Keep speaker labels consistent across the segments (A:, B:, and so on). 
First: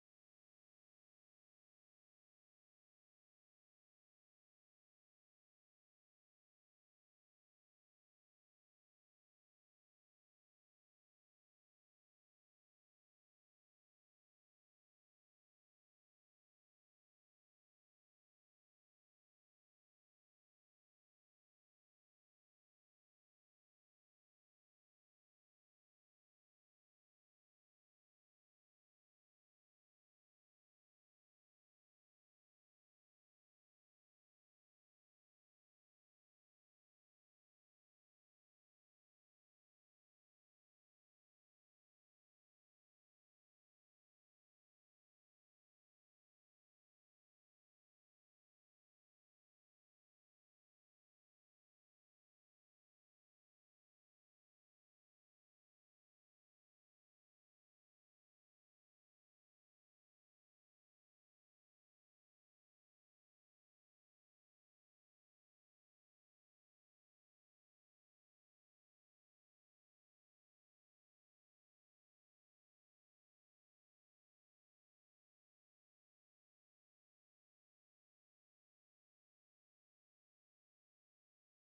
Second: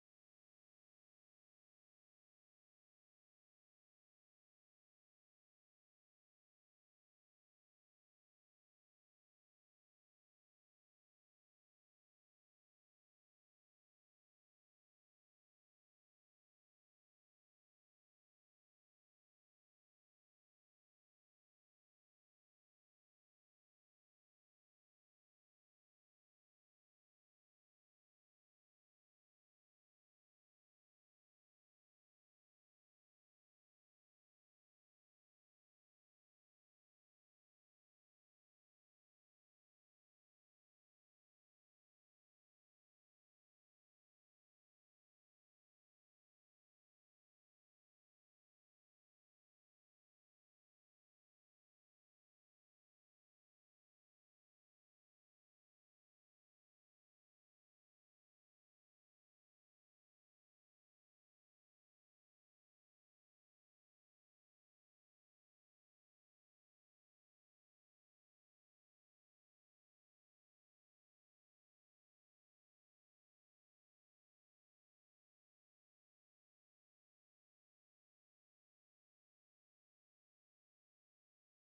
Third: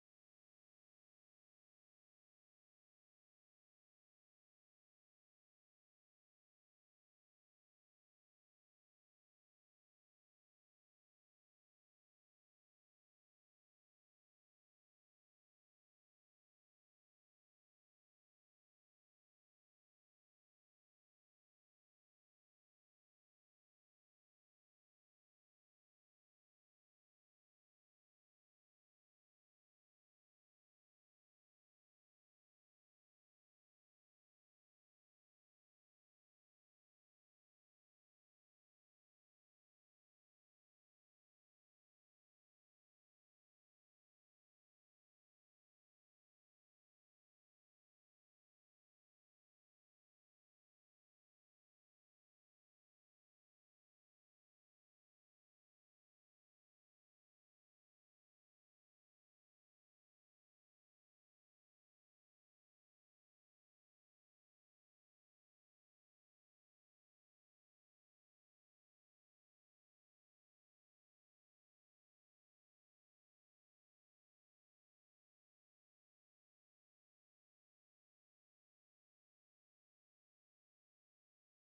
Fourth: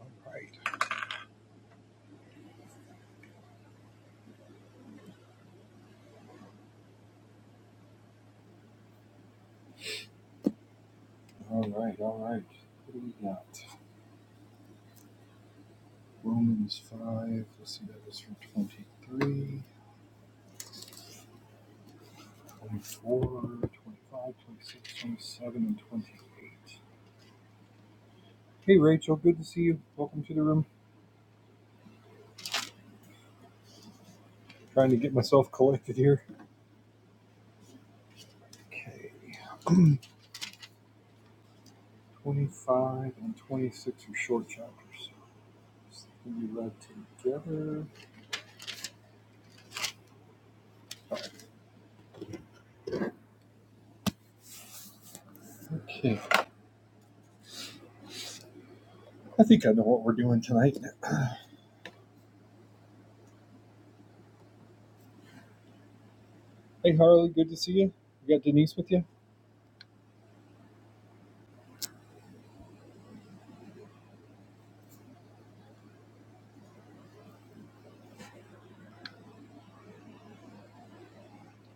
A: All right, all right, all right. What do we got? Romans 5, let's see, that was from 23, 24, 25, 26, 27, and 28. Hey, Rachel, good to see you. Welcome to the room. I'm Trying to get myself collected here. Okay, 25 and 26 are short chapters. so We read together. Okay, I think I know what we're doing tonight. Hey, Harley, good to see you. You got Denise with you?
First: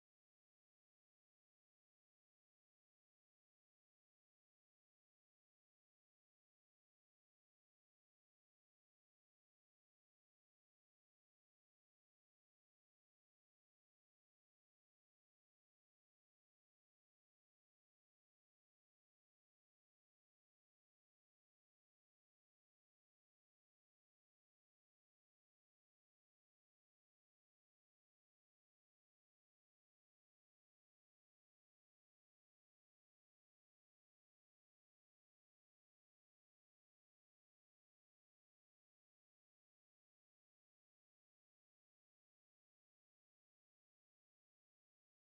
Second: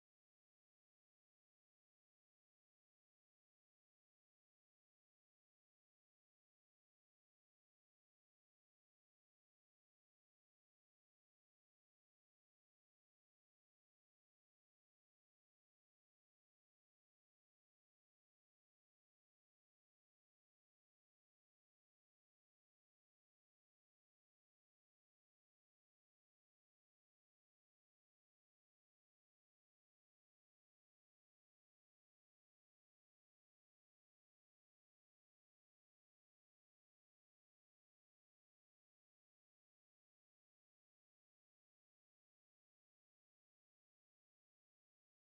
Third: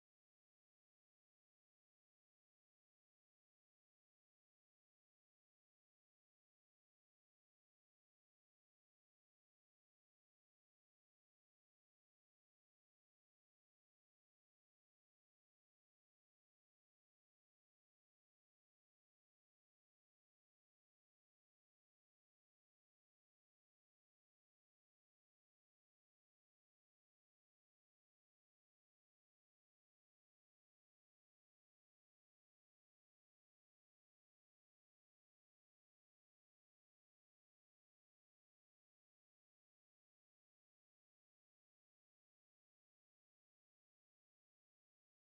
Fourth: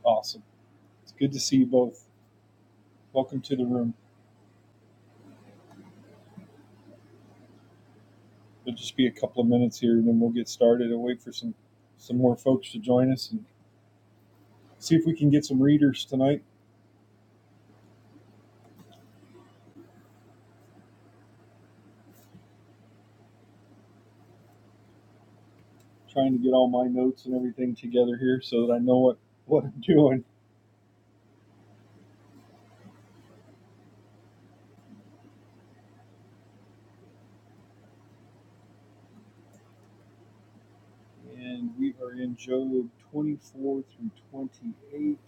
A: Awesome. It's good to see you both. Welcome to the room. It'll just be a couple of minutes here, and then we'll get started. I'll wait for some some more folks to join us and see if we can get some readers tonight. I'm trying to get all my notes and everything together here so that I know what what I'm doing. And we are in Job 24 through 28.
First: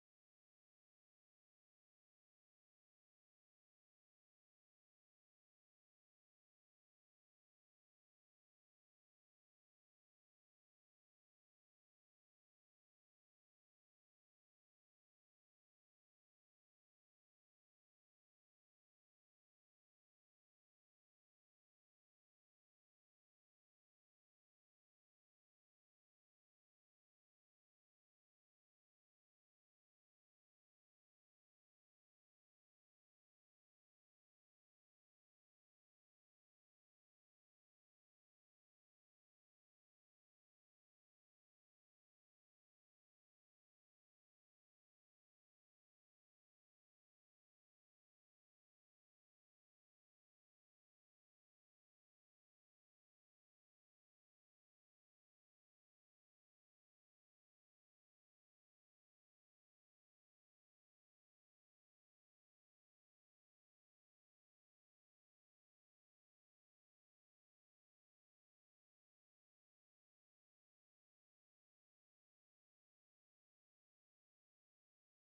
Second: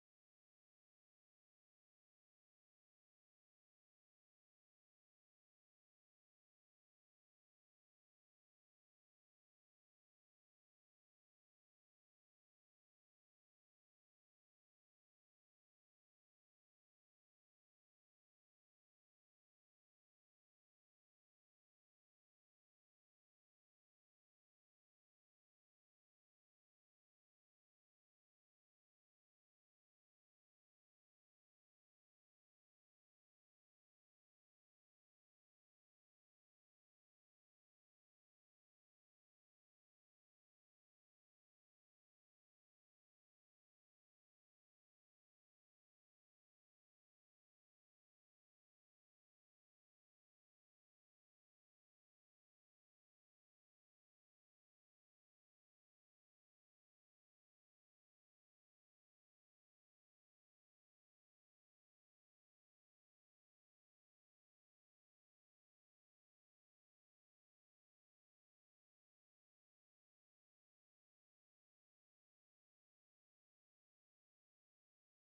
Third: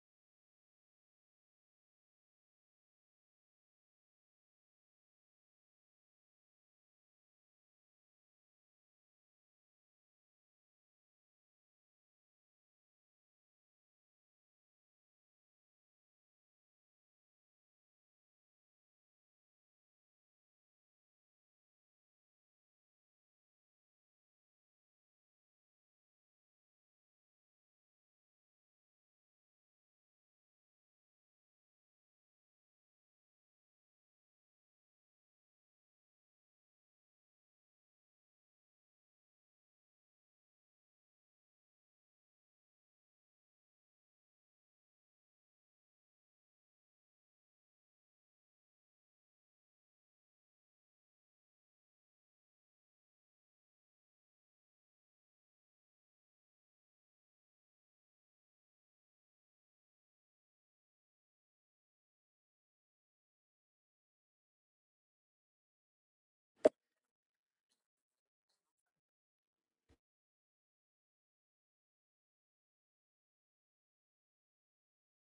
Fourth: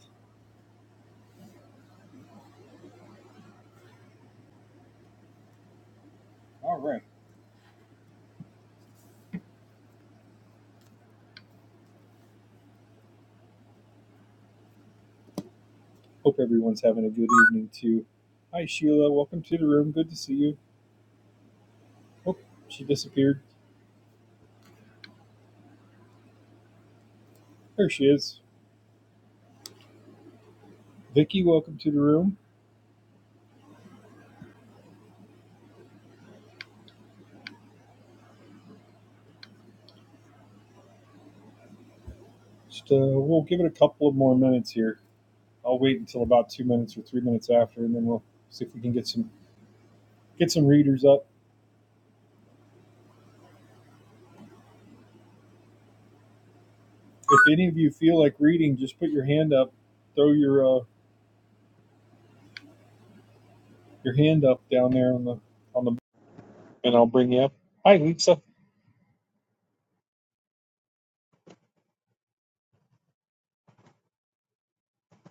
A: All right. Hope everyone's having a good evening too. Hi Sheila, welcome to the room. Good to see you. Oh, she disappeared. There she is. Vicky, welcome to the room. Just uh, we'll give it a couple of more minutes here. I'll wait until about two minutes or three minutes after, and then we'll see if we can get some get some readers up. If any of you feel like reading, just put your hand up, throw your uh, your hand up down there on the on the, and I'll bring you up. Hi, Lisa.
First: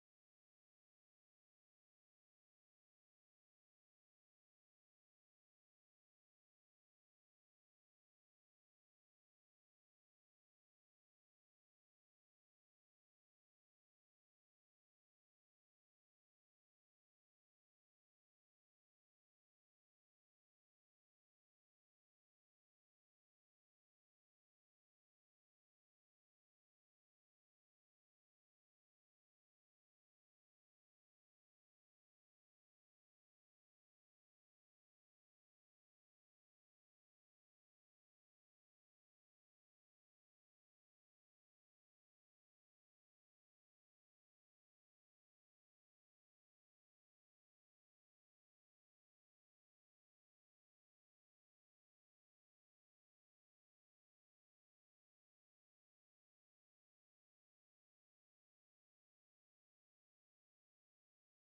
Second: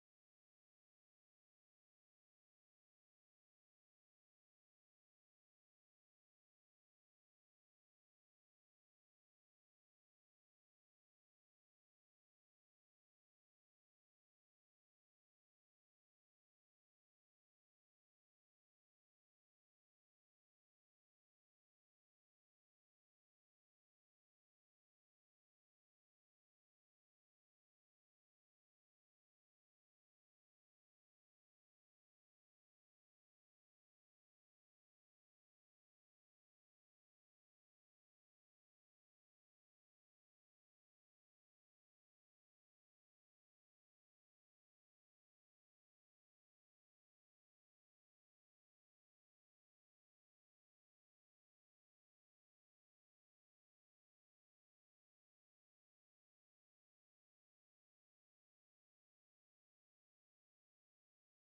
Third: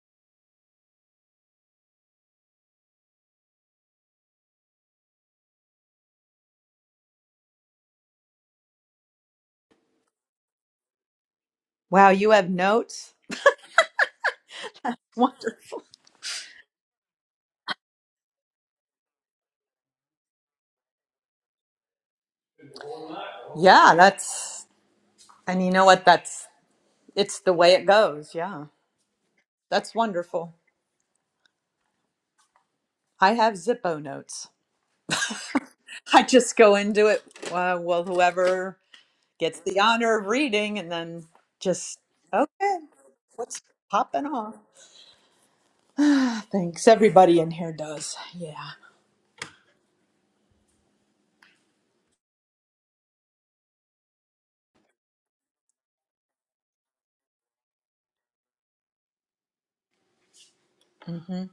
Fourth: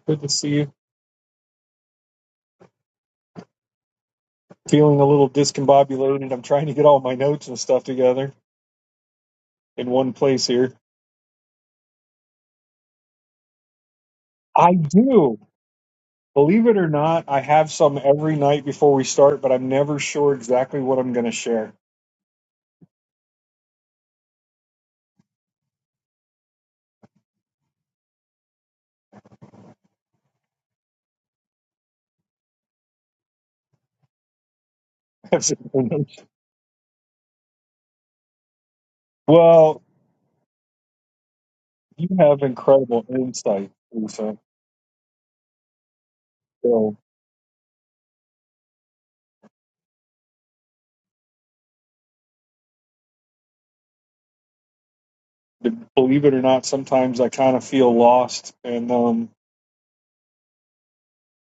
A: Good to see you. Feeling a little discombobulated. I'm trying to get all my notes and stuff together in one place here.
B: Wow, you have notes?
A: I do.
B: Wonderful.
A: Believe it or not, I have some every night before we start, but I'm never sure exactly what I'm going to share.
B: Yeah, that's, and you know what? That's, it's the way it goes. Yeah, that's wonderful. I have Zippo notes. I just go into it. Uh, well, whoever gets the
A: well,
B: honor of reading, and then just,
A: you have
B: okay,
A: incredible
B: what's
A: insight,
B: popping
A: Lisa.
B: off? Ah, Thanks.
A: So,
B: Everybody in here does. Yeah.
A: believe it or not, sometimes I kind of feel lost, and um,
B: hmm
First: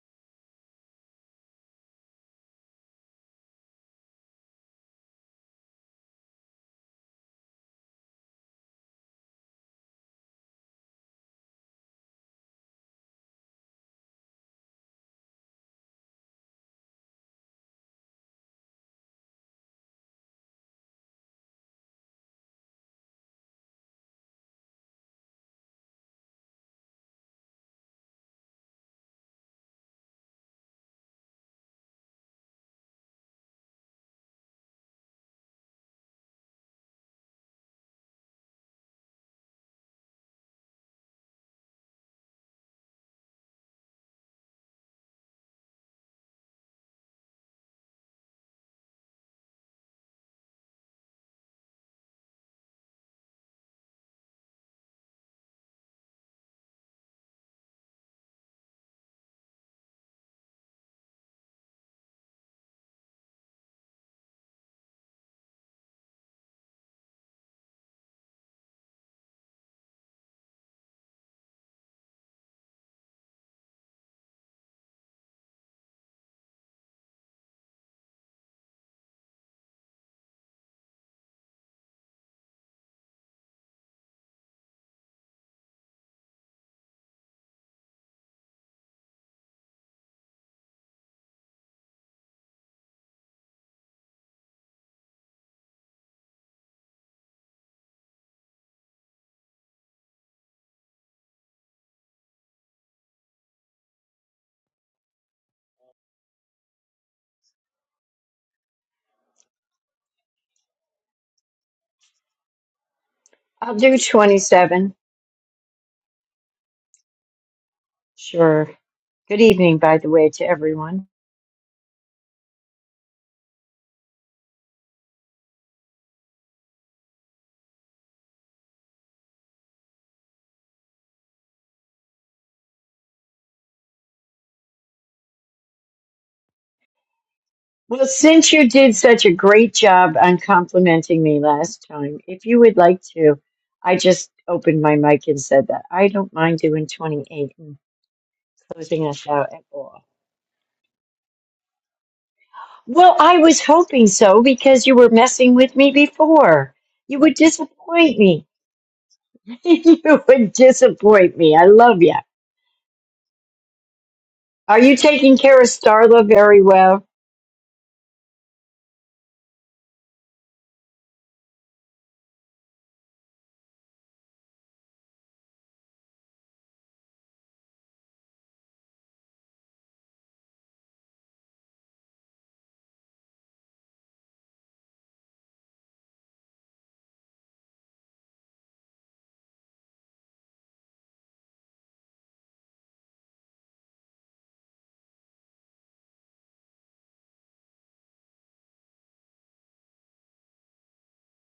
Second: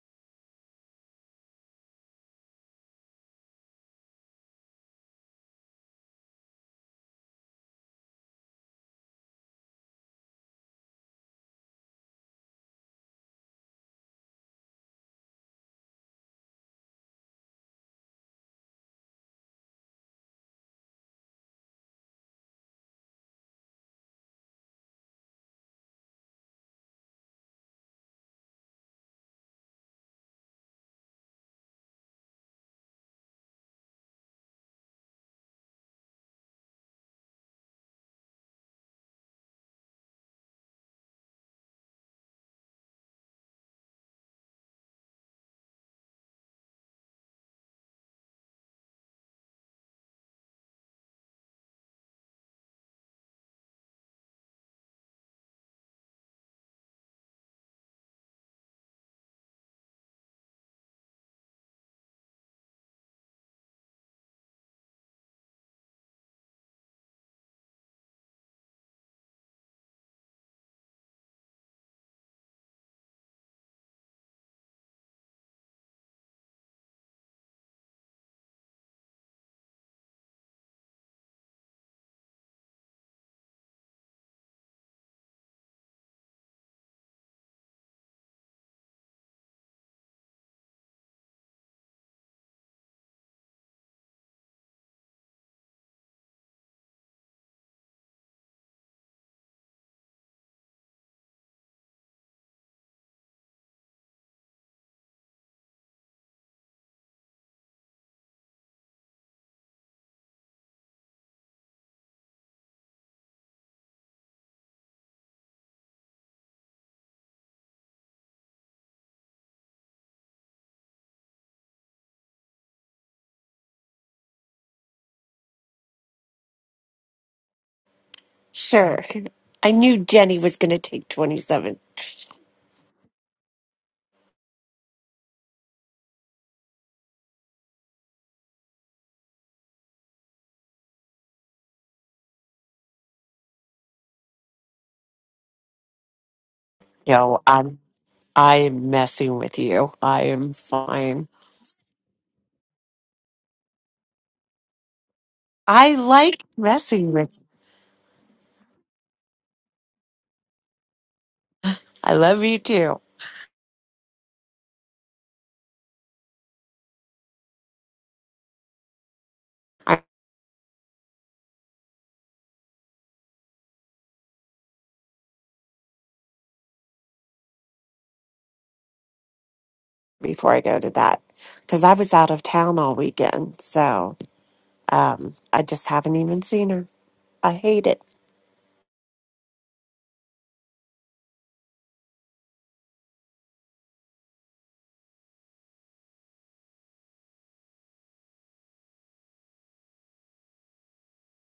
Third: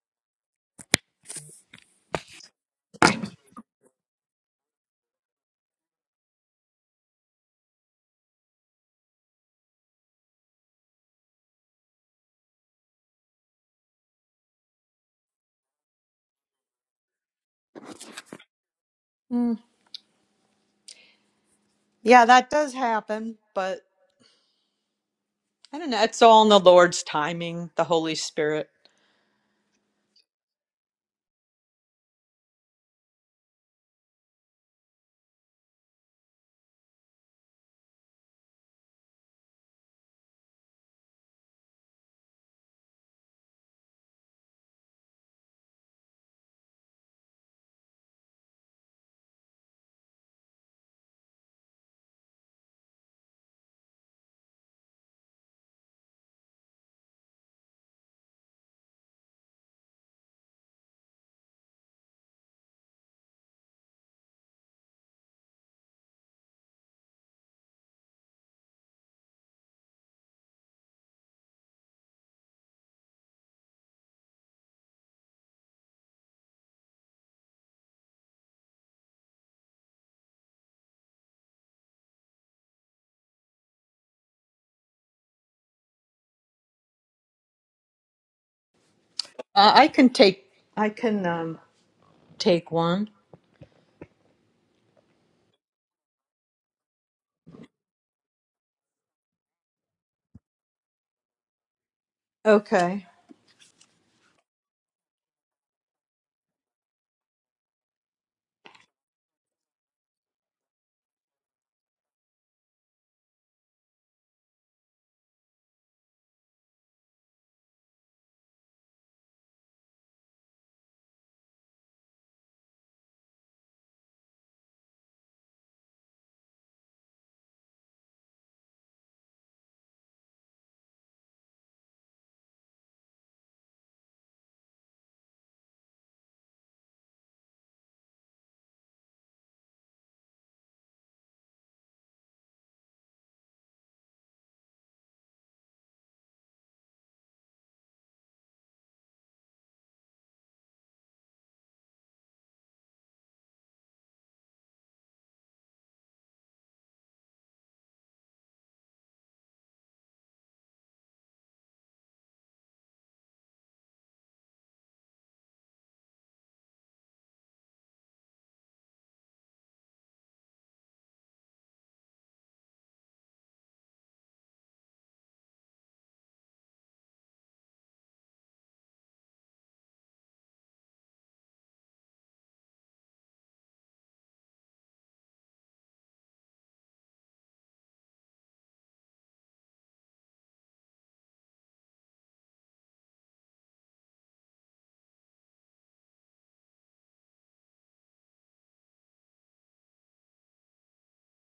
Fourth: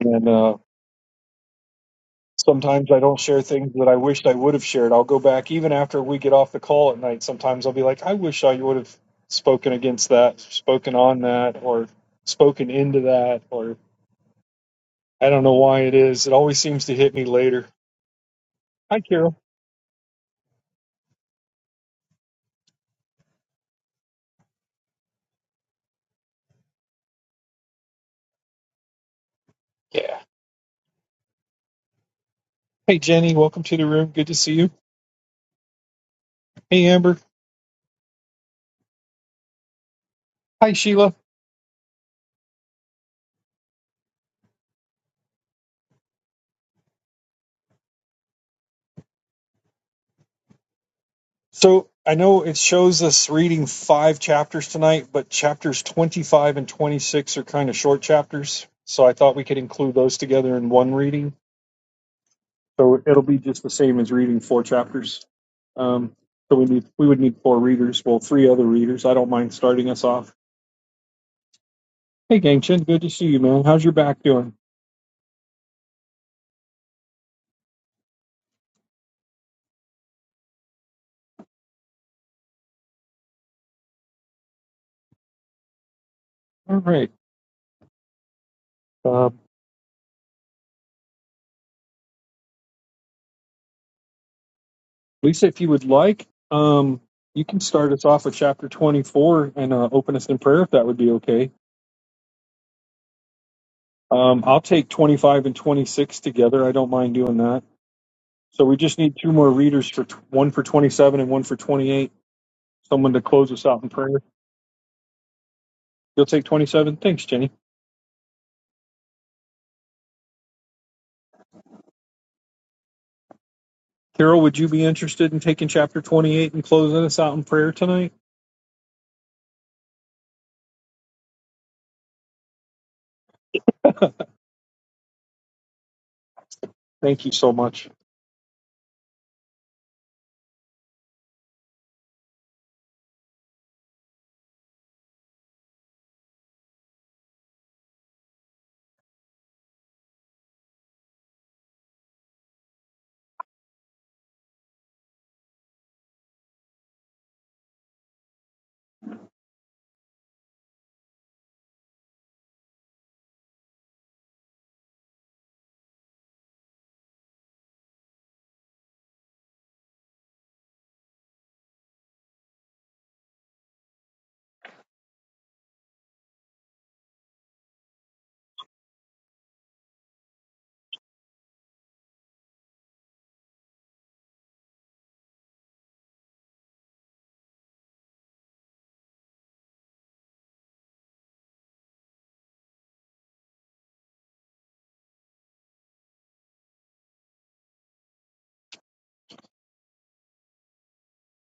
A: and uh, sometimes I don't share things that I wished I would have shared. I'll go back even after we get off the call at night. Sometimes I'll be like, I wish I would have spoken against that, spoken on that, or spoken into that, or I don't know why it is. It always seems to hit me later. Hi, Carol.
B: Mm. Yeah, that does happen, but I don't know. It's all in the Lord's timing, the Holy Spirit.
A: Hey, Jenny. Welcome to the room. Good to see you. Hey, Amber. Hi, Sheila. So I know it shows us reading five chapters tonight, but chapters 25 and 26 are kind of short chapters. So I thought we could include those together in one reading. So it'll be just the same as reading four chapters. Um, so we need we would need four readers. Well, three other readers. I don't mind starting us off. Hey, Gangchen, good to see you, man. How's your back doing? All right, uh,
B: Uh, I can take, I can. Um, Take one.
A: Lisa. If you would like, um, you can start us off with chapter 24 and uh, open us in prayer if that would be okay.
B: Okay.
A: Um, I'll take 25 and 26 together. I don't mind doing that. So we just need two more readers for one for 27 and one for 28. Someone to close us
C: I'll
A: out in
C: do
A: prayer.
C: 27.
A: You'll take 27. Thanks, Jenny.
C: Sure. Good evening, by the way, to everyone.
A: Carol, would you be interested in taking chapter 28 and closing us out in prayer tonight?
D: Sure. I knew Jenny was going to take 27.
A: Thank you so much.
C: Well, since you did such a great job on complimenting me last time, if you would like to, I just opened my mic and said that I don't mind doing
D: No,
C: 28 and
D: I'm I am
C: closing us
D: messing
C: out
D: with
C: at
D: you.
C: all.
D: I am fine.
C: Well, I was hoping so because you were messing with me
D: I like
C: before.
D: messing
C: You would
D: with you.
C: disappoint me. you would disappoint me. I love you.
D: I love you too.
C: Are you taking care of Starla very well?
D: I, before I go to that, because I was out of town all weekend, so um, I just haven't even seen her. I hate it.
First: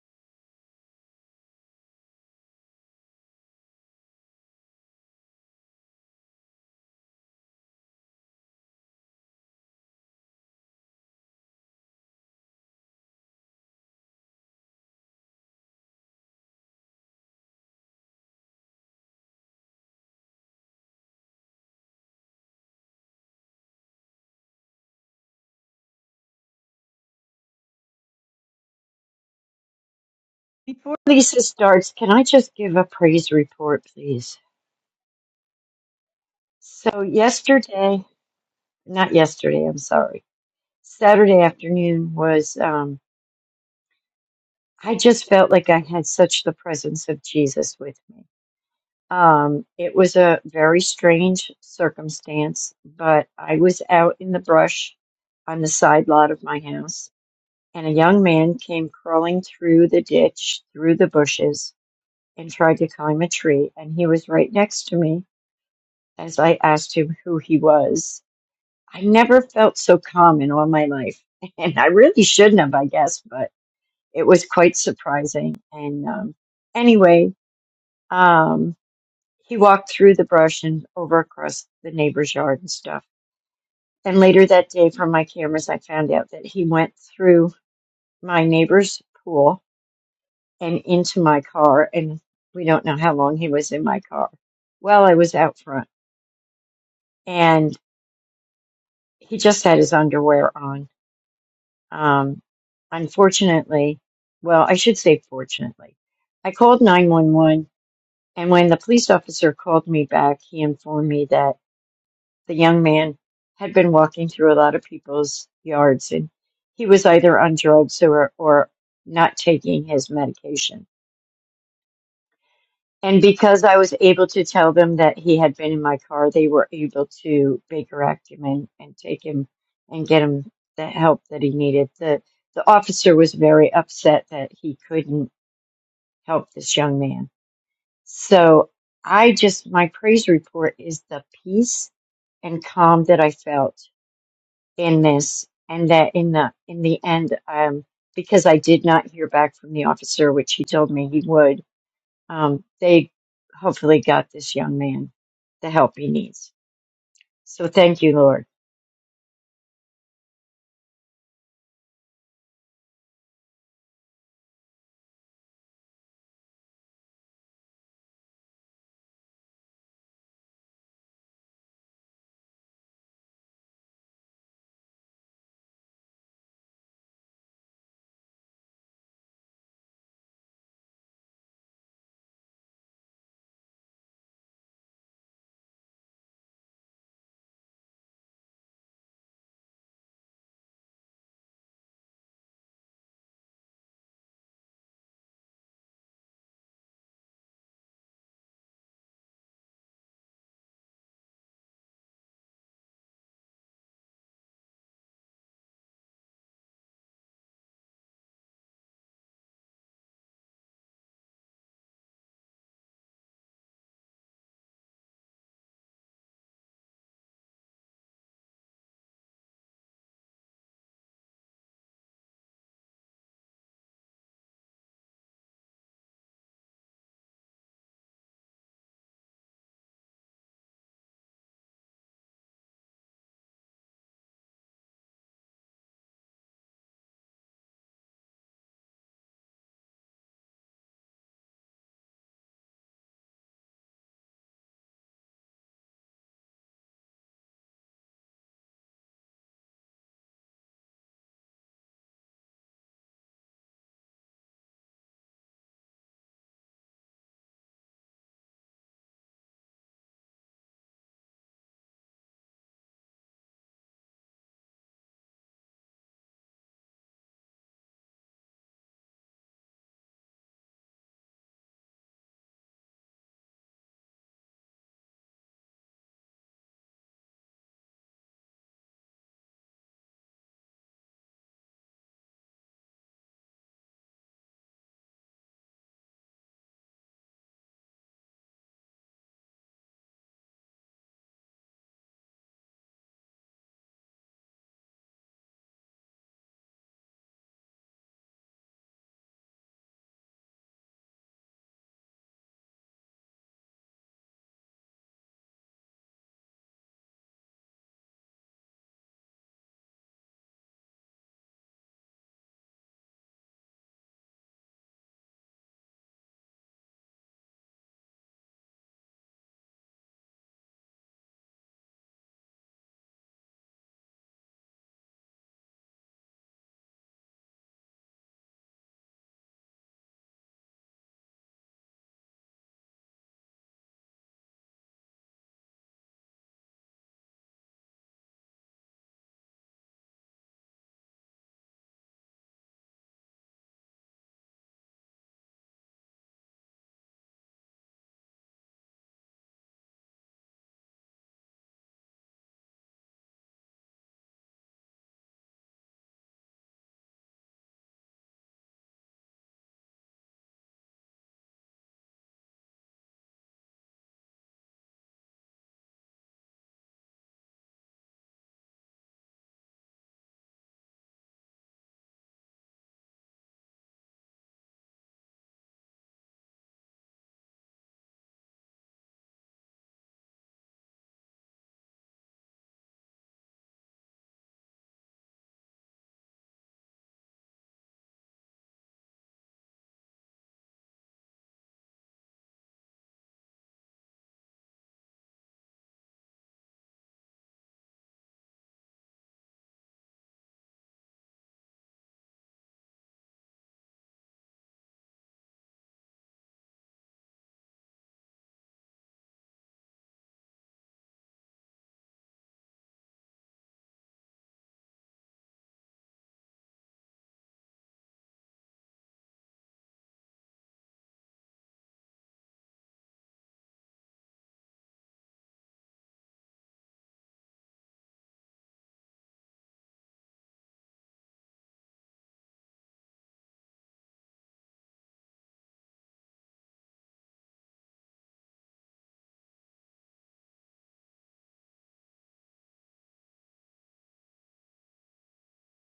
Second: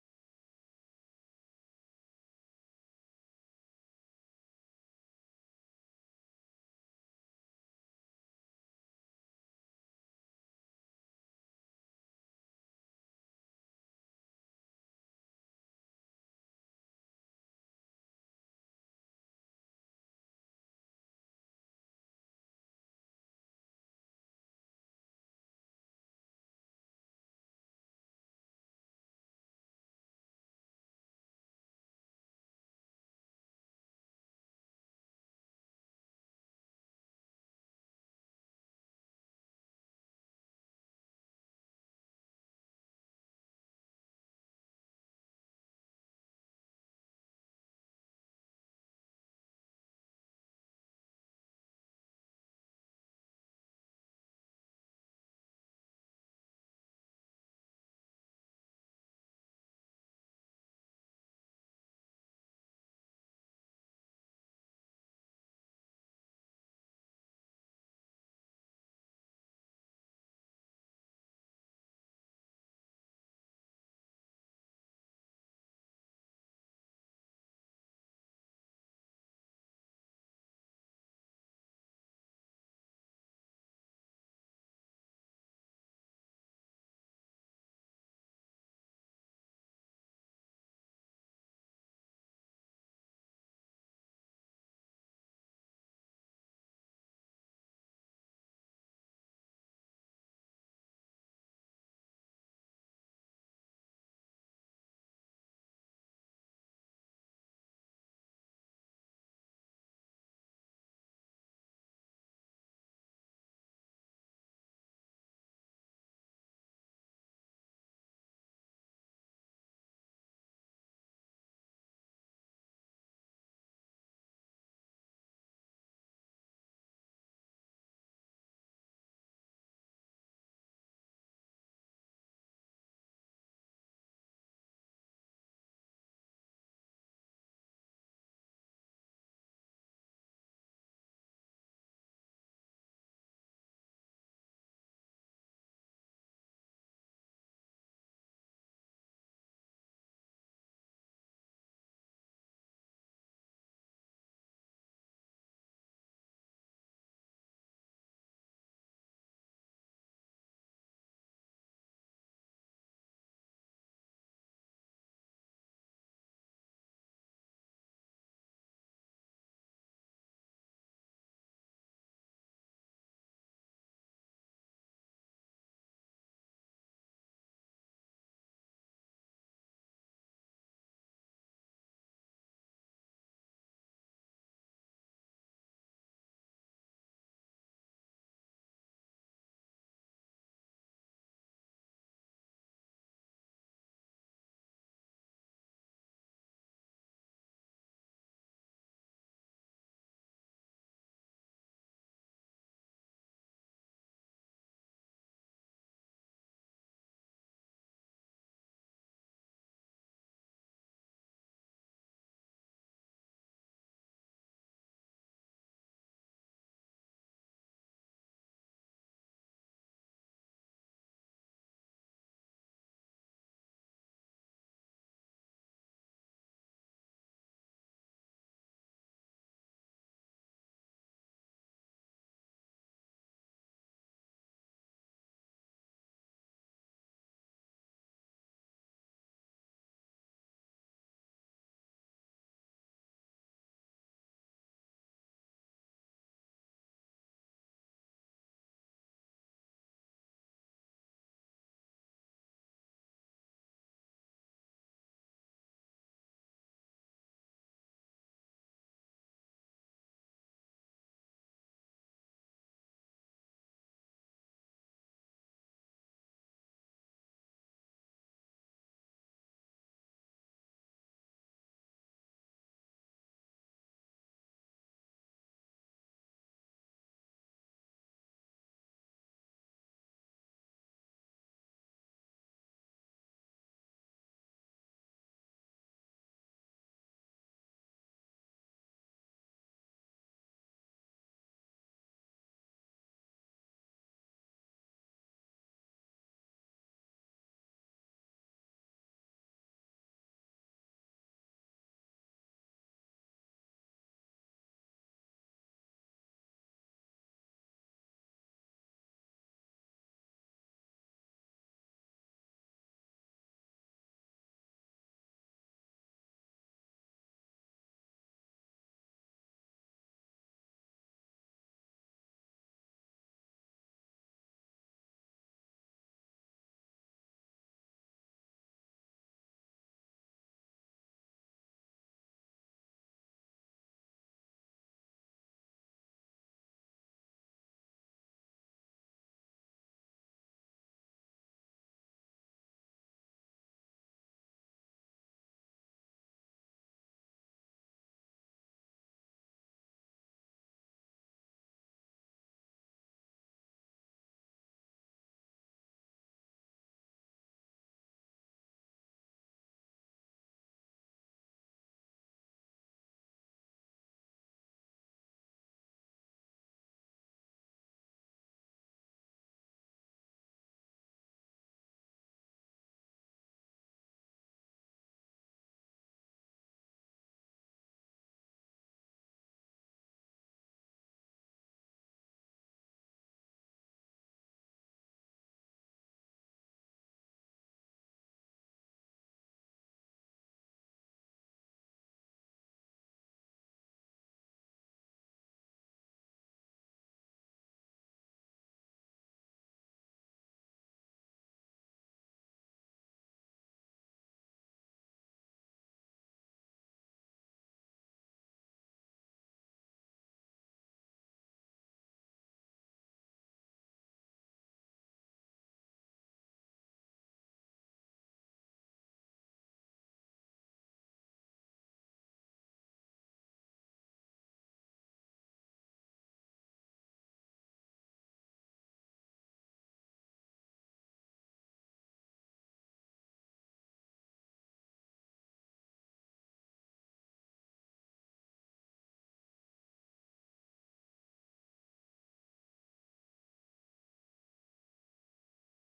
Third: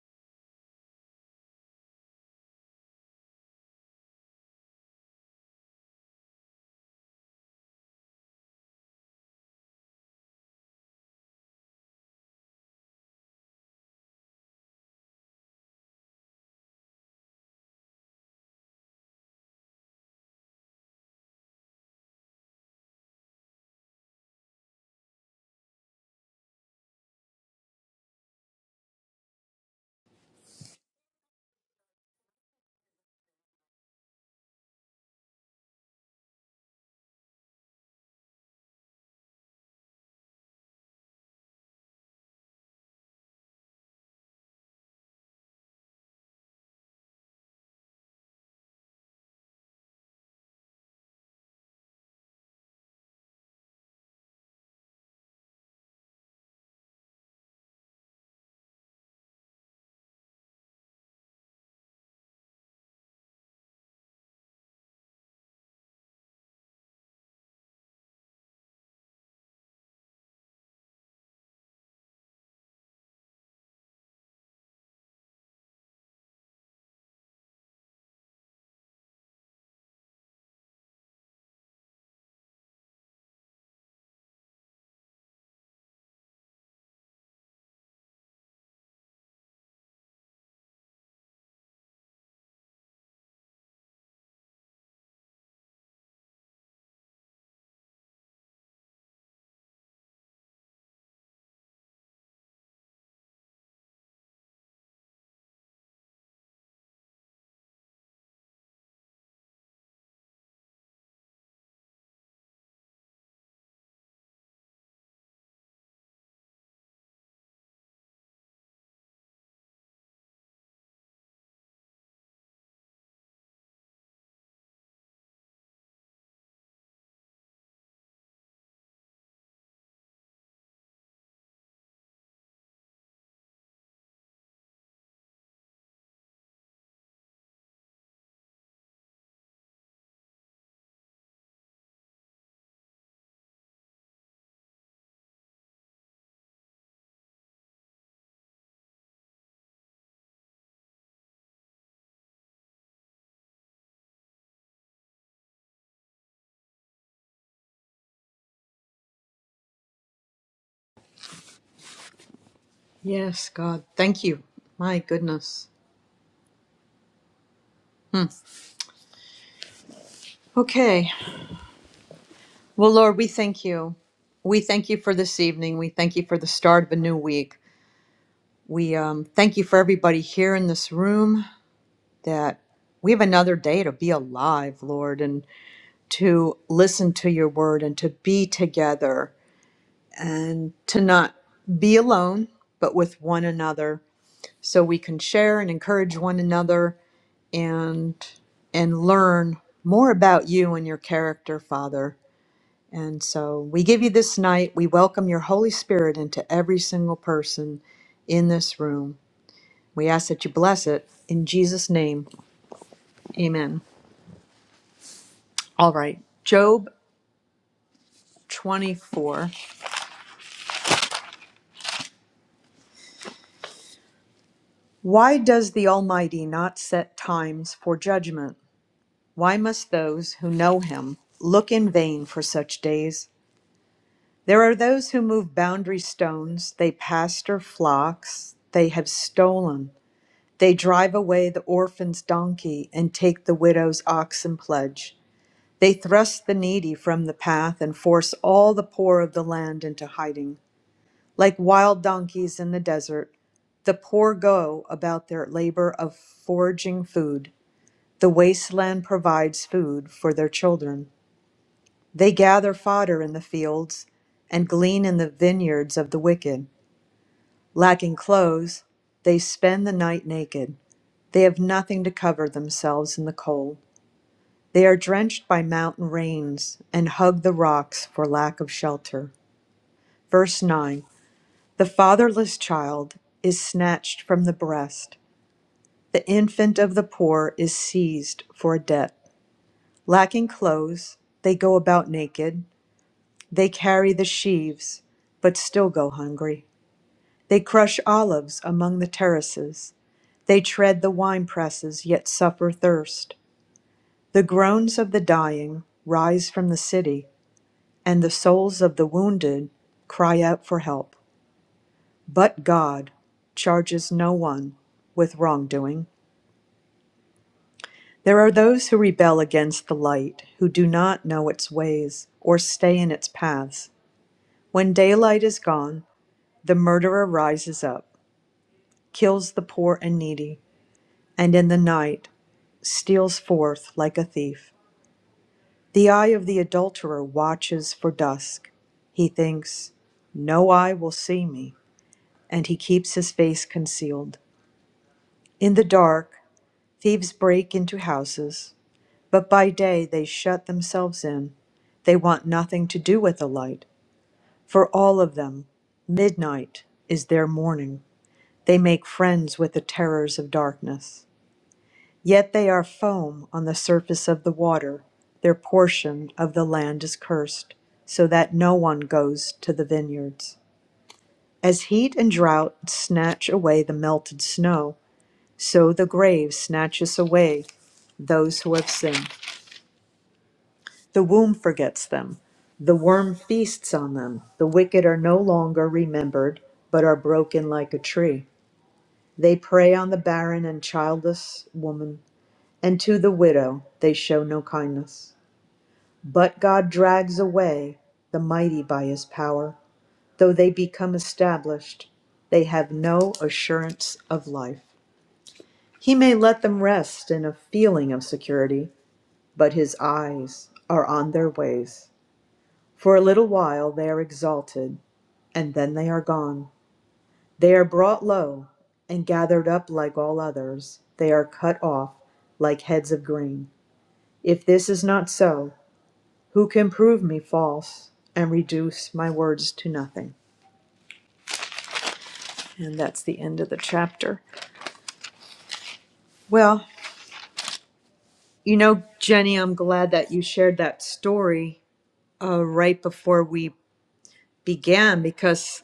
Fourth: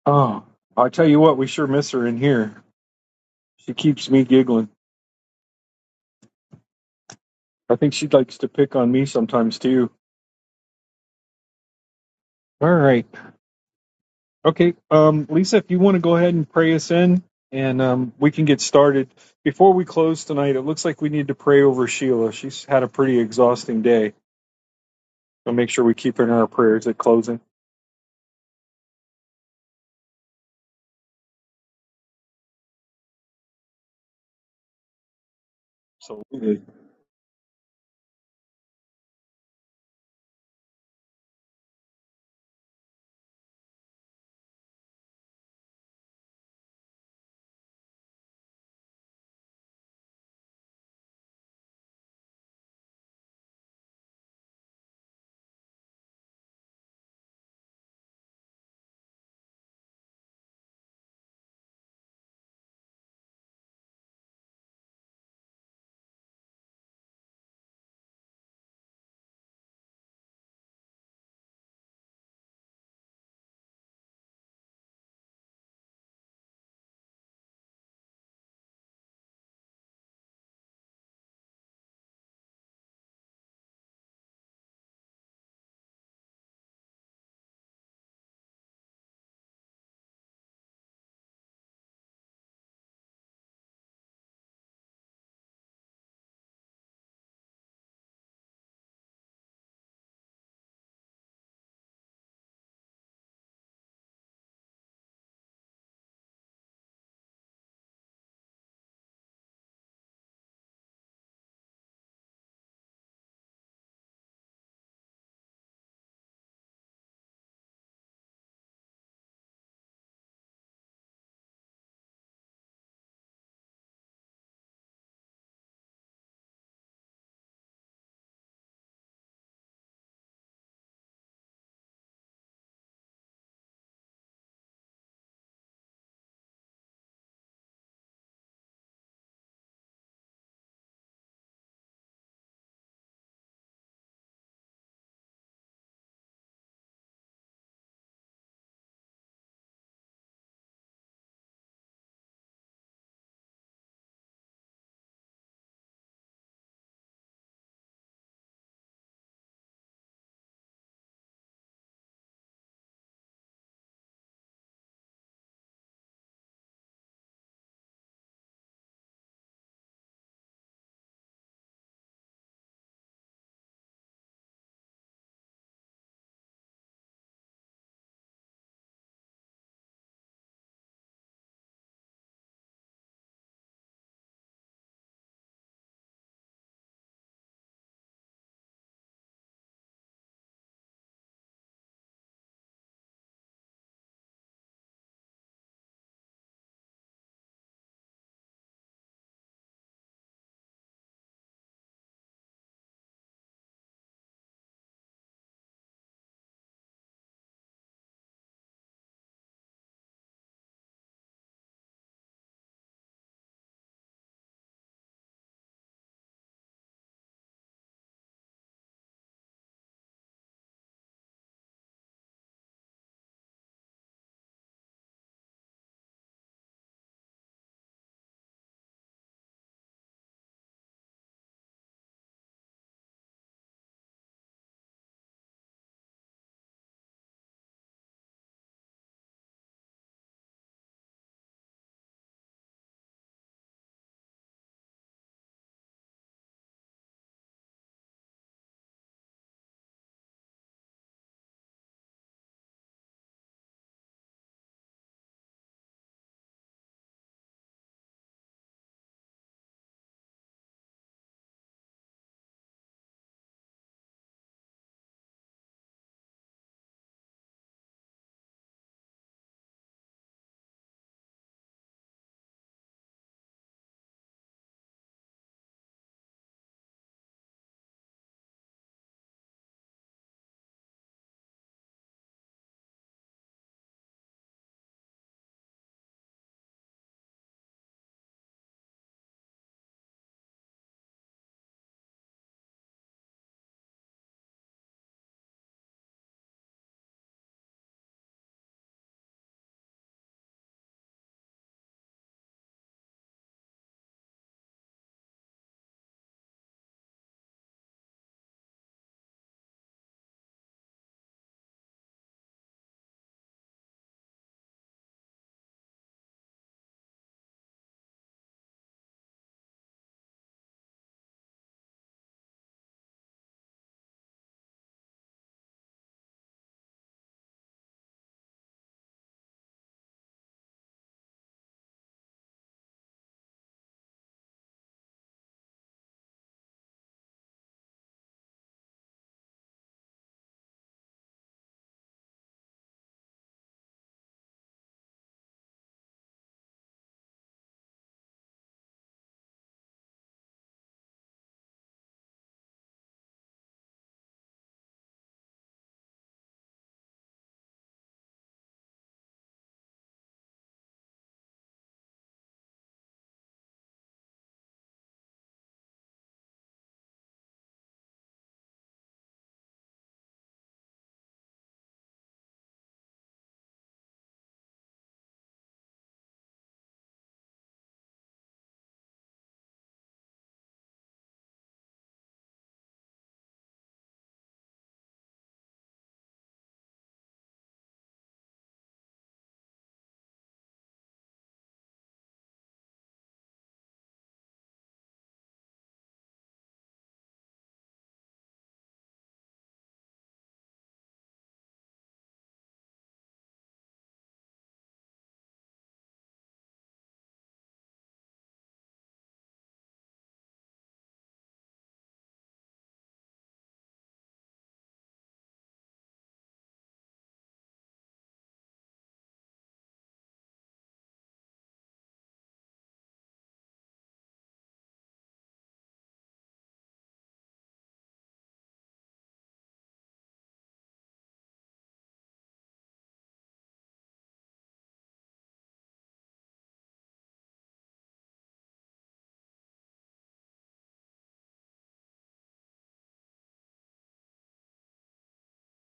A: Oh, I tell you what, we sure miss her in here. She keeps me giggling. I think she likes to pick on me sometimes too. All right. Okay, um, Lisa, if you want to go ahead and pray us in, and um, we can get started. Before we close tonight, it looks like we need to pray over Sheila. She's had a pretty exhausting day, so make sure we keep her in our prayers at closing.
C: Before Lisa starts, can I just give a praise report, please?
A: So it
C: So, yesterday, not yesterday, I'm sorry, Saturday afternoon was, um, I just felt like I had such the presence of Jesus with me. Um, it was a very strange circumstance, but I was out in the brush on the side lot of my house, and a young man came crawling through the ditch, through the bushes, and tried to climb a tree, and he was right next to me as I asked him who he was. I never felt so calm in all my life. And I really shouldn't have, I guess, but it was quite surprising. And um, anyway, um, he walked through the brush and over across the neighbor's yard and stuff. And later that day, from my cameras, I found out that he went through my neighbor's pool and into my car. And we don't know how long he was in my car. Well, I was out front and he just had his underwear on Um, unfortunately, well, I should say fortunately, I called 911 and when the police officer called me back, he informed me that the young man had been walking through a lot of people's yards and he was either on drugs or, or not taking his medication. And because I was able to tell them that he had been in my car, they were able to Baker Act him and, and take him and get him the help that he needed. The the officer was very upset that he couldn't help this young man. So I just my praise report is the peace and calm that I felt in this and that in the in the end um because I did not hear back from the officer, which he told me he would, um, they hopefully got this young man the help he needs. So thank you, Lord.
B: Yes, God. Thank you. My goodness. Okay. Well, Lord, we thank you. We thank you for this evening. We thank you for the start of a new week. We um, thank you for everybody here in this room that we have another day to be alive, Lord, and to listen to your word and to be together and to not be alone, but with one another so we can share and encourage one another and and learn more about you and your character, Father. And so we give you this night. We welcome your Holy Spirit into every single person in this room. We ask that you bless it in Jesus' name. Amen. All right. Job 24. Why does the Almighty not set times for judgment? Why must those who know him look in vain for such days? There are those who move boundary stones, they pasture flocks, they have stolen. They drive away the orphan's donkey and take the widow's oxen pledge. They thrust the needy from the path and force all the poor of the land into hiding. Like wild donkeys in the desert, the poor go about their labor of foraging food. The wasteland provides food for their children. They gather fodder in the fields and glean in the vineyards of the wicked. Lacking clothes, they spend the night naked. They have nothing to cover themselves in the cold. They are drenched by mountain rains and hug the rocks for lack of shelter. Verse 9 The fatherless child is snatched from the breast, the infant of the poor is seized for a debt. Lacking clothes, they go about naked. They carry the sheaves, but still go hungry. They crush olives among the terraces. They tread the winepresses, yet suffer thirst. The groans of the dying rise from the city, and the souls of the wounded cry out for help. But God charges no one with wrongdoing. There are those who rebel against the light, who do not know its ways or stay in its paths. When daylight is gone, the murderer rises up. kills the poor and needy, and in the night steals forth like a thief. The eye of the adulterer watches for dusk. He thinks, No eye will see me, and he keeps his face concealed. In the dark, thieves break into houses, but by day they shut themselves in. They want nothing to do with the light. For all of them, midnight is their morning. They make friends with the terrors of darkness. Yet they are foam on the surface of the water. Their portion of the land is cursed, so that no one goes to the vineyards. As heat and drought snatch away the melted snow, so the grave snatches away those who have sinned. The womb forgets them. The worm feasts on them. The wicked are no longer remembered, but are broken like a tree. They prey on the barren and childless woman, and to the widow they show no kindness. But God drags away the mighty by his power. Though they become established, they have no assurance of life. He may let them rest in a feeling of security, but his eyes are on their ways. For a little while they are exalted, and then they are gone. They are brought low and gathered up like all others. They are cut off like heads of grain. If this is not so, who can prove me false and reduce my words to nothing. And that's the end of the chapter. Well, you know, Jenny, I'm glad that you shared that story uh, right before we began because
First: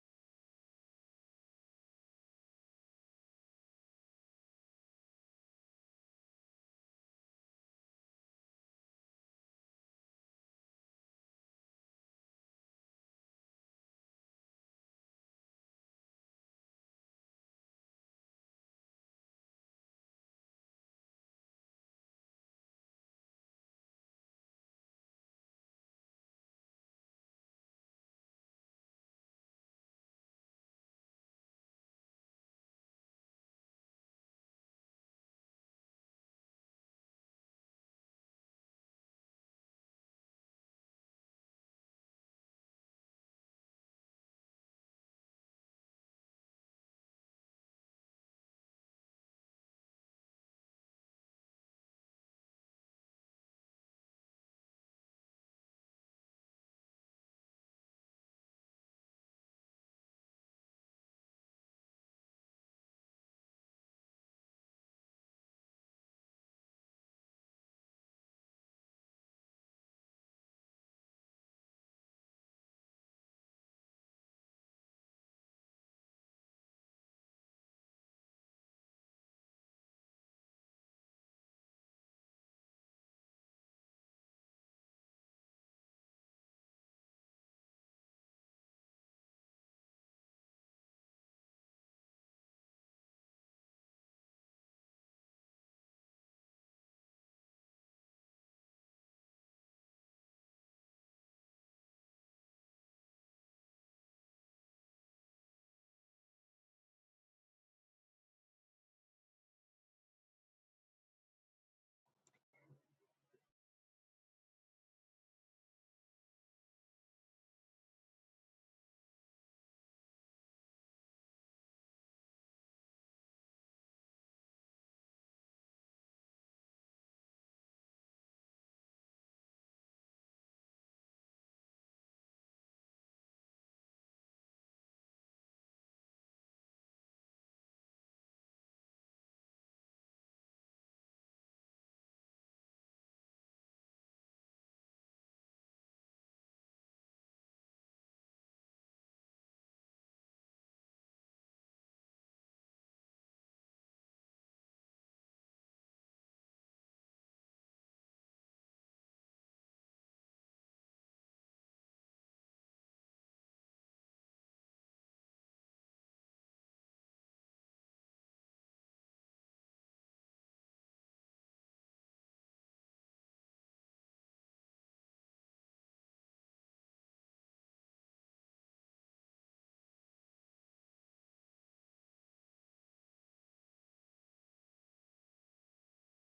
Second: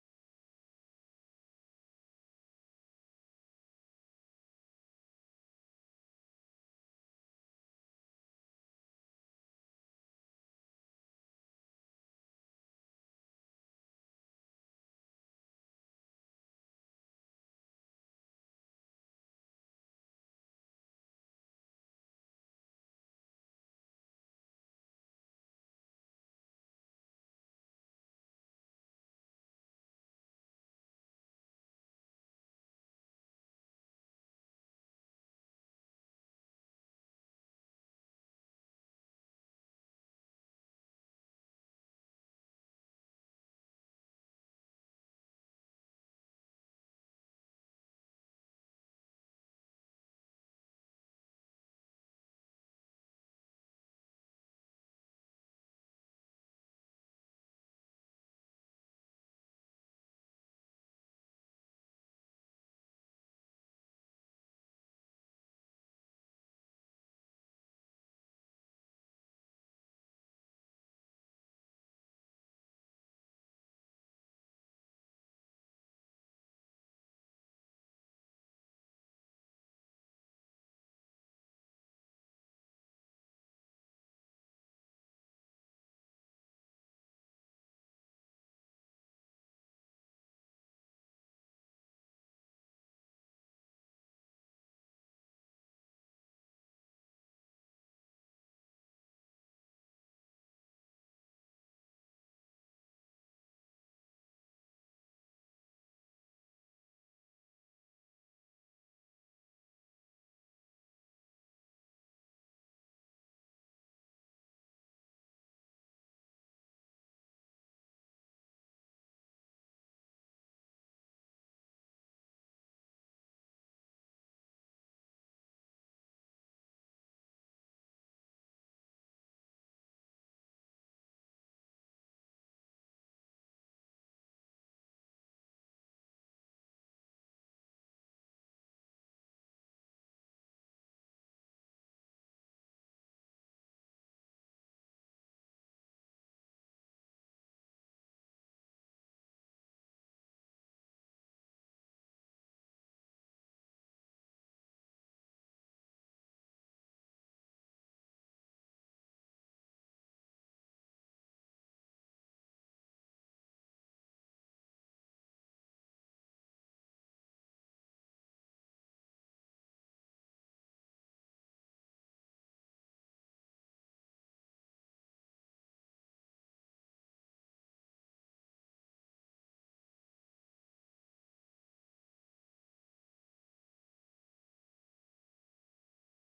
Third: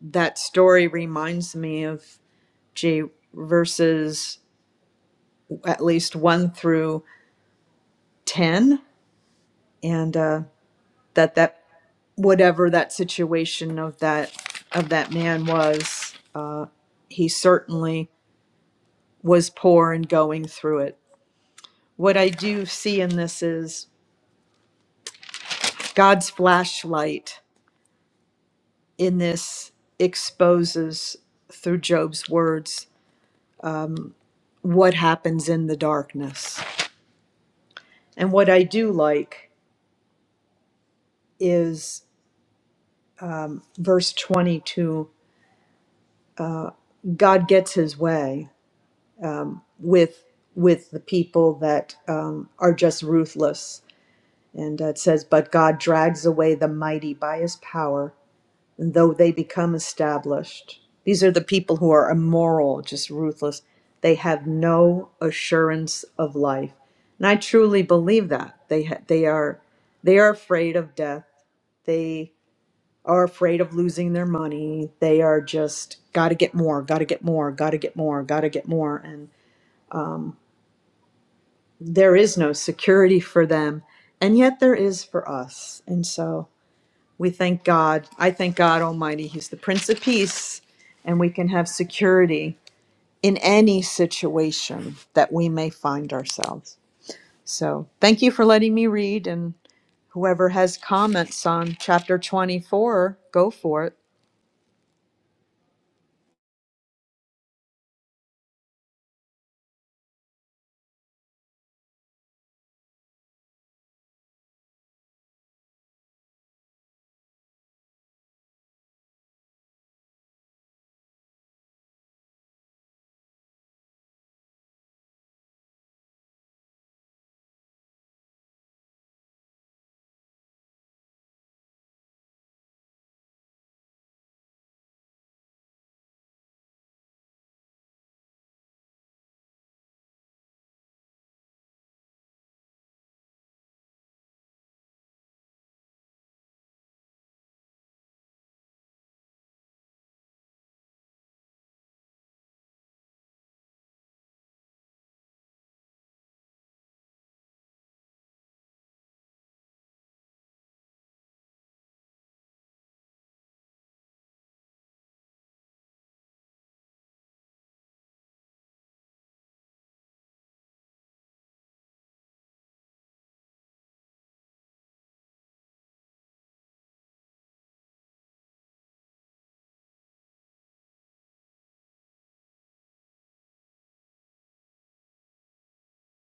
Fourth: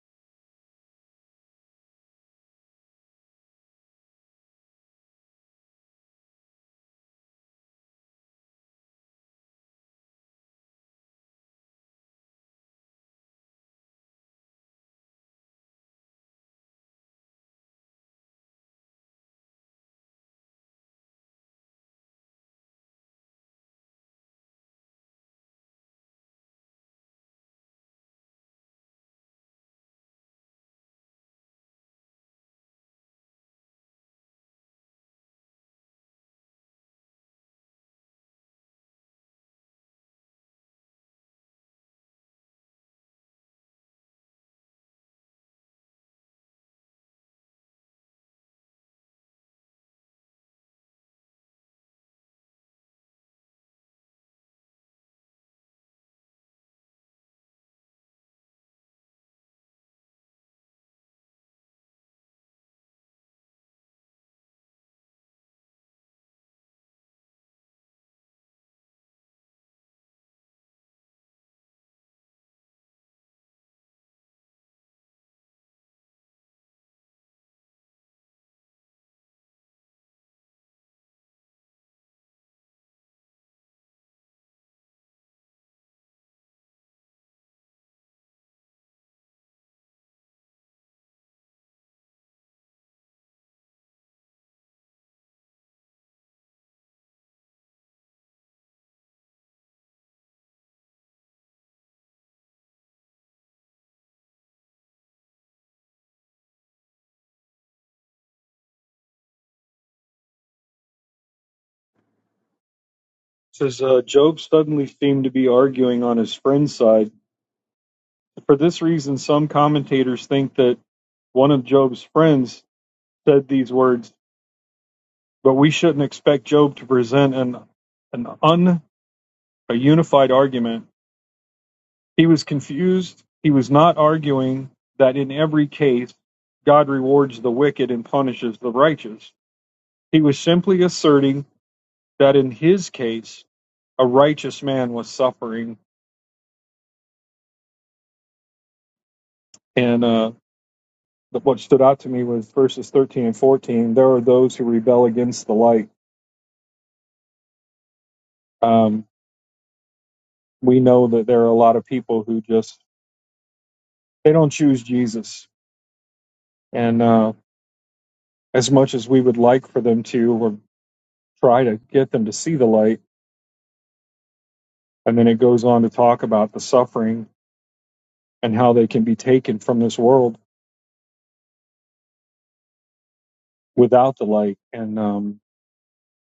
B: that story reminds me of J verses at least one through 10 and uh, that that whatever that situation of that of that man was uh, he certainly was poor and going through it. What I do see in this is God's flashlight in this exposes through Job's words what happens in the darkness. And what I do like is verse 22 God gets his way with with the people that um, are just ruthless. And uh, it says, But God drags away the mighty by his power though they become established. These are the people who are immoral, just ruthless. They have no assurance of life. And I truly believe that. They ha- they are they are afraid of death. They are afraid of losing their money. They are just got to get more, got to get more, got to get more, got to get more and there is no security for them. And yet there is for us. And so We thank God. I thank God Almighty. He's the Prince of Peace, and we can have security in any situation that we may find ourselves. So, thank you for letting me read. And whoever has comments on chapter 24, go for it.
A: says uh, Job suddenly seemed to be arguing on his friend's side. For this reason, some commentators think that one of Job's friends said these words, but we shouldn't expect Job to present an an un a unified argument He was confused. He was not arguing that in every case, God rewards the wicked and punishes the righteous. He was simply asserting that in his case, a righteous man was suffering. And uh, what stood out to me was verses 13 and 14. There are those who rebel against the light. Um, we know that there are a lot of people who just they don't choose Jesus. And uh, as much as we would like for them to, or try to get them to see the light And then it goes on to talk about the suffering and how they can be taken from this world without the light. And um,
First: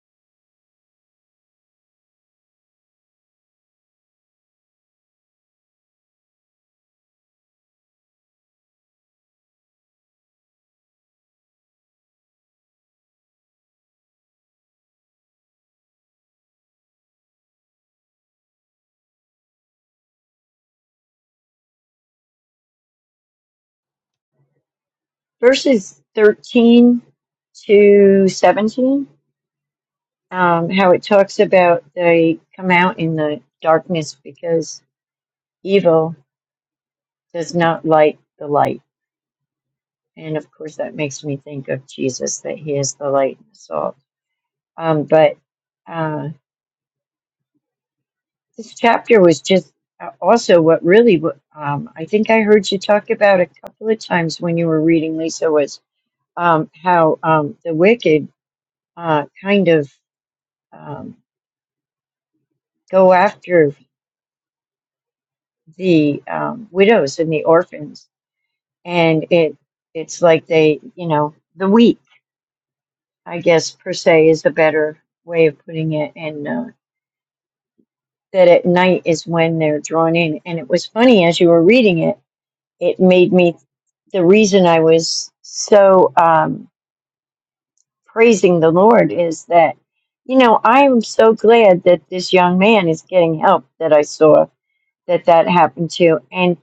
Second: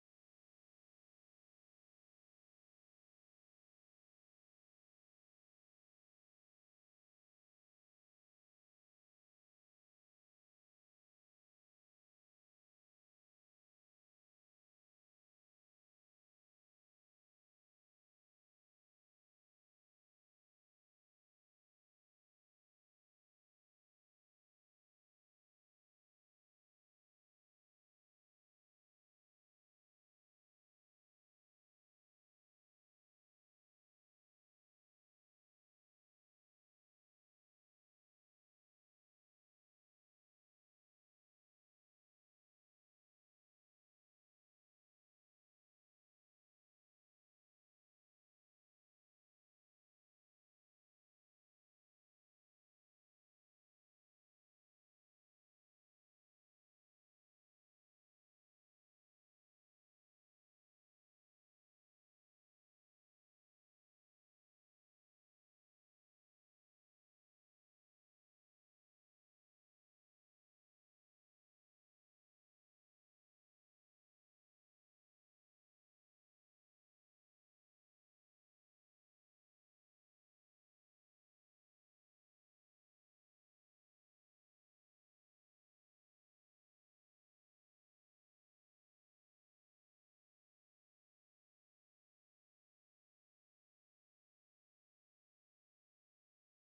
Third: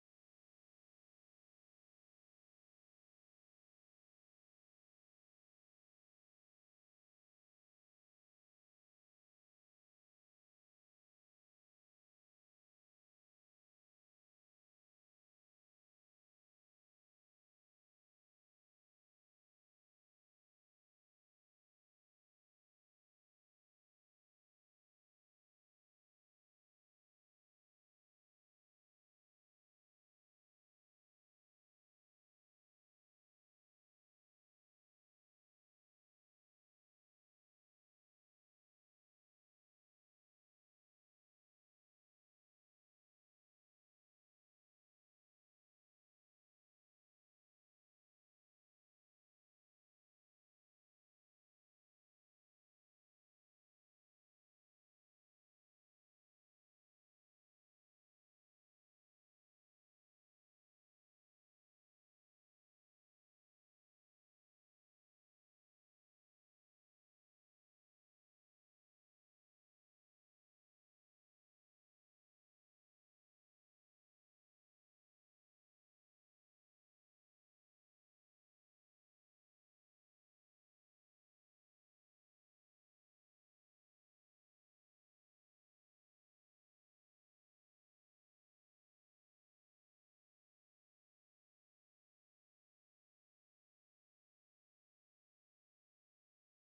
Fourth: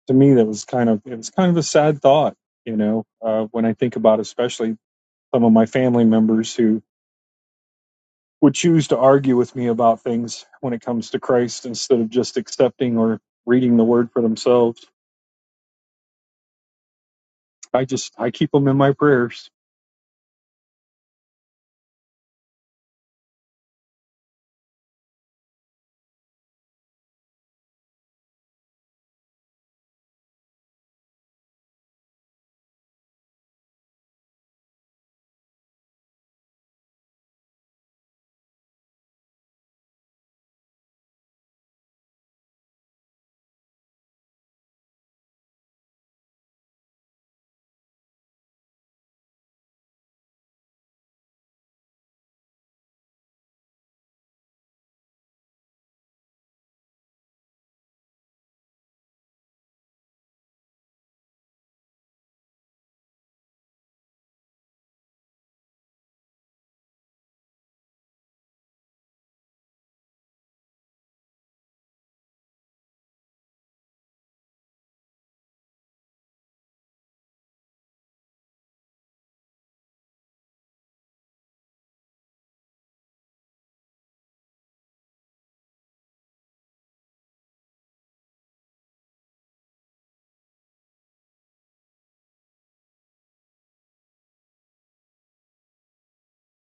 A: to me, that was kind of it was kind of a sad thought, you know, uh, when I think about especially some of my family members who would choose to argue with me about things when it comes to Christ instead of just accepting or reading the Word for themselves. I just I keep them in my prayers.
C: Verses 13 to 17, um, how it talks about they come out in the darkness because evil does not light the light. And of course, that makes me think of Jesus, that he is the light and the salt. Um, but uh, This chapter was just uh, also what really, w- um, I think I heard you talk about a couple of times when you were reading, Lisa, was um, how um, the wicked uh, kind of um, go after the um, widows and the orphans. And it it's like they, you know, the weak, I guess, per se, is a better way of putting it. And uh, that at night is when they're drawn in. And it was funny as you were reading it, it made me the reason I was so um, praising the Lord is that, you know, I am so glad that this young man is getting help that I saw that that happened to. And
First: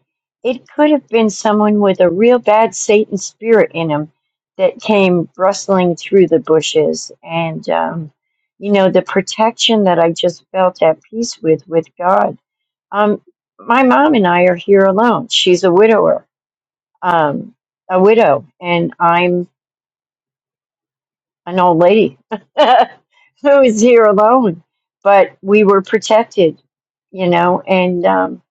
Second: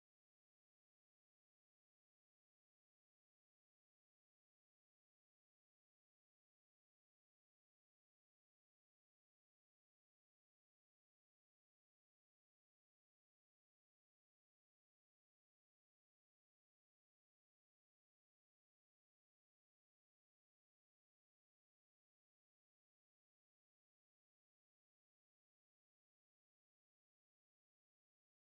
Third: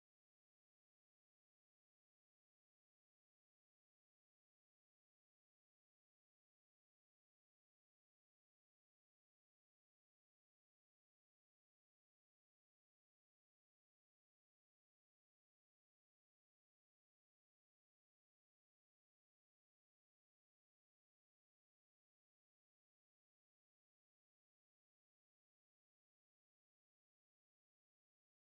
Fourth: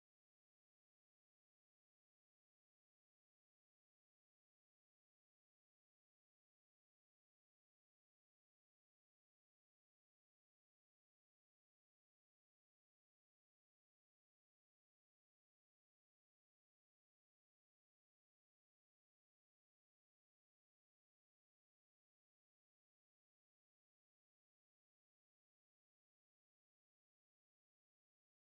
C: it could have been someone with a real bad Satan spirit in him that came rustling through the bushes. And, um, you know, the protection that I just felt at peace with, with God. Um, my mom and I are here alone. She's a widower. Um, a widow and I'm an old lady who was here alone, but we were protected, you know, and um,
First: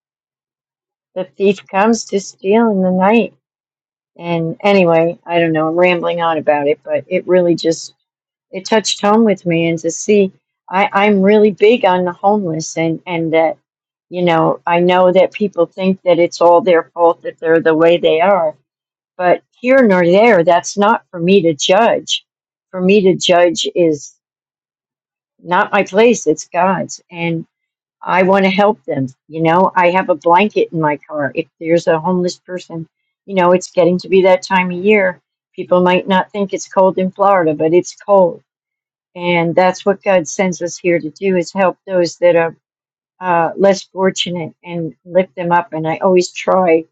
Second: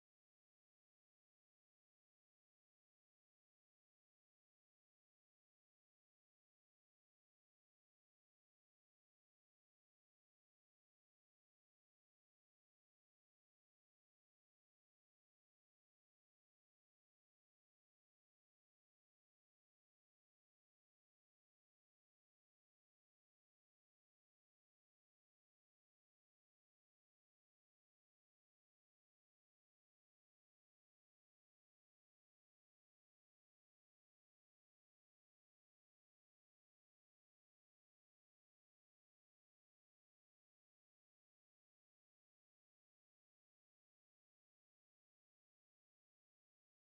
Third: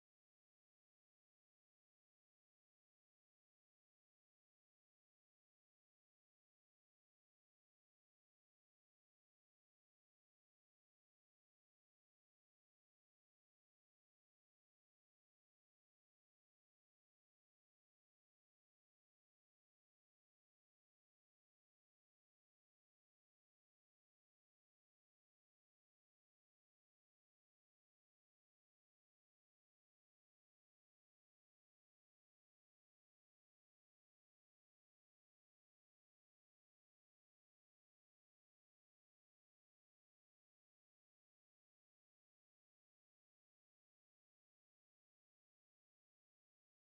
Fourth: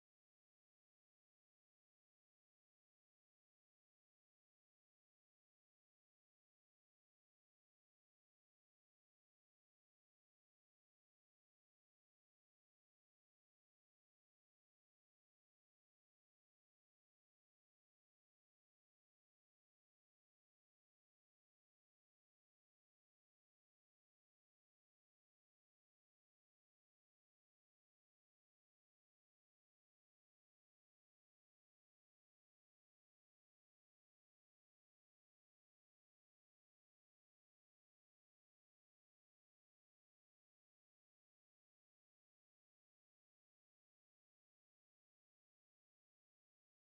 C: the thief comes to steal in the night. And anyway, I don't know, I'm rambling on about it, but it really just it touched home with me and to see I, I'm really big on the homeless and, and that, you know, I know that people think that it's all their fault that they're the way they are. But here nor there, that's not for me to judge. For me to judge is not my place, it's God's. And I want to help them. You know, I have a blanket in my car. If there's a homeless person, you know, it's getting to be that time of year. People might not think it's cold in Florida, but it's cold. And that's what God sends us here to do is help those that are uh, less fortunate and lift them up. And I always try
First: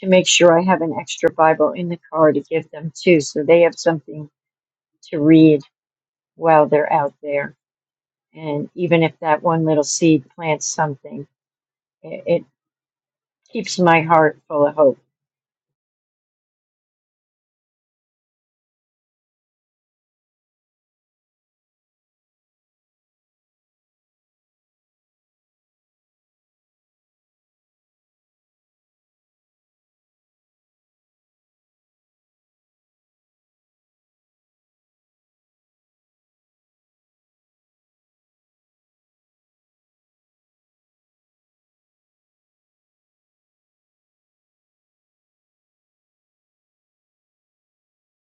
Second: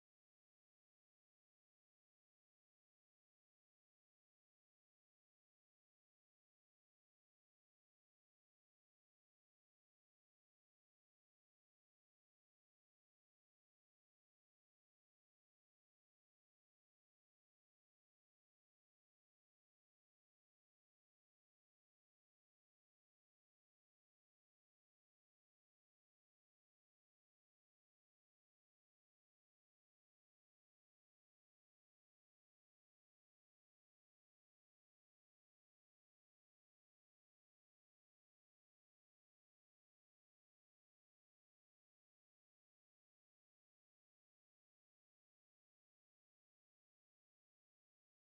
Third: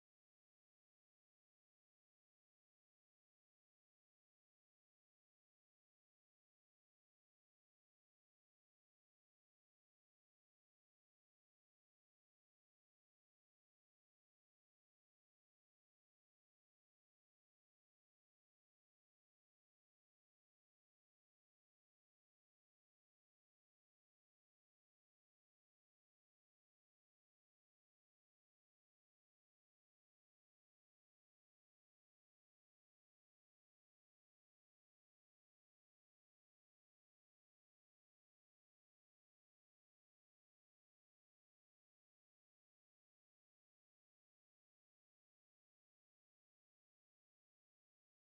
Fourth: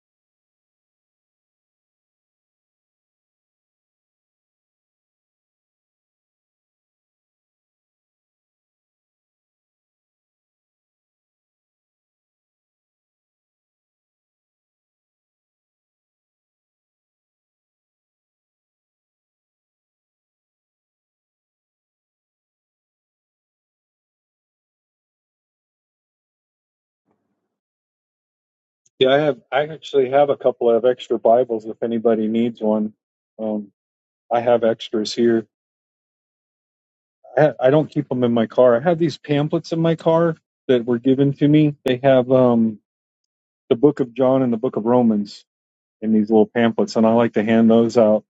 C: to make sure I have an extra Bible in the car to give them too, so they have something to read while they're out there. And even if that one little seed plants something, it, it keeps my heart full of hope.
A: Yeah, I have. I actually have a couple of extra Bibles if anybody needs one. Um, I have extras here I, ha- I don't keep them in my car. I have these pamphlets in my car that were given to me. They have um, the Book of John and the Book of Romans in these little pamphlets, and I like to hand those out,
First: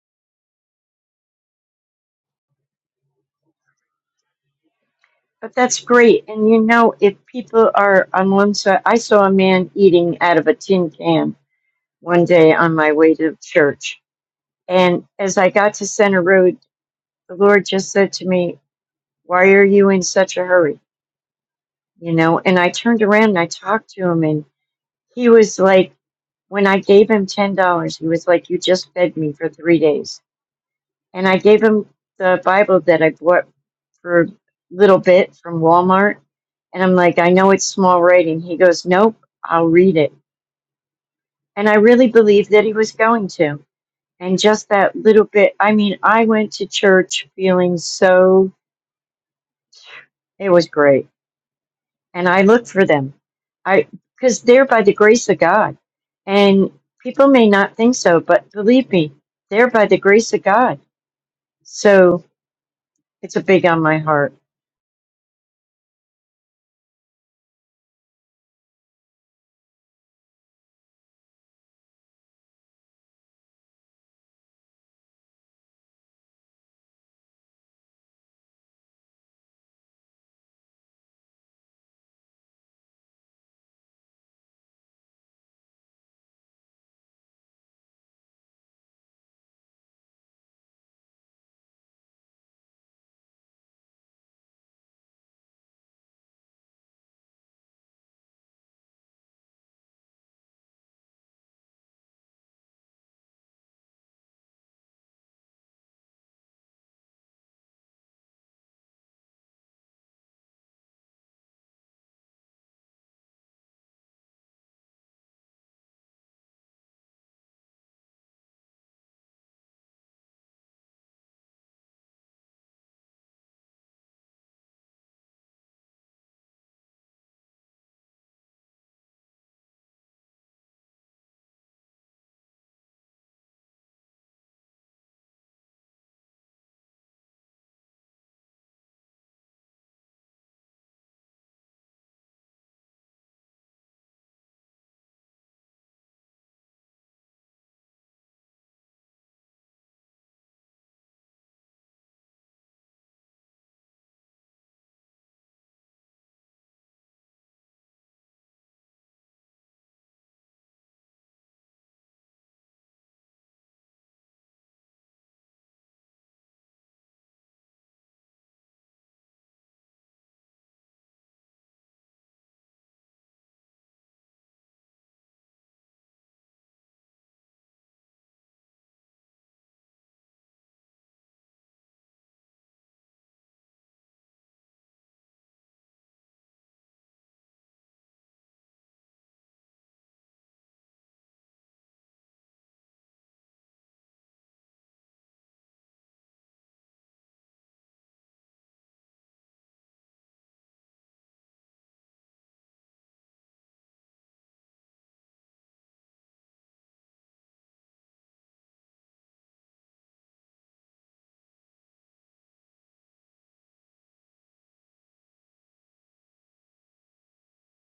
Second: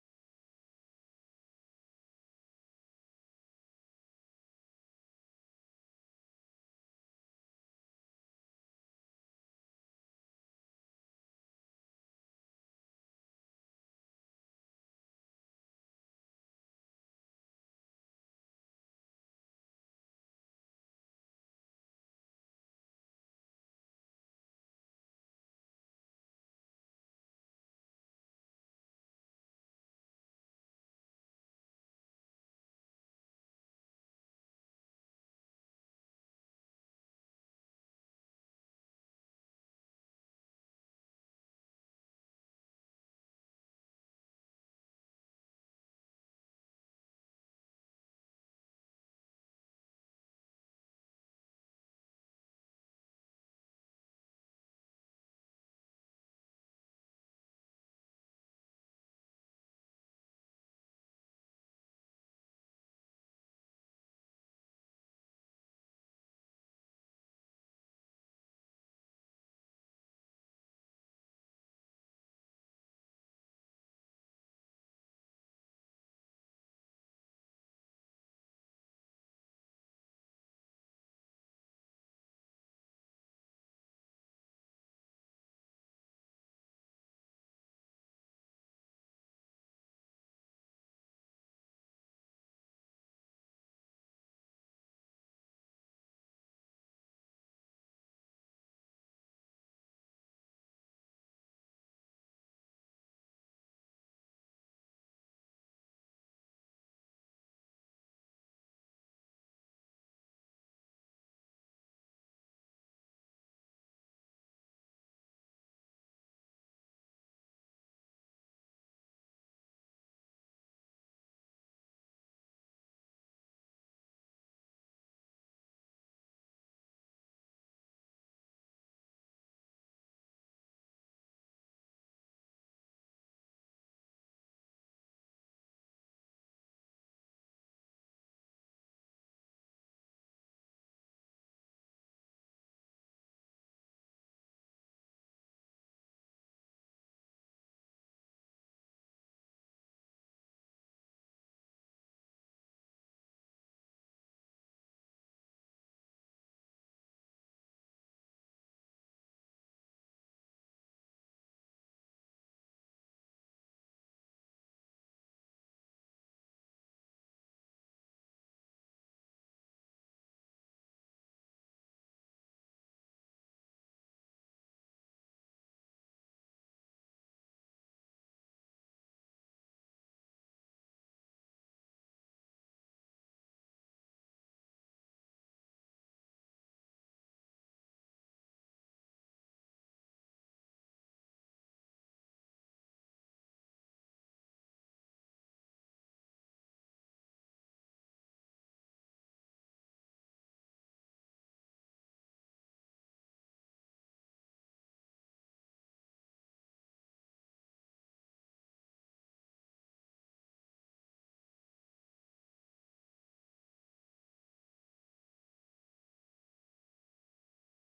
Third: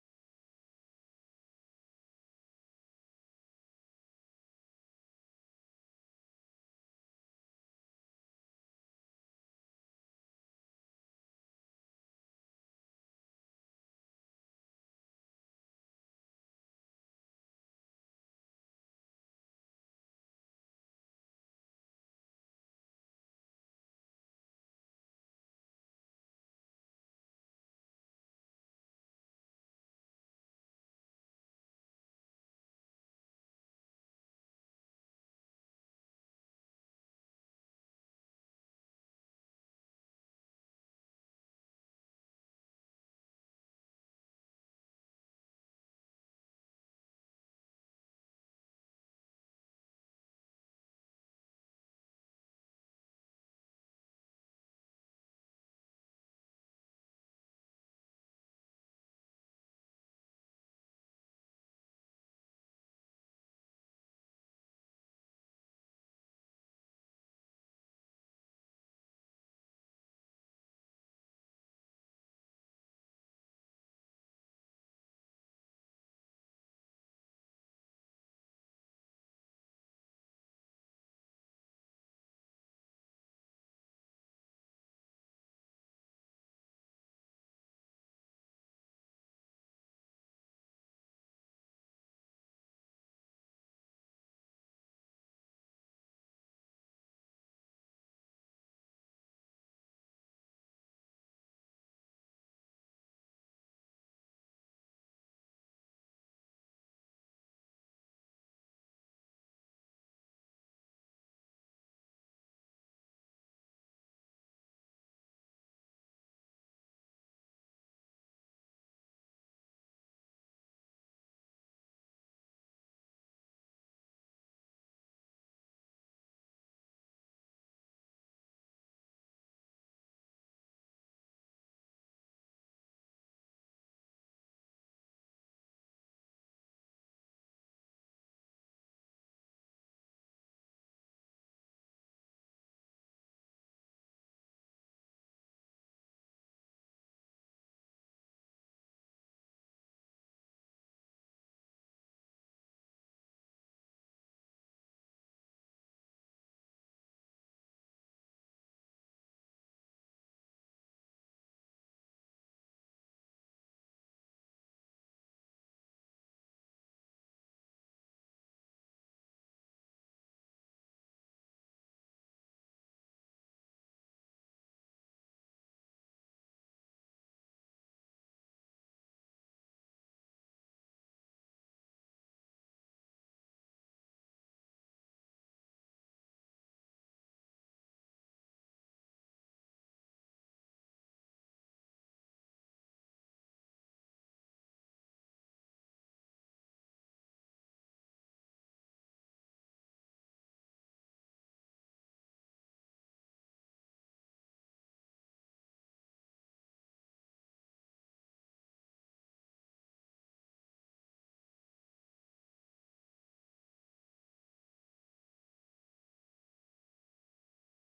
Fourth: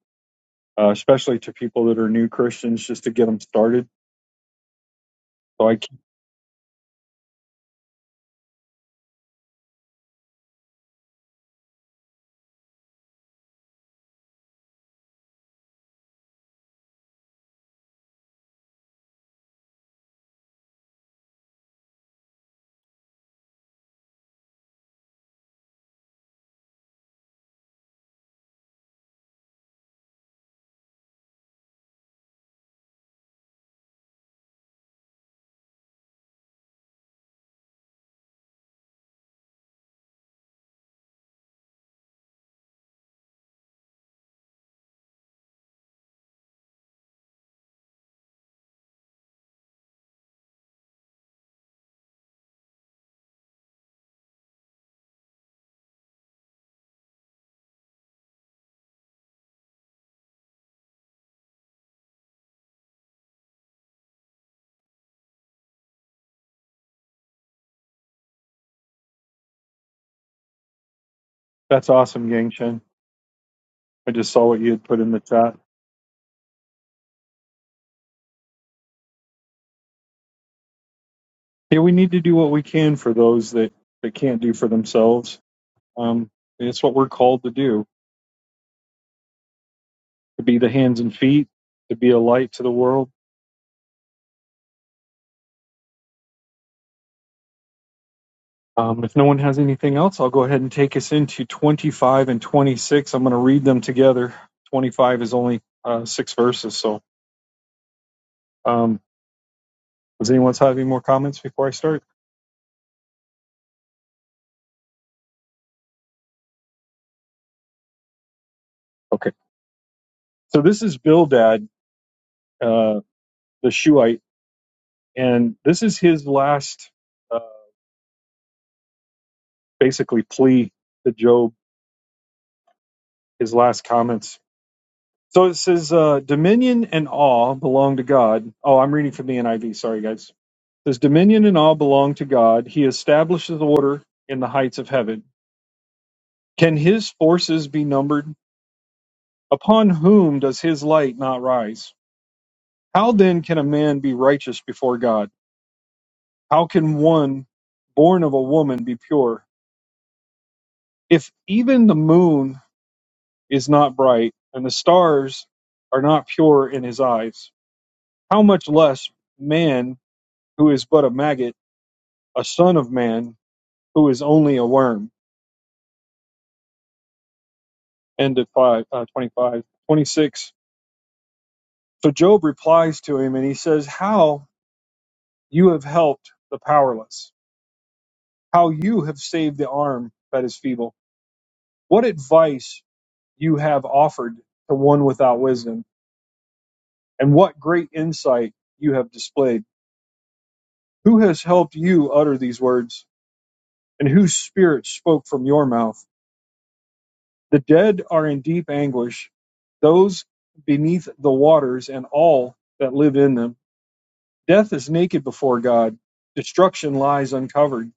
A: uh, especially to people that are new Christians, just to get them started.
C: But
A: So I
C: that's
A: keep,
C: great. And you know, if people are on one side, I saw a man eating out of a tin can one day on my way to church. And as I got to Center Road, the Lord just said to me, Why are you in such a hurry? You know, and I turned around and I talked to him, and he was like, When I gave him $10, he was like, You just fed me for three days and I gave him the Bible that I bought for a little bit from Walmart. And I'm like, I know it's small writing. He goes, Nope, I'll read it. And I really believed that he was going to. And just that little bit, I mean, I went to church feeling so, it was great. And I look for them. I, because they're by the grace of God. And people may not think so, but believe me, they're by the grace of God. So it's a big on my heart.
A: that's awesome, Yang Chen. I just saw what you had put in the chat. Yeah, we need to do what we can for those that that can't do for themselves. Um, it's what we're called to do: to be the hands and feet, to be a light to the world Um, if no one has anything else, I'll go ahead and take us into 25 and 26. I'm going to read them together. 25 is only uh, six verses. So, um, does anyone have any more comments before I start? Okay. So, this is Bildad, uh, the Shuhite, and this is his last uh, basically plea to Job, his last comments. So, it says, uh, Dominion and awe belong to God. Oh, I'm reading from the NIV. Sorry, guys. His dominion and all belong to God. He establishes order in the heights of heaven. Can his forces be numbered? Upon whom does his light not rise? How then can a man be righteous before God? How can one born of a woman be pure? If even the moon is not bright and the stars are not pure in his eyes, how much less man who is but a maggot, a son of man who is only a worm? End of five, uh, 25. 26. So Job replies to him and he says, How you have helped the powerless, how you have saved the arm that is feeble, what advice you have offered to one without wisdom, and what great insight you have displayed. Who has helped you utter these words, and whose spirit spoke from your mouth? The dead are in deep anguish, those beneath the waters and all that live in them. Death is naked before God, destruction lies uncovered.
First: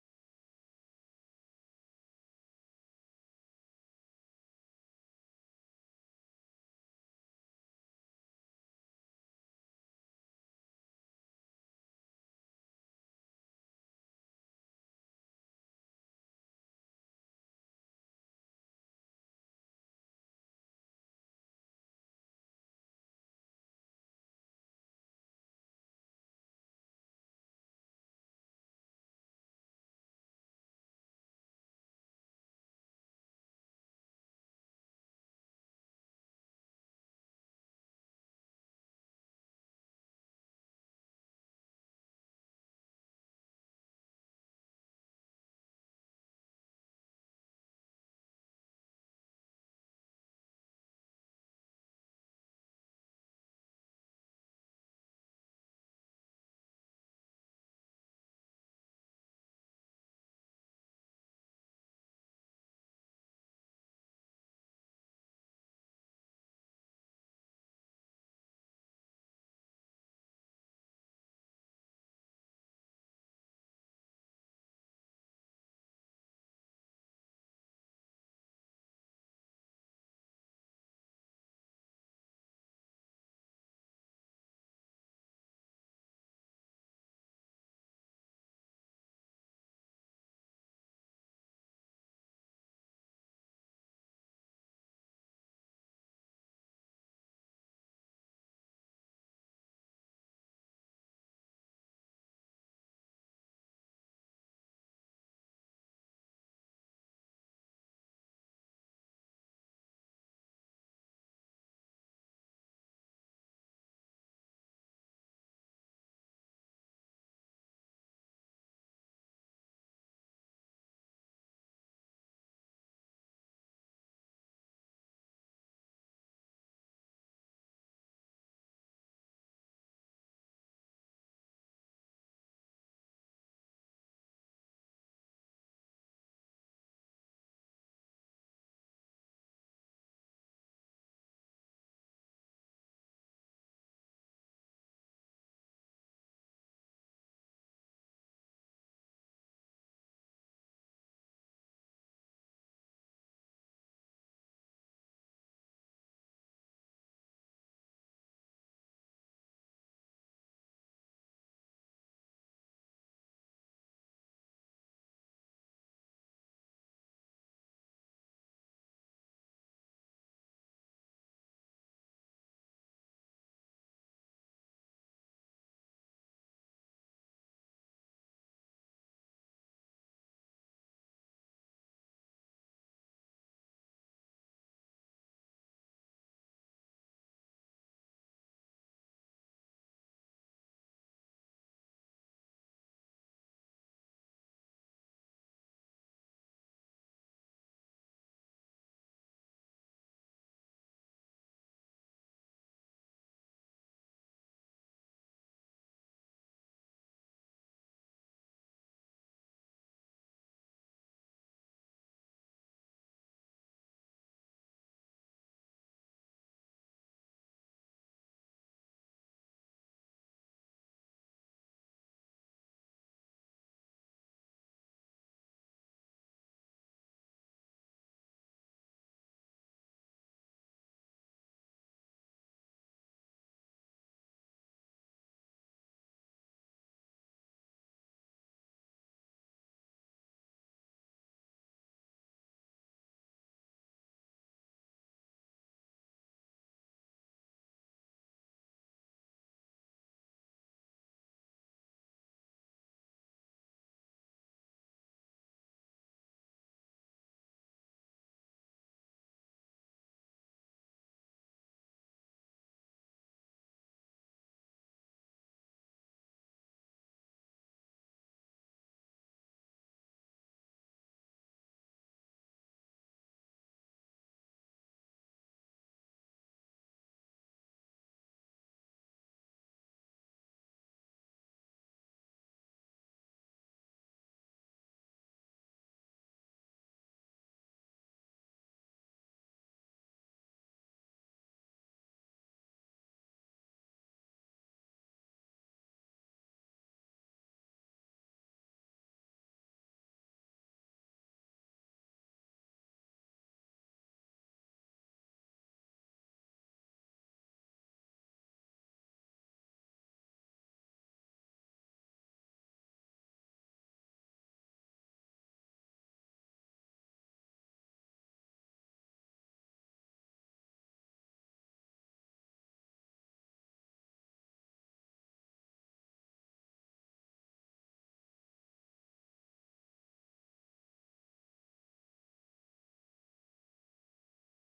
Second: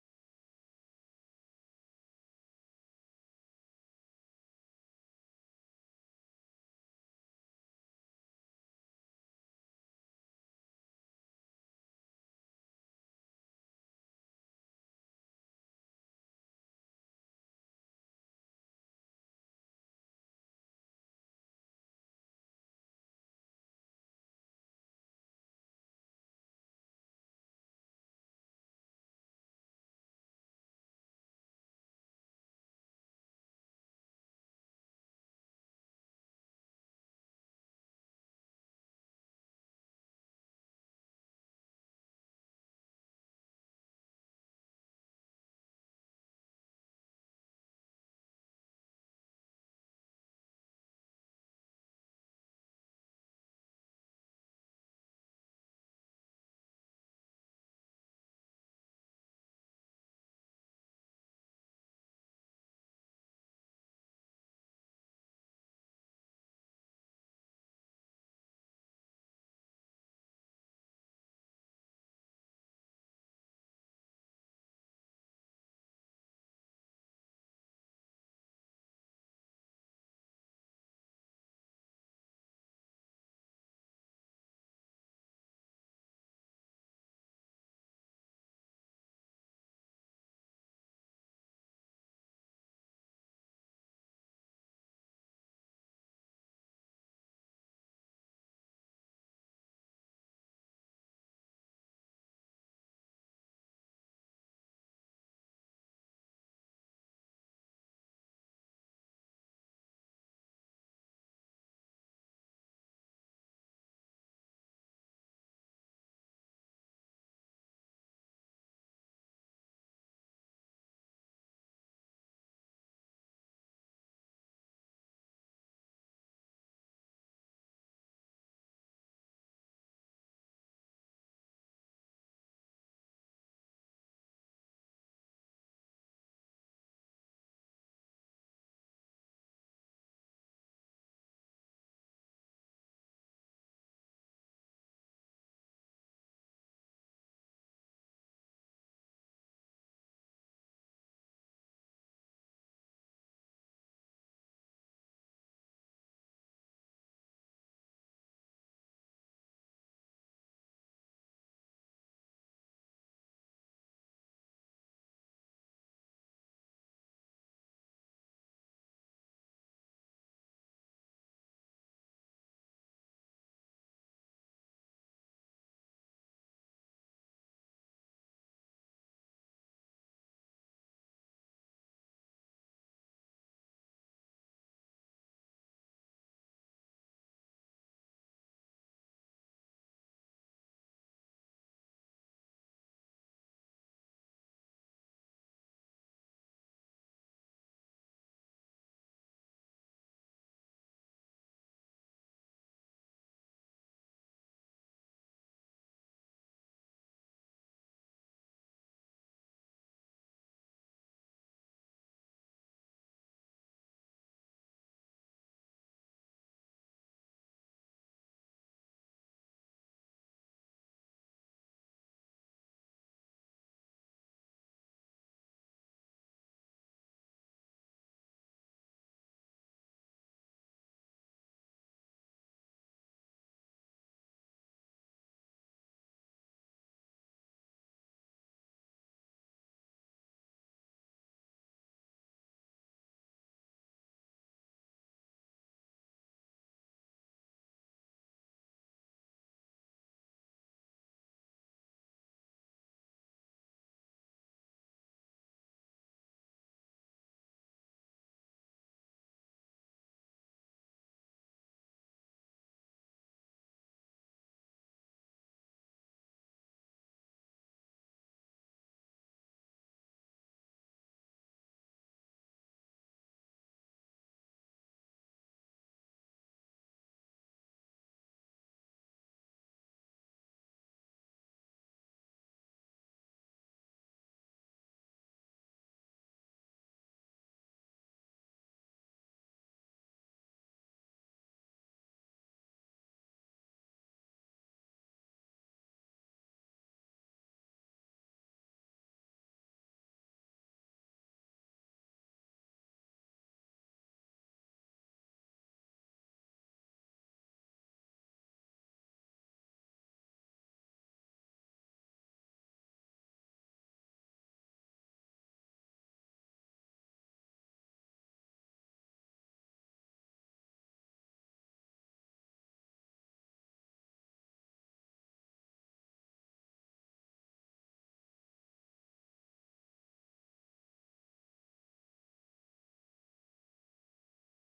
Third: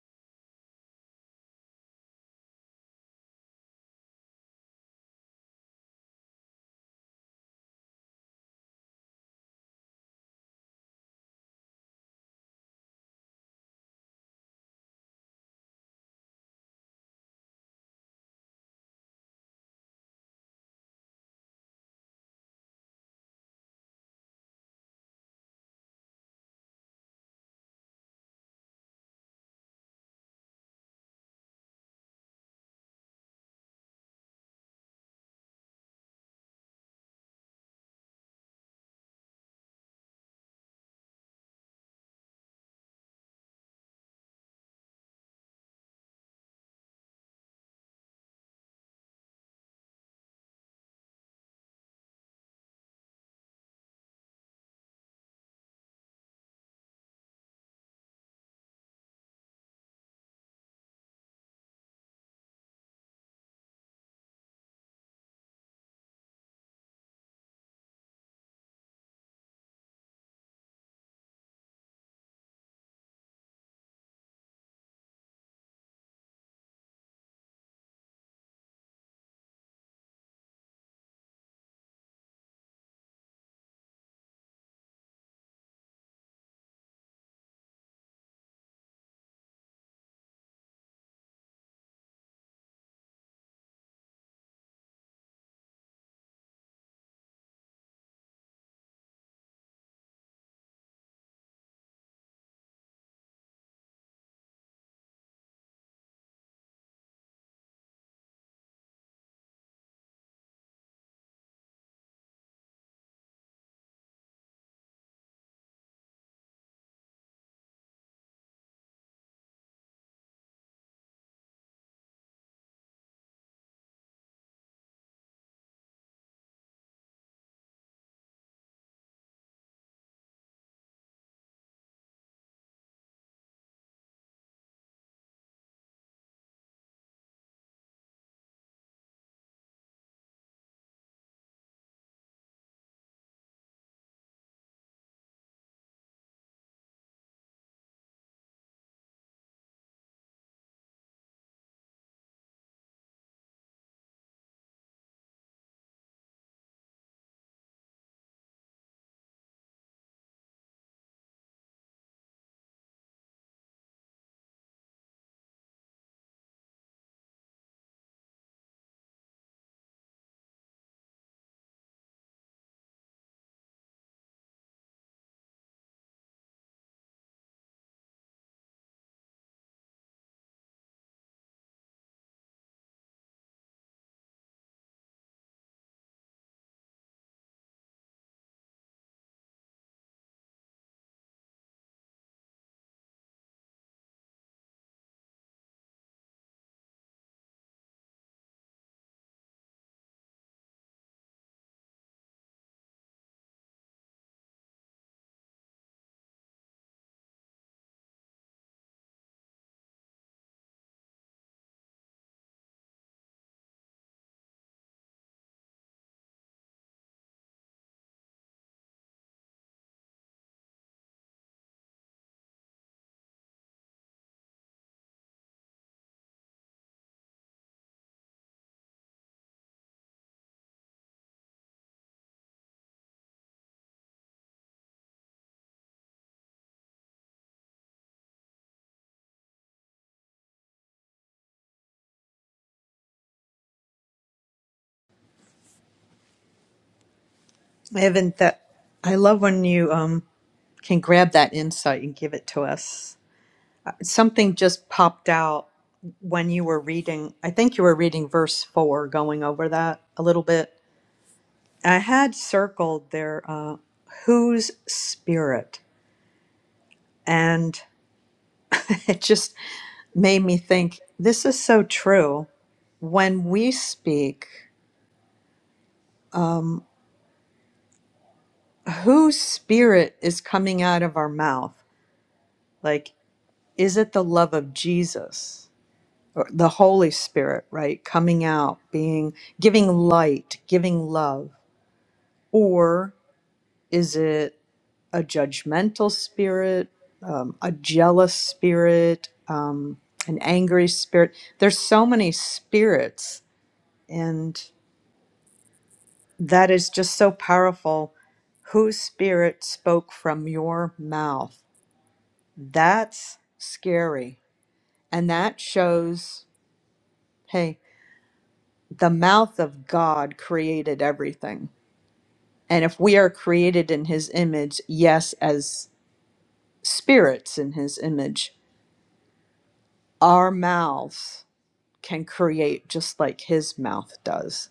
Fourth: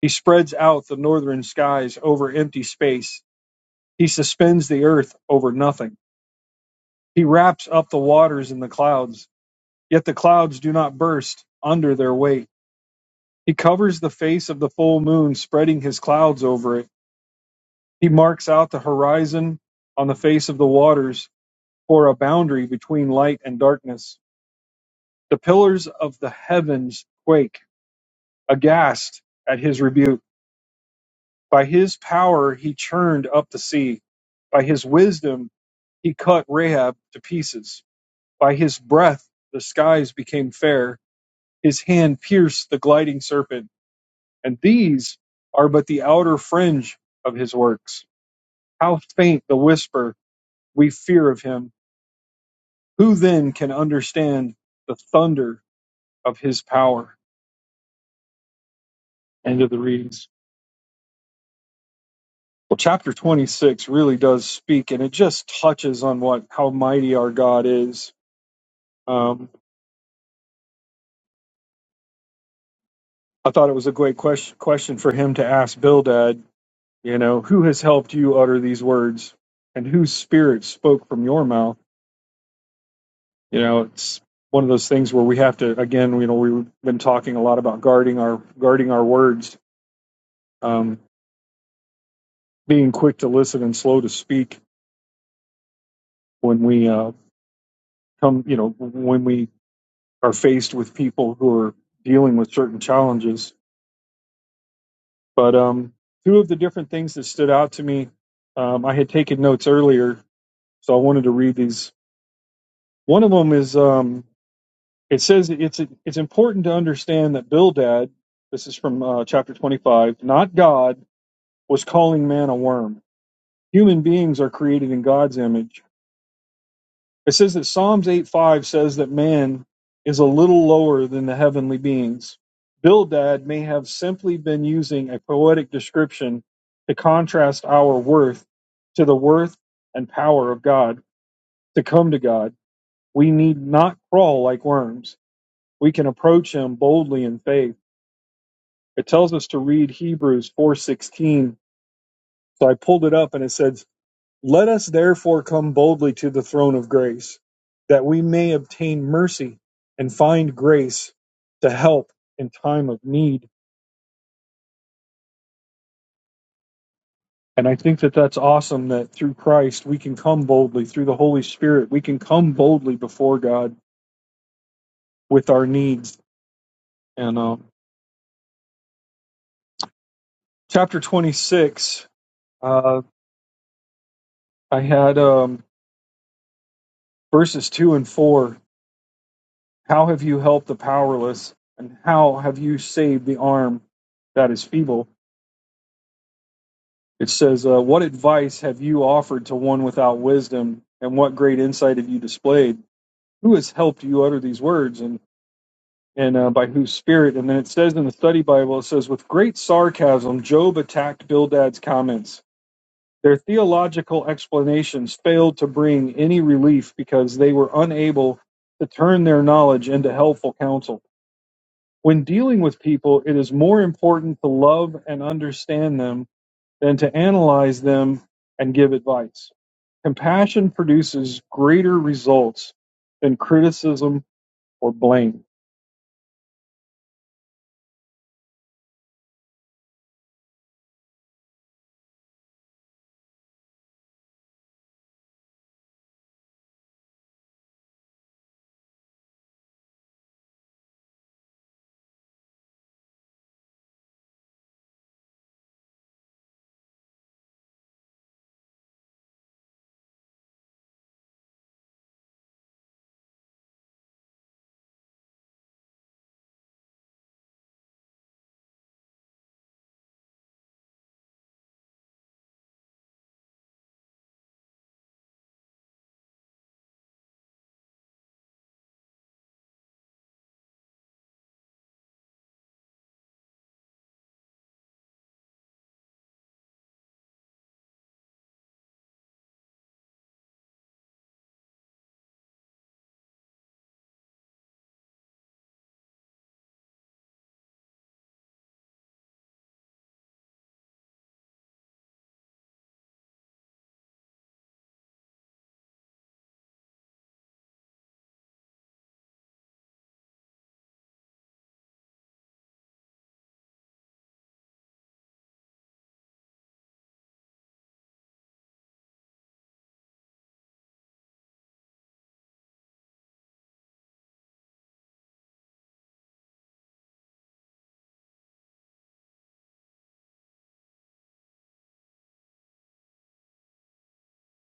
A: He spreads out the northern skies over empty space. He suspends the earth over nothing. He wraps up the waters in the clouds, yet the clouds do not burst under their weight. He covers the face of the full moon, spreading his clouds over it. He marks out the horizon on the face of the waters for a boundary between light and darkness. The pillars of the heavens quake, aghast at his rebuke. By his power he churned up the sea. By his wisdom He cut Rahab to pieces. By his breath the skies became fair. His hand pierced the gliding serpent. And these are but the outer fringe of his works. How faint the whisper we fear of him. Who then can understand the thunder of his power? End of the readings. Well, chapter 26 really does speak, and it just touches on what how mighty our God is. Um, I thought it was a great question, question for him to ask Bildad You know, who has helped you utter these words and whose spirit spoke from your mouth? You know, it's one of those things where we have to, again, you know, we've been talking a lot about guarding our, guarding our words, um, being quick to listen and slow to speak when we, uh, come, you know, when we are faced with people who are dealing with certain challenges. But, um, two of the different things that stood out to me, um, I had taken notes earlier, so I wanted to read these. One of them is, um, It says it's it's important to understand that Bildad, this is from uh, chapter 25, not God, was calling man a worm. Human beings are created in God's image. It says that Psalms eight five says that man is a little lower than the heavenly beings. Bildad may have simply been using a poetic description to contrast our worth to the worth and power of God. To come to God, we need not crawl like worms. We can approach him boldly in faith It tells us to read Hebrews 4:16. So I pulled it up and it says, "Let us therefore come boldly to the throne of grace, that we may obtain mercy and find grace to help in time of need." And I think that that's awesome that through Christ we can come boldly through the Holy Spirit. We can come boldly before God with our needs. And uh, chapter 26, uh, I had um, verses 2 and 4 How have you helped the powerless, and how have you saved the arm that is feeble? It says, uh, What advice have you offered to one without wisdom, and what great insight have you displayed? Who has helped you utter these words, and, and uh, by whose spirit? And then it says in the study Bible, it says, With great sarcasm, Job attacked Bildad's comments. Their theological explanations failed to bring any relief because they were unable to turn their knowledge into helpful counsel. When dealing with people, it is more important to love and understand them than to analyze them and give advice. Compassion produces greater results than criticism or blame.
B: I haven't that. I love when you um, can grab that insight and give it to us. Something just popped out when you were reading. I think you were reading verse four, going over that a little bit I had circled their uh, whose spirit, and it just made me think this is so true. When we speak, whose spirit is coming out of our mouth? Like, is it the love of Jesus or the Holy Spirit, right? Coming out, being giving light, giving love, or is it? a judgmental spirit, um, a jealous spirit, um, an angry spirit. There's so many spirits, and that is just so powerful. Whose spirit spoke from your mouth? That's scary. And that shows hey, the mouth of God created everything. And if we are created in his image, yes, as spirits in his image, our mouths can create just like his mouth does.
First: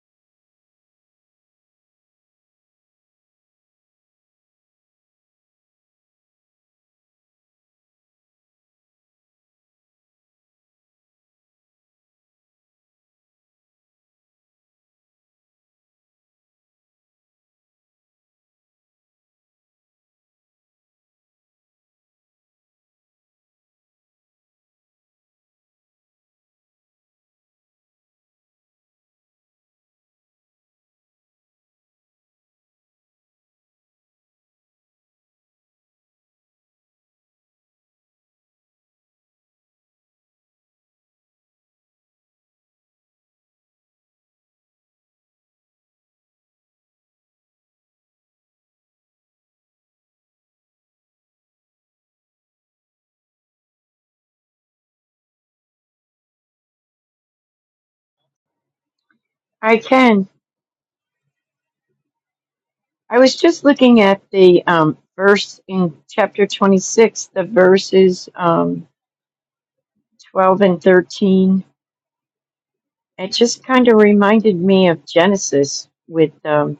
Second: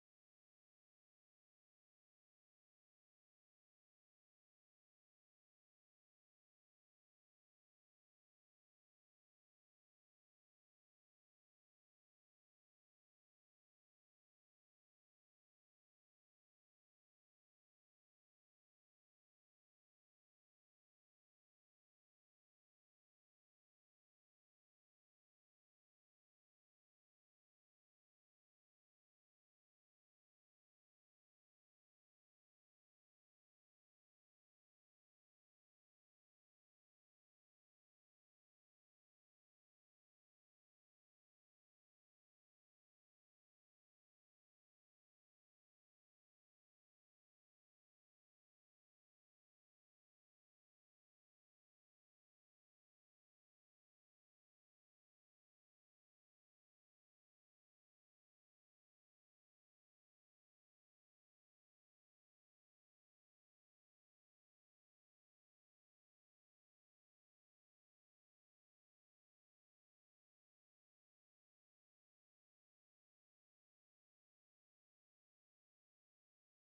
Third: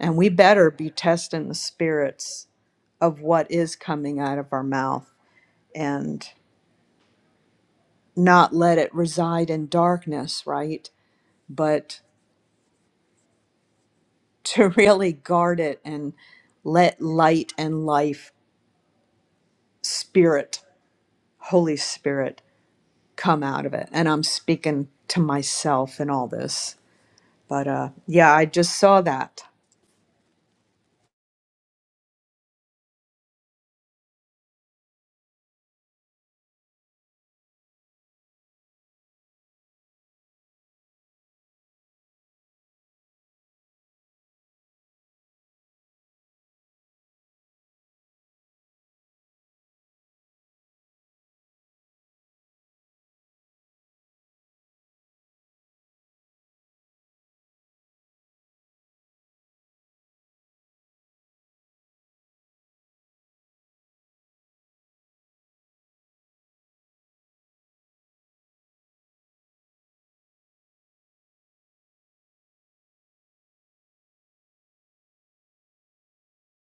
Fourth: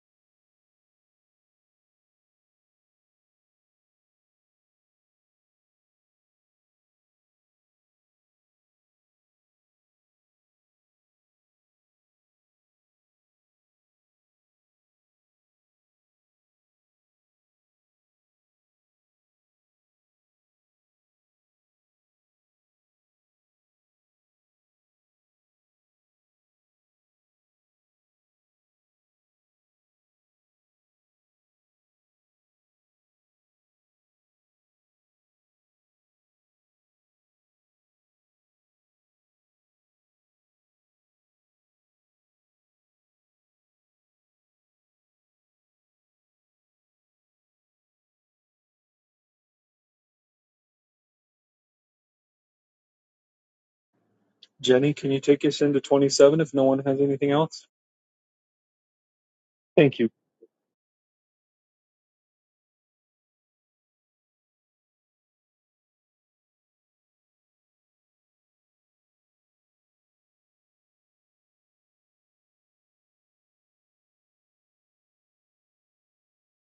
B: And we better be testing the spirits of what is coming out of our mouth and not let it reside in darkness, right? But to really guard it and let light and life, spirit, Holy Spirit, come out of it. And I'm speaking to myself in all this. But uh, yeah, I just saw that.
A: Jenny, can you take us into 27 if no one has anything else?
C: I
A: Thank you.
C: can. I was just looking at the um, verse in chapter 26, the verses um, 12 and 13. It just kind of reminded me of Genesis with um,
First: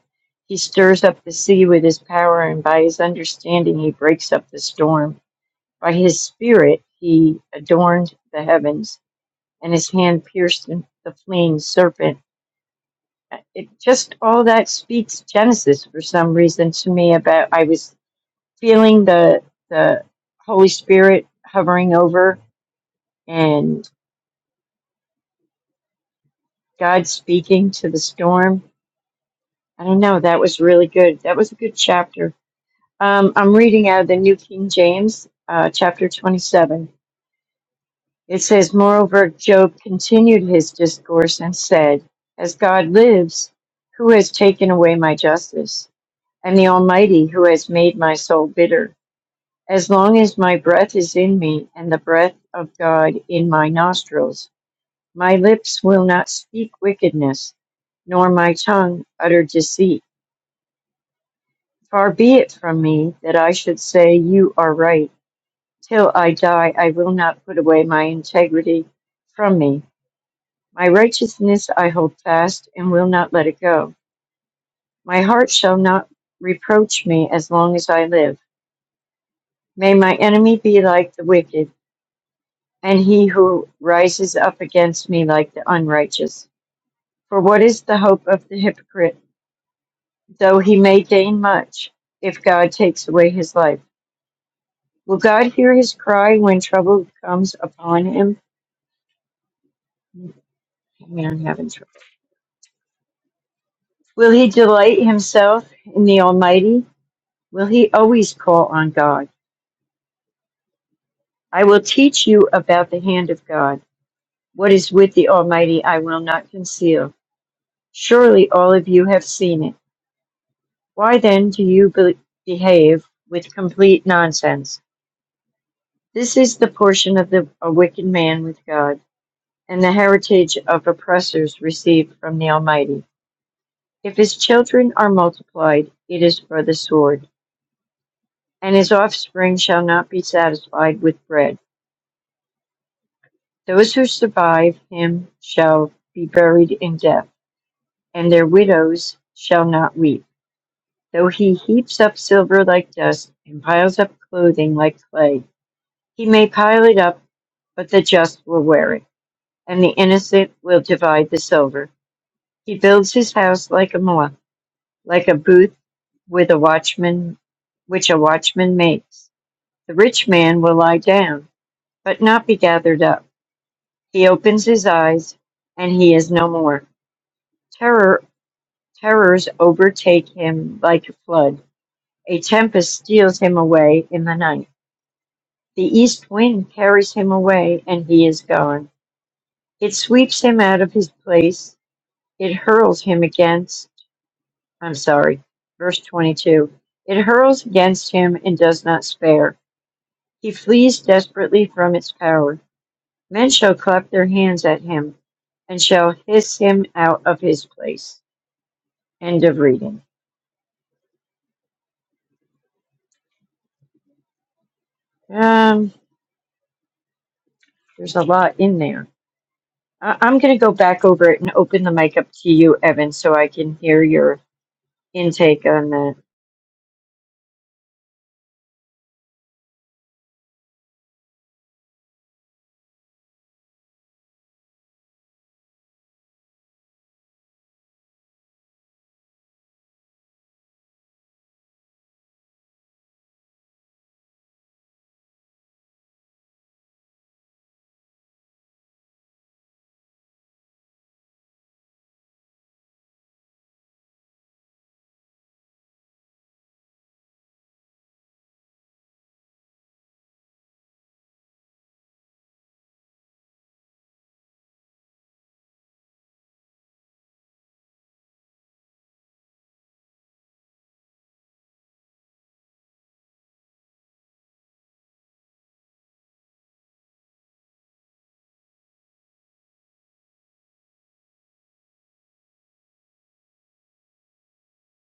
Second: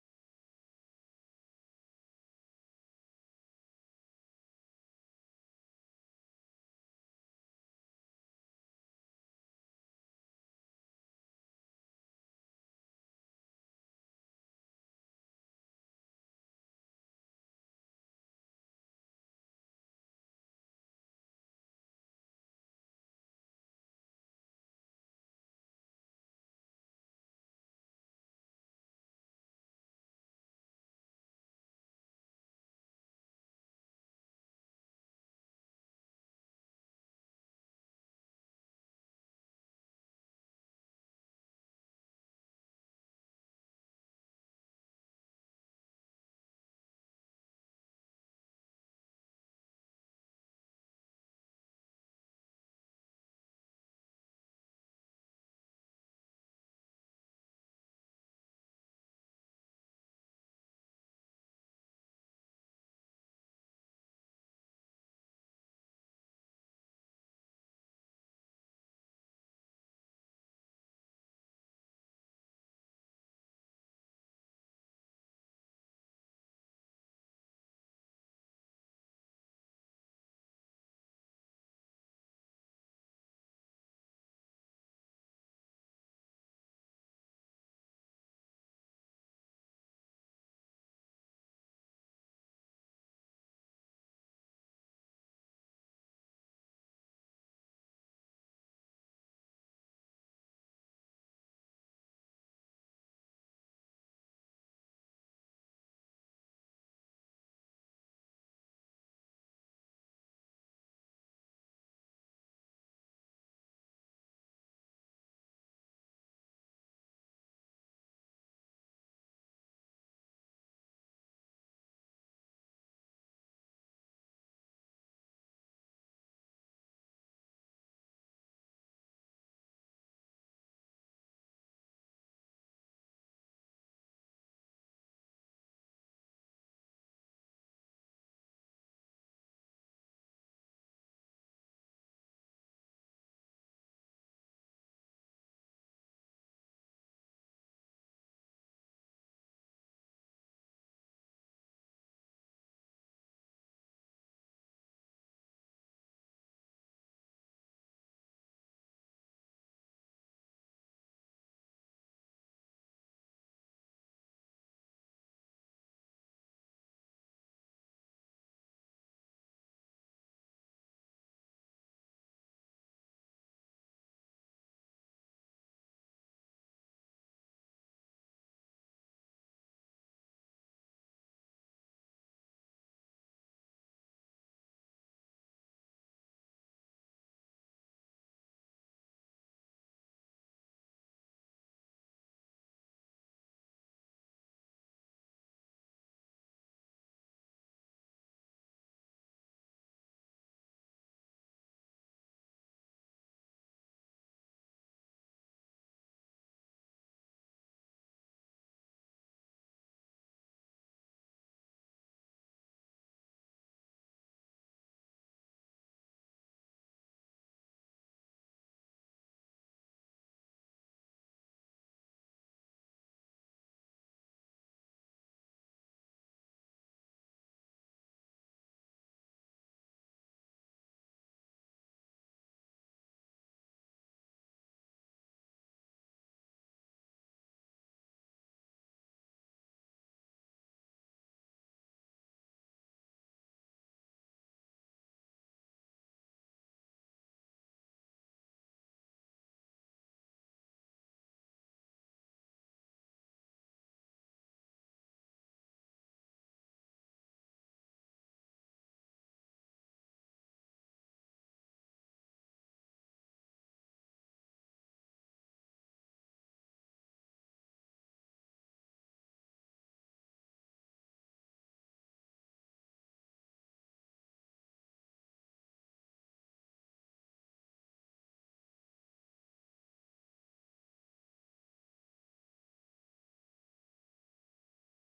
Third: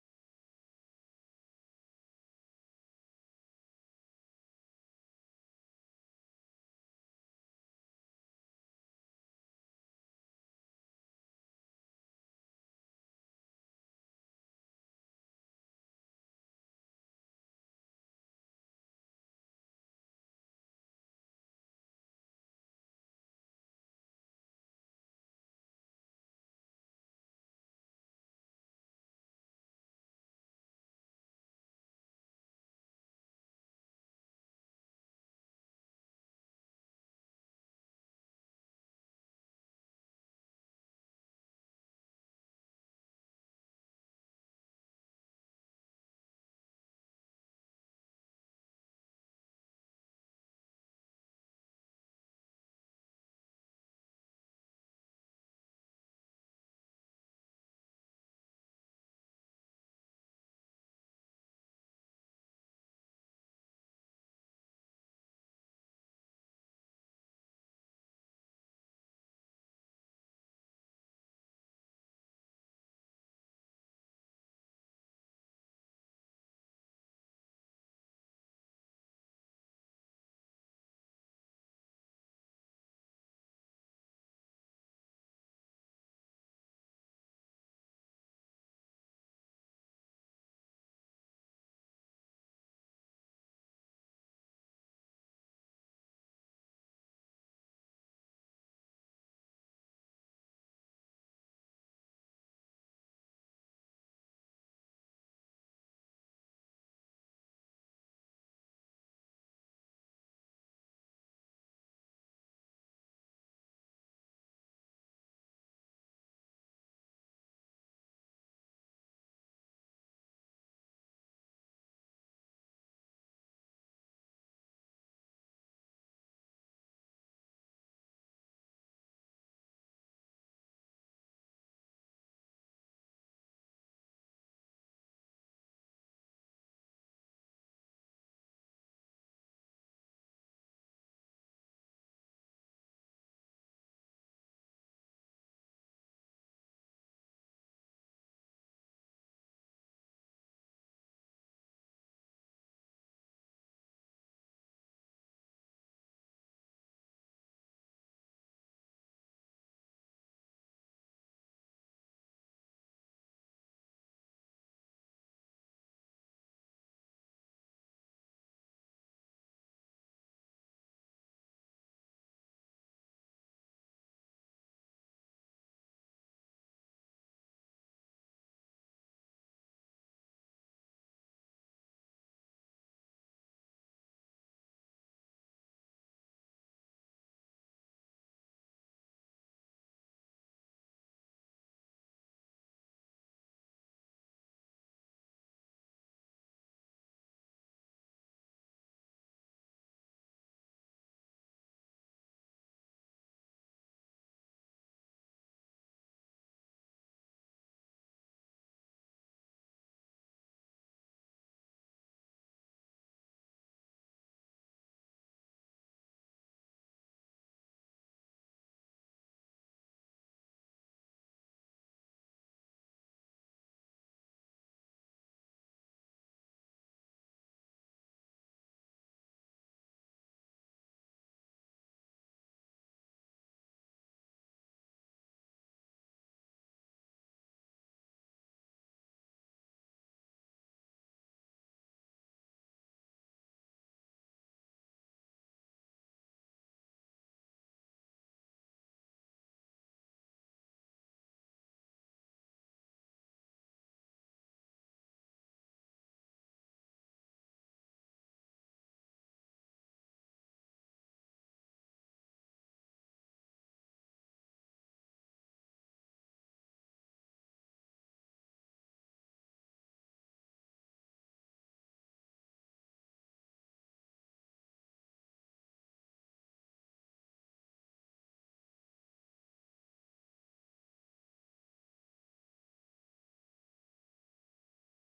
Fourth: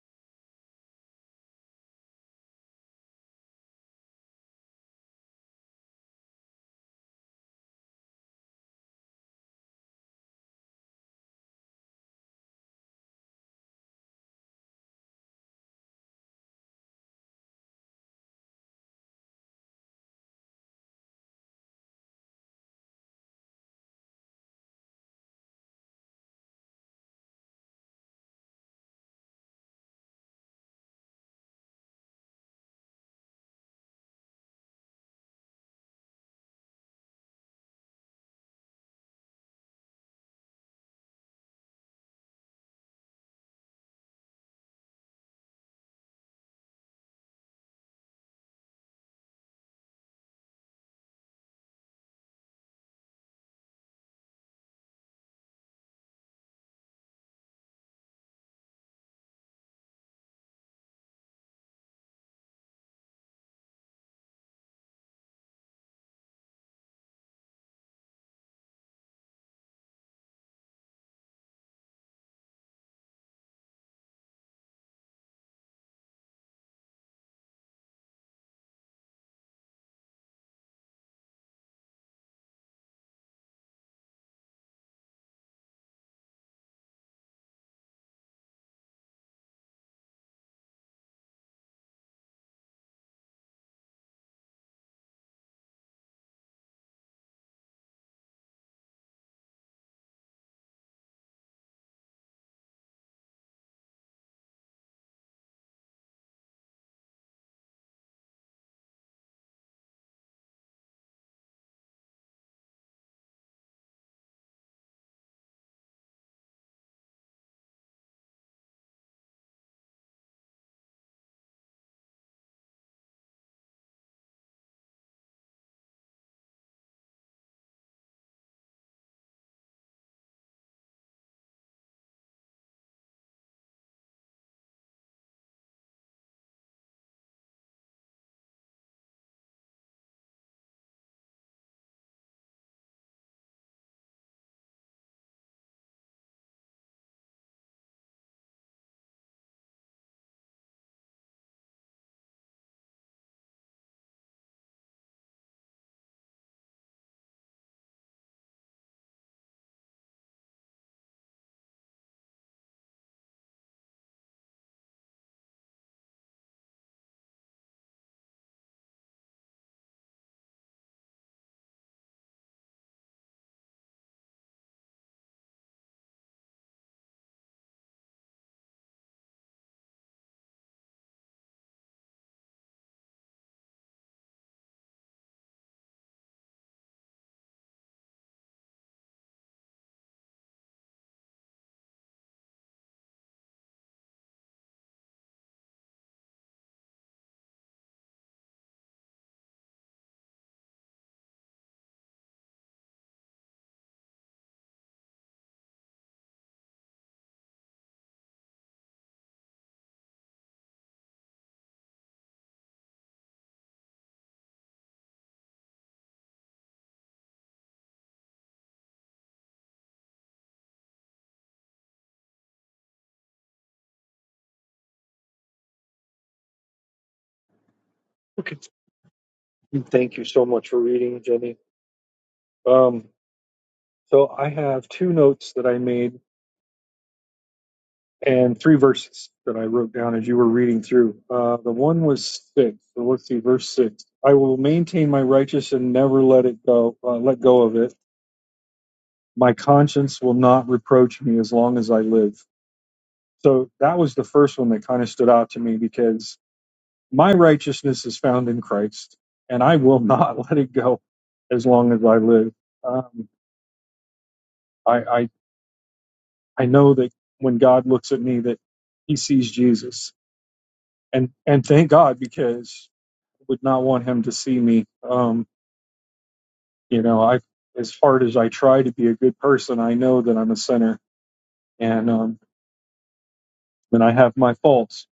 C: he stirs up the sea with his power, and by his understanding, he breaks up the storm. By his spirit, he adorned the heavens, and his hand pierced the fleeing serpent. It just all that speaks Genesis for some reason to me about. I was feeling the the Holy Spirit hovering over and God speaking to the storm. I don't know. That was really good. That was a good chapter. Um, I'm reading out of the New King James, uh, chapter 27. It says, Moreover, Job continued his discourse and said, 'As God lives, who has taken away my justice, and the Almighty who has made my soul bitter. As long as my breath is in me and the breath of God in my nostrils, My lips will not speak wickedness, nor my tongue utter deceit. Far be it from me that I should say, You are right. Till I die, I will not put away my integrity from me. My righteousness I hold fast and will not let it go. My heart shall not reproach me as long as I live. May my enemy be like the wicked, and he who rises up against me like the unrighteous. For what is the hope of the hypocrite? though he may gain much if God takes away his life. Will God hear his cry when trouble comes upon him? Man, I'm having trouble. Will he delight himself in the Almighty? Will he always call on God? I will teach you about the hand of God. What is with the Almighty I will not conceal. Surely all of you have seen it. Why then do you be- behave with complete nonsense? This is the portion of the a wicked man with God. and the heritage of oppressors received from the Almighty. If his children are multiplied, it is for the sword, and his offspring shall not be satisfied with bread. Those who survive him shall be buried in death, and their widows shall not weep. Though he heaps up silver like dust and piles up clothing like clay, he may pile it up, but the just will wear it, and the innocent will divide the silver. He builds his house like a mollusc, like a booth with a watchman, which a watchman makes. The rich man will lie down, but not be gathered up. He opens his eyes, and he is no more. Terror, terrors overtake him like a flood. A tempest steals him away in the night. The east wind carries him away, and he is gone. It sweeps him out of his place. It hurls him against, I'm sorry, verse 22. It hurls against him and does not spare. He flees desperately from its power. Men shall clap their hands at him and shall hiss him out of his place. End of reading. Um, there's a lot in there. I- I'm going to go back over it and open the mic up to you, Evan, so I can hear your intake on that.
A: Okay. Thank you so much for reading, Jenny. Um, so I have two notes that I made and three verses that I wrote down as you were reading through. Uh, the one was six. So let's see, verse six. I will maintain my righteousness and never let it go. Uh, let go of it. My conscience will not reproach me as long as I live. So that was the first one that kind of stood out to me because my righteousness is found in Christ, and I will not let it go as long as I live. Um, I, I I know that when God looks at me, that He sees Jesus, and and thank God because would not want him to see me. Um, you know, I as hard as I try to be a good person, I know that I'm a sinner and um, and I have my faults.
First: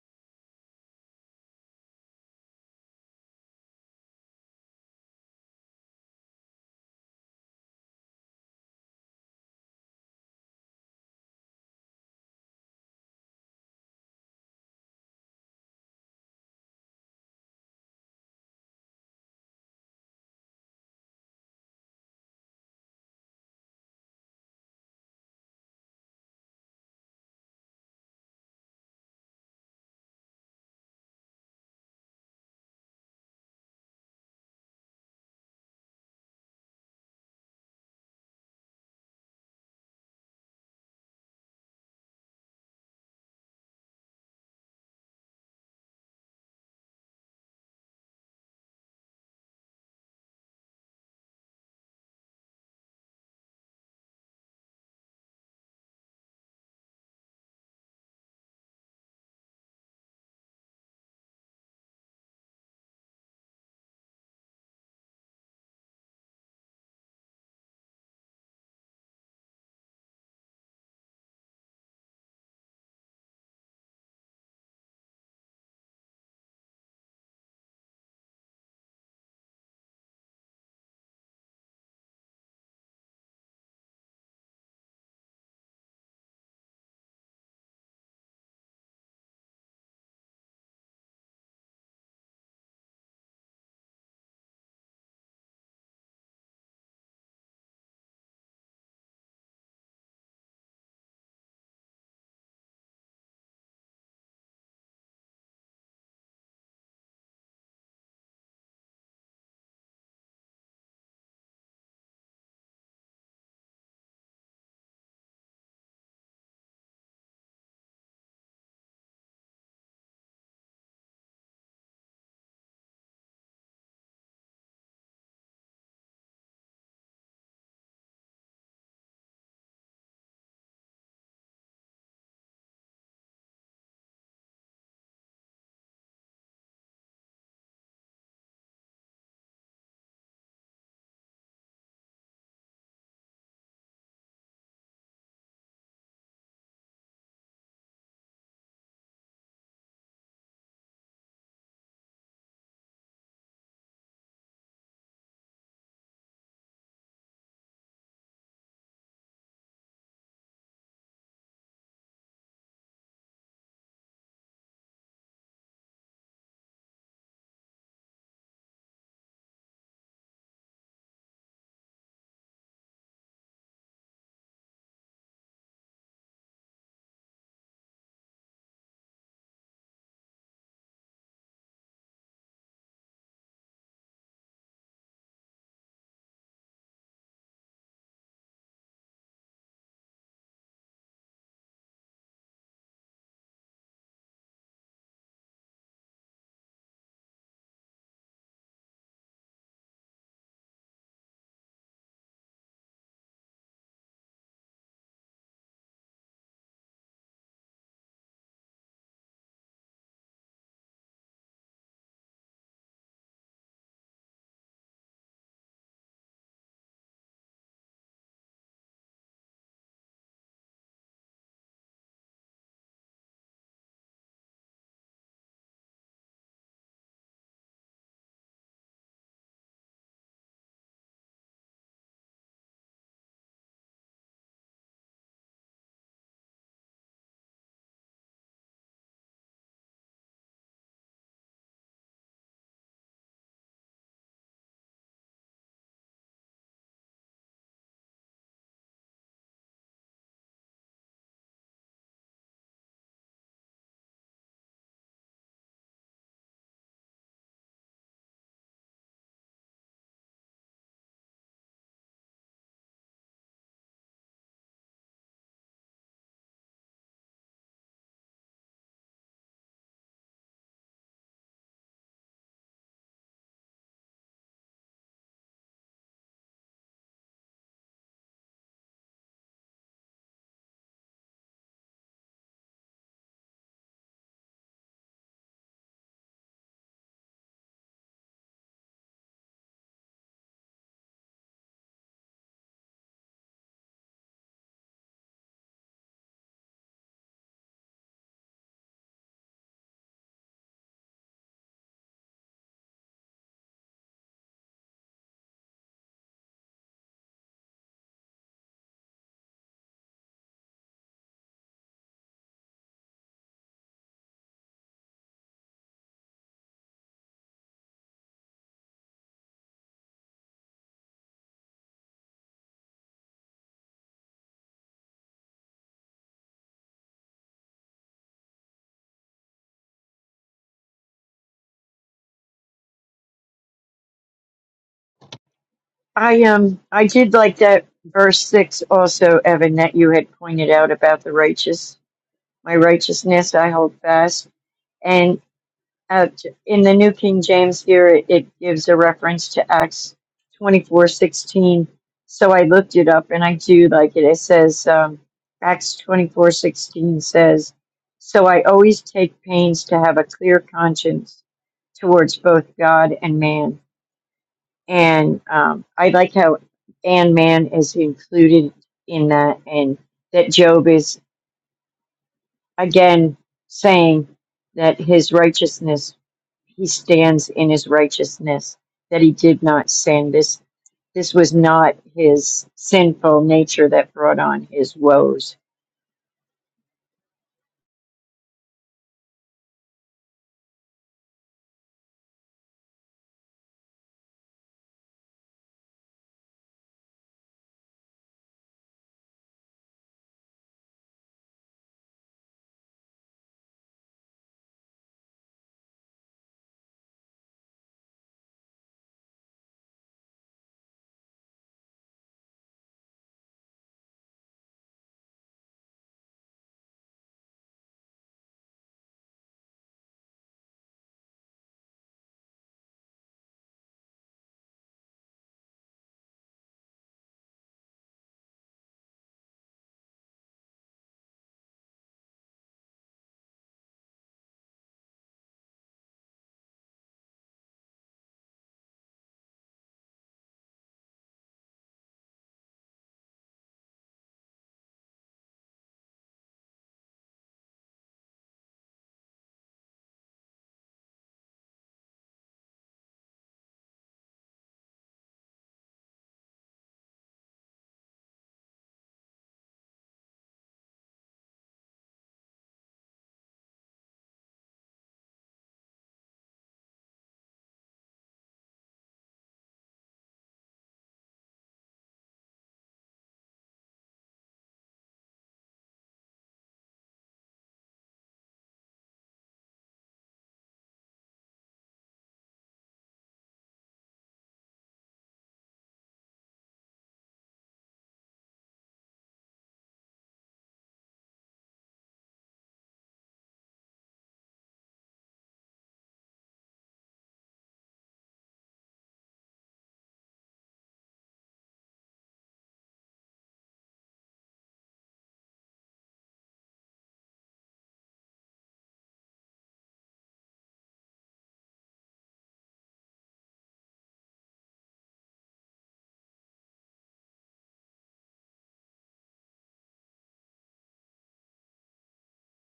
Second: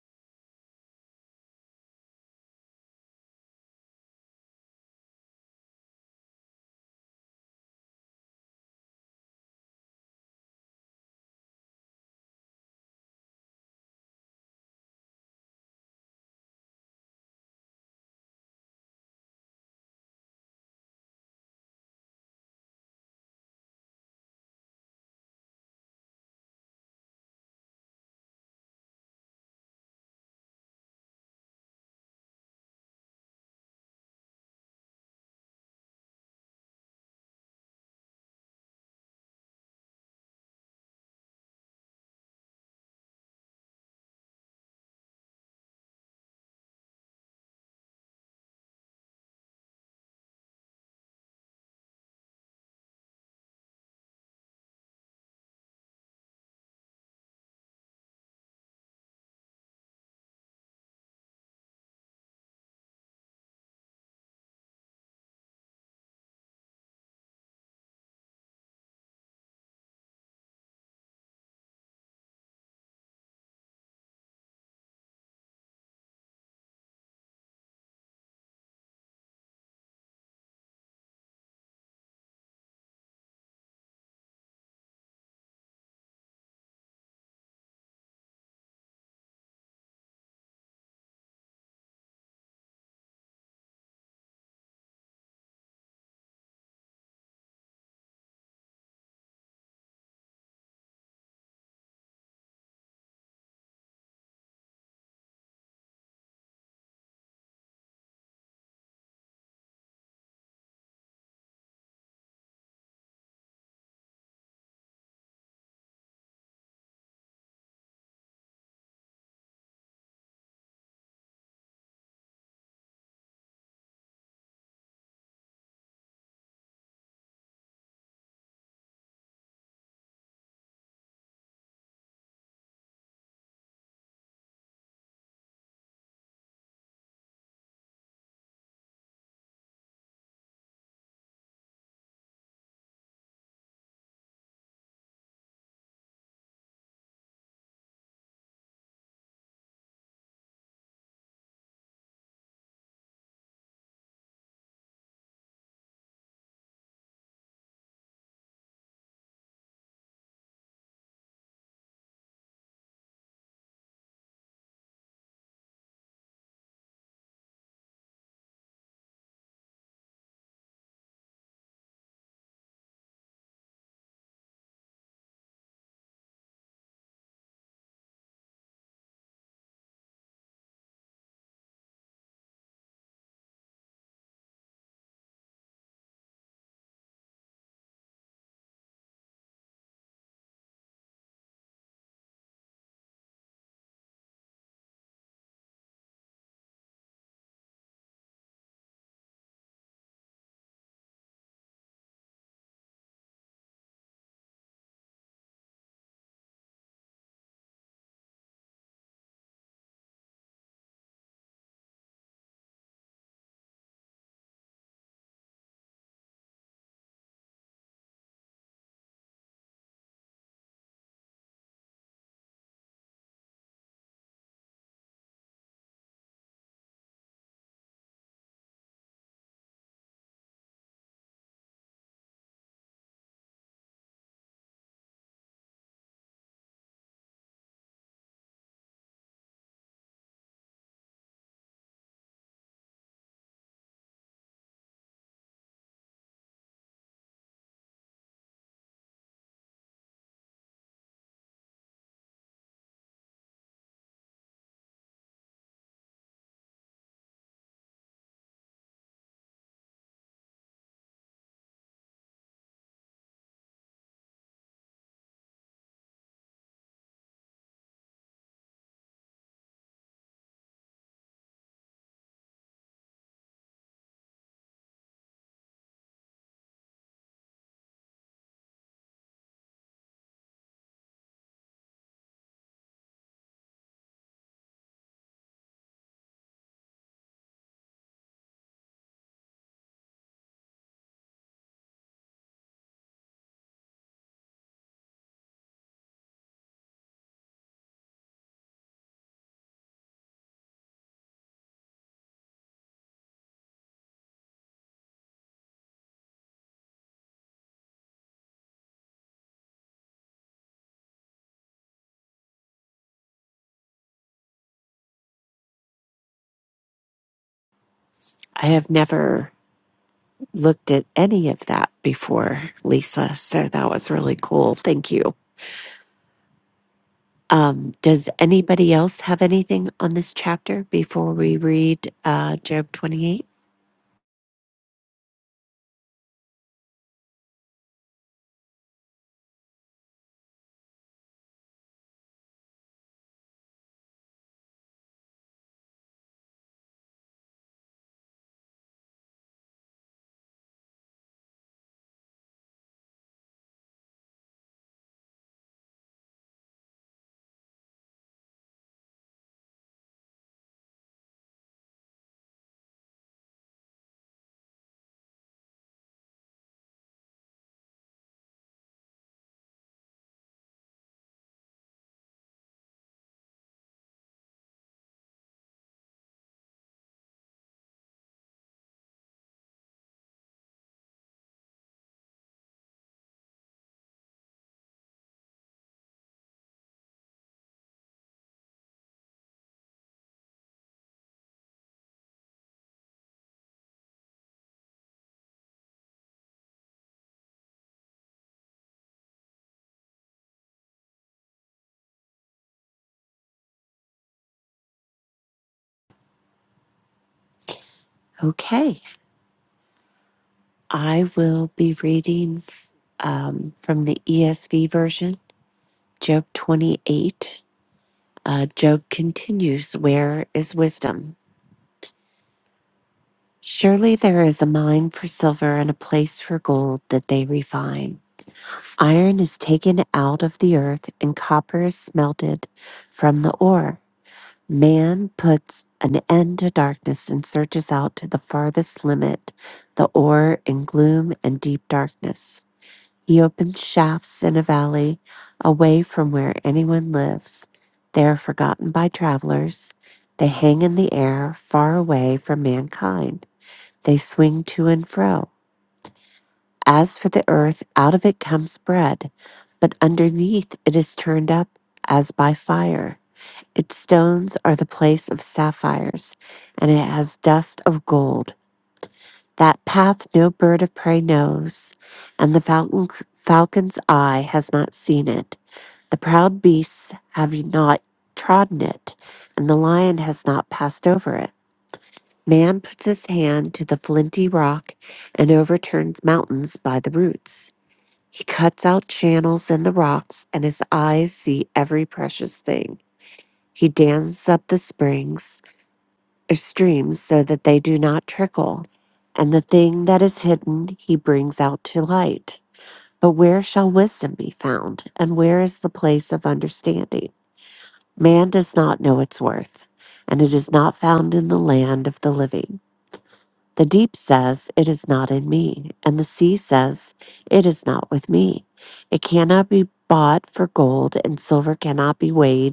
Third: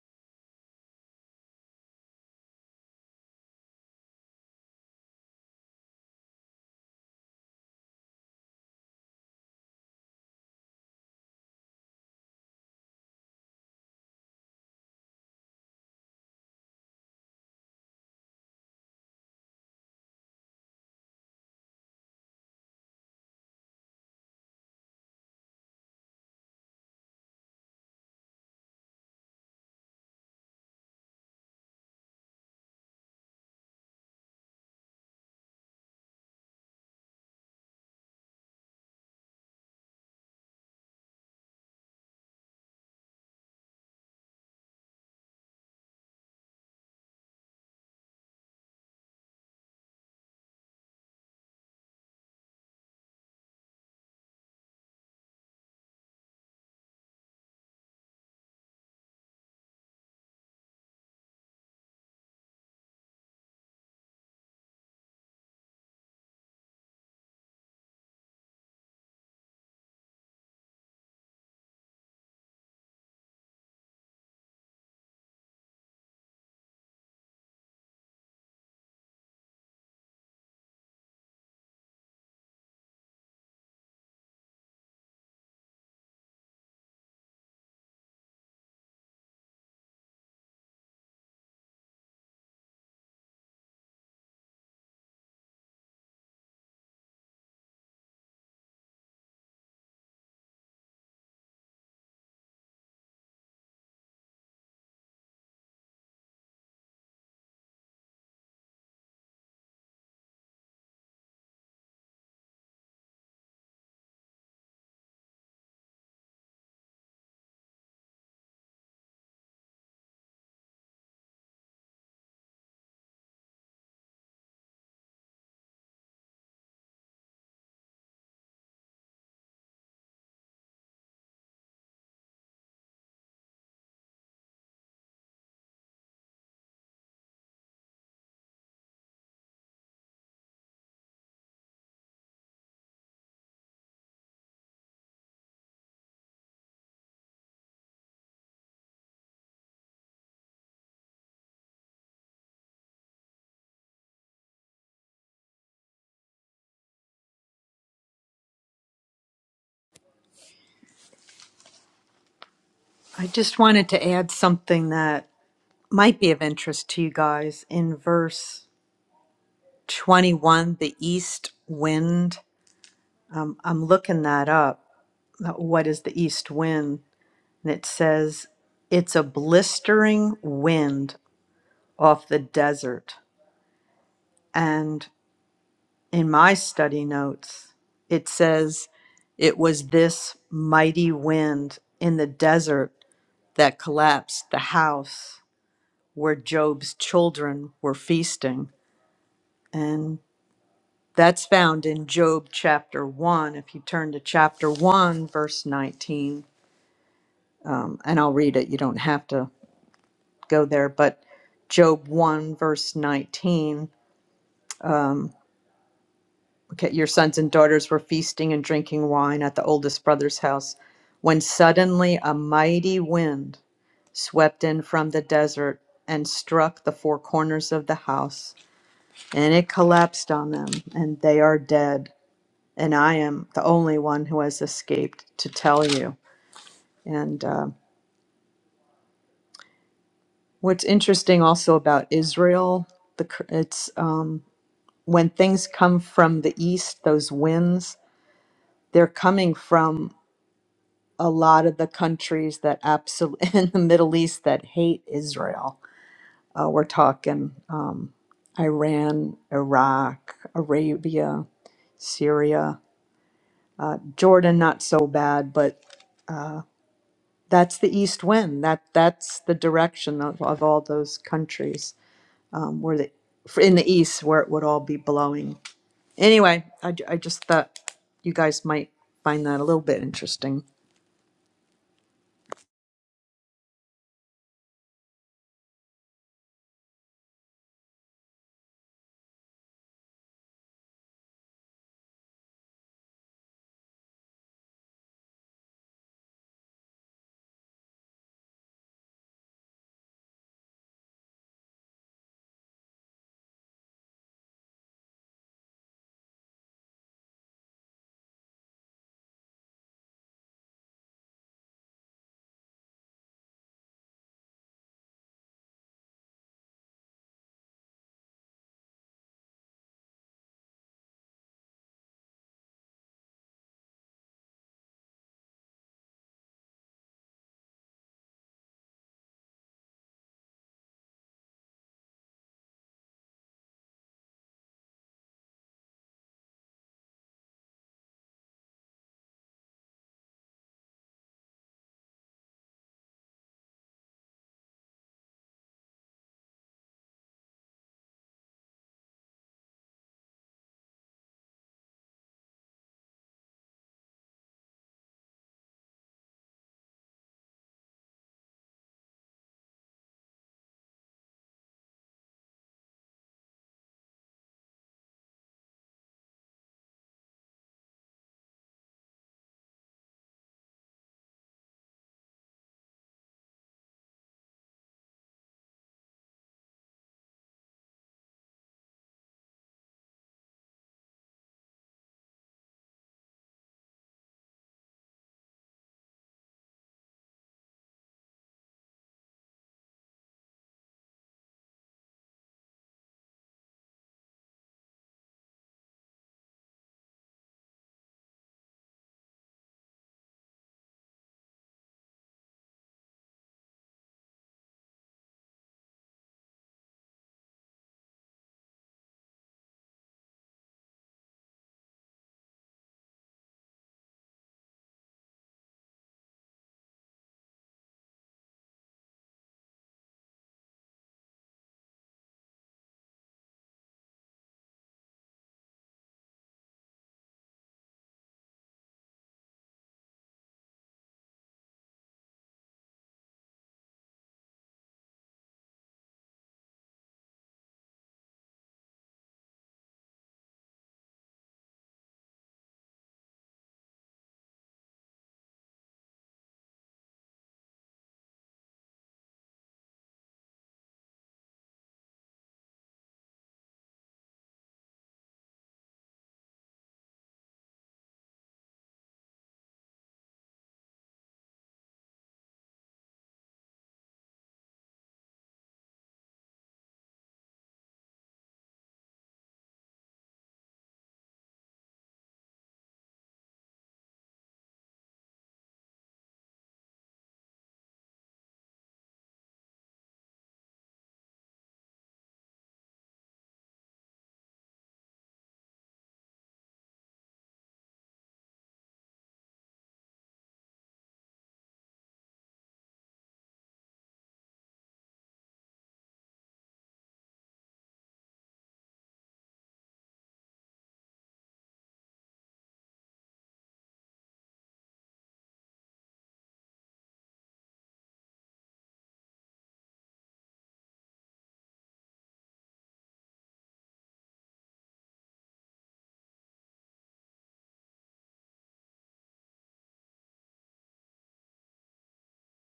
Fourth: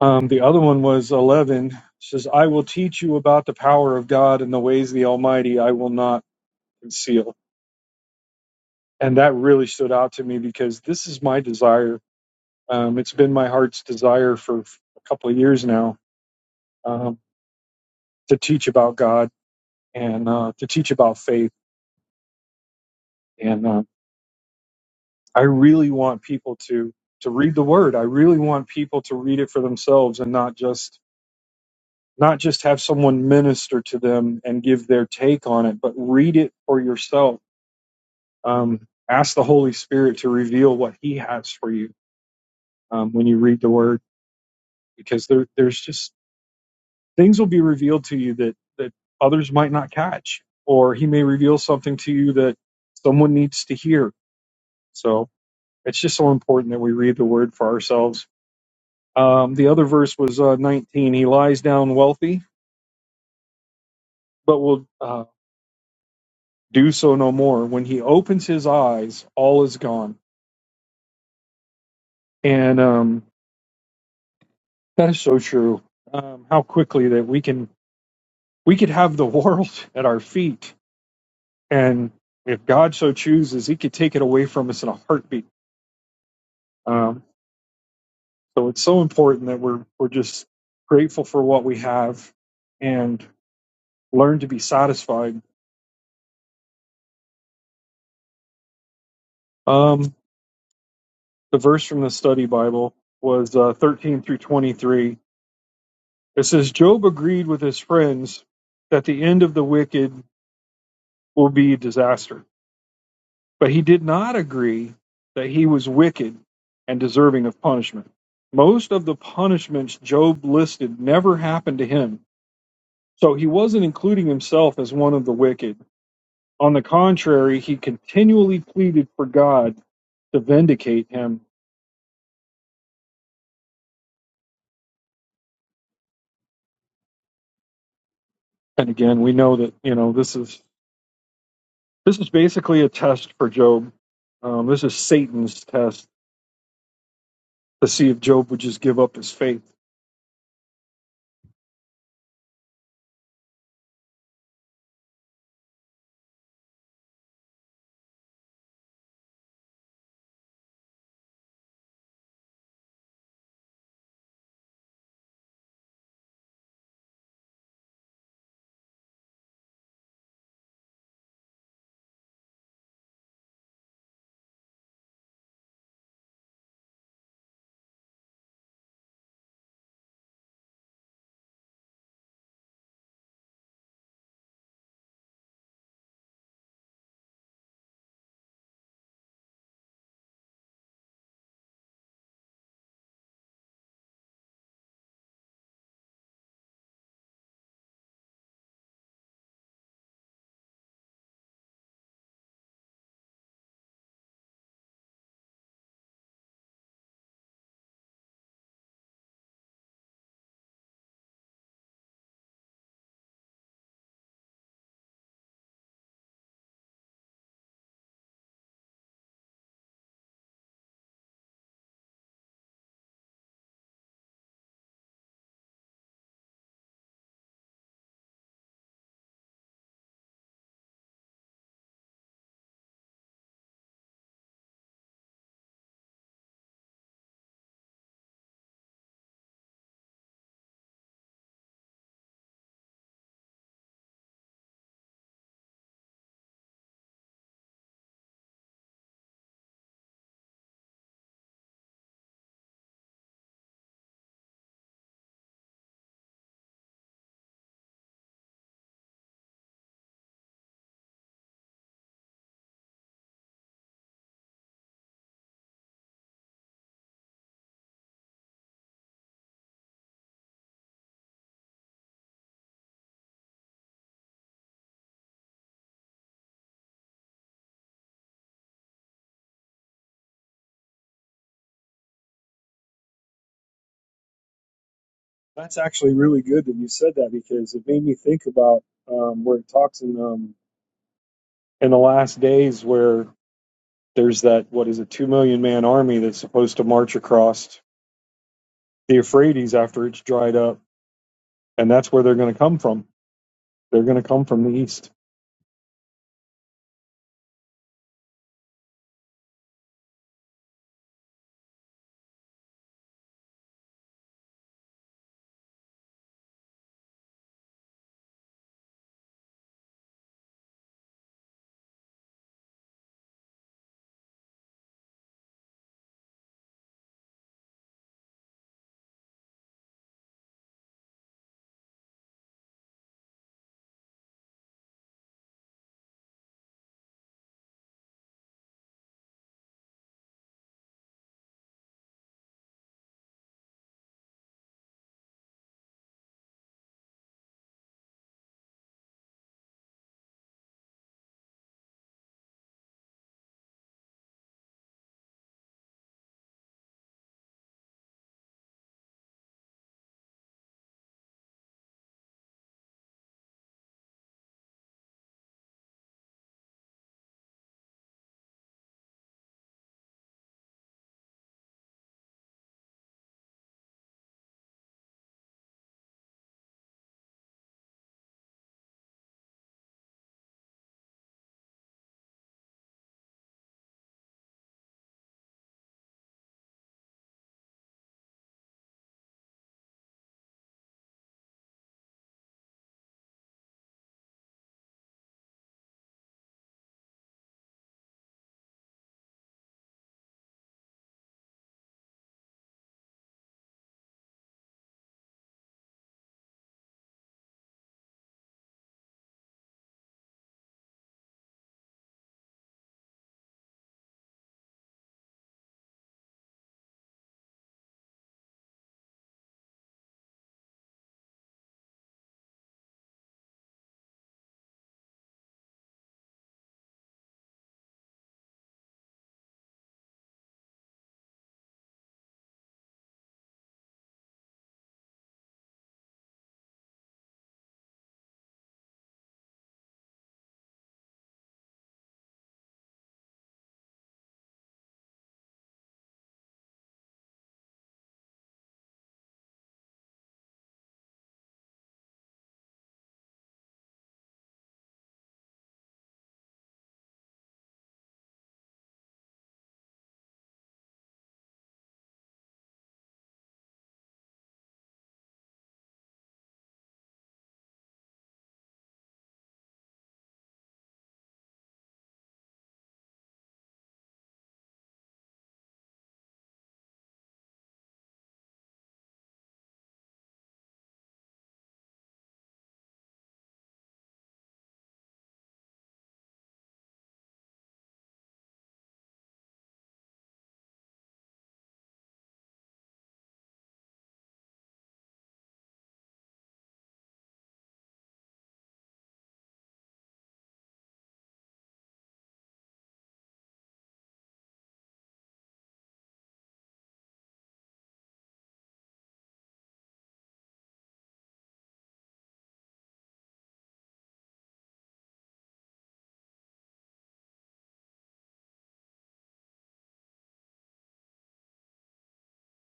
A: Um, the other one was eleven. It says, "I will teach you about the power of God and the ways of the Almighty. I will not conceal." And that really stood out to me because this is my desire. Um, it's been my heart's desire for a couple of years now um, to teach about God and uh, to teach about faith. And um, I really want people to to read the word. I really want people to read it for themselves and not just not just have someone minister to them and give their take on it, but read it for yourself. Um, ask the Holy Spirit to reveal what He has for you um, when you read the word, because there, there's just things will be revealed to you that that others might not catch, or He may reveal something to you that someone needs to hear. So it's just so important that we read the word for ourselves Um, the other verse was uh, 19. He lies down wealthy, but will uh, do so no more. When he opens his eyes, all is gone. And um, that is so true. Um, how quickly that we can we could have the world at our feet, and if God so chooses, He could take it away from us in a heartbeat. Um, so it's so important that we're we're just grateful for what we have and learn to be satisfied. Um, The verse from the study Bible was uh, 13 through 23. It says, Job agreed with his friends that the end of the wicked will be disaster, but he did not agree that he was wicked and deserving of punishment. Most of the punishments Job listed never happened to him, so he wasn't including himself as one of the wicked. On the contrary, he continually pleaded for God to vindicate him. And again, we know that, you know, this is This is basically a test for Job. Um, this is Satan's test to see if Job would just give up his faith.
B: I just wanted to add something that might be of interest to you guys in verse 21 the east wind um, i'm looking that up uh, what is the east wind and it says it's a blistering wind off the desert and in my study notes it says it was this mighty wind in the desert that collapsed the house where job's children were feasting And That's found in Job chapter 1. If you turn to chapter 1, verse 19, um, and I'll read it, you don't have to go there, but Job 1, verse 19. Okay, your sons and daughters were feasting and drinking wine at the oldest brother's house when suddenly a mighty wind swept in from the desert and struck the four corners of the house, and it collapsed on them, and they are dead. And I am the only one who has escaped to tell you. And uh, what's interesting also about Israel, the cur- it's um, when things come from the east, those winds, they're coming from a lot of the countries that absolutely in the Middle East that hate Israel. Uh, we're talking um, Iran, Iraq, Arabia, Syria, Jordan, not so bad, but that's the east wind. That that's the direction of, of all those countries. um, where the in the east where it would all be blowing. Anyway, I, I just thought you guys might find that a little bit interesting.
A: That's actually really good that you said that because it made me think about um, where it talks in um, in the last days where there's that what is a two million man army that's supposed to march across the Euphrates after it's dried up, and that's where they're going to come from. They're going to come from the east.
D: I have never looked at any of that before, Lisa. So that was really cool. Thank you. Um, does anybody else have anything on this chapter before we read uh, Job 28?
C: I um I did like that verse six also, Evan, that you had pointed out about the righteous. My righteousness I hold fast, and. Uh, in the New King James here, it, it gives a reference to Acts twenty four sixteen. So I looked it up and I do like it. It says, um, Acts twenty four sixteen says, So I always take pains to have a clear conscience towards both God and man. And um, I like how and man is included in that, and that Job is again saying that his righteousness he stands in his righteousness that he did not sin this this was not his sinful nature that brought on his woes
D: Okay, I will be reading um, from the ESV version, Job 28. Uh, Job continues, Where is wisdom? Surely there is a mine for silver and a place for gold that they refine. Iron is taken out of the earth and copper is smelted from the ore. Man puts an end to darkness and searches out to the farthest limit the ore in gloom and deep darkness. He opens shafts in a valley away from where anyone lives. They are forgotten by travelers. They hang in the air far away from mankind. They swing to and fro. As for the earth, out of it comes bread, but underneath it is turned up as by fire. Its stones are the place of sapphires, and it has dust of gold. That path no bird of prey knows, and the falcon's, falcon's eye has not seen it. The proud beasts have not trodden it, and the lion has not passed over it. Man puts his hand to the flinty rock and overturns mountains by the roots. He cuts out channels in the rocks, and his eyes see every precious thing. He dams up the springs streams so that they do not trickle, and the thing that is hidden he brings out to light. But where shall wisdom be found, and where is the place of understanding? Man does not know its worth, and it is not found in the land of the living. The deep says, It is not in me, and the sea says, It is not with me. It cannot be bought for gold, and silver cannot be weighed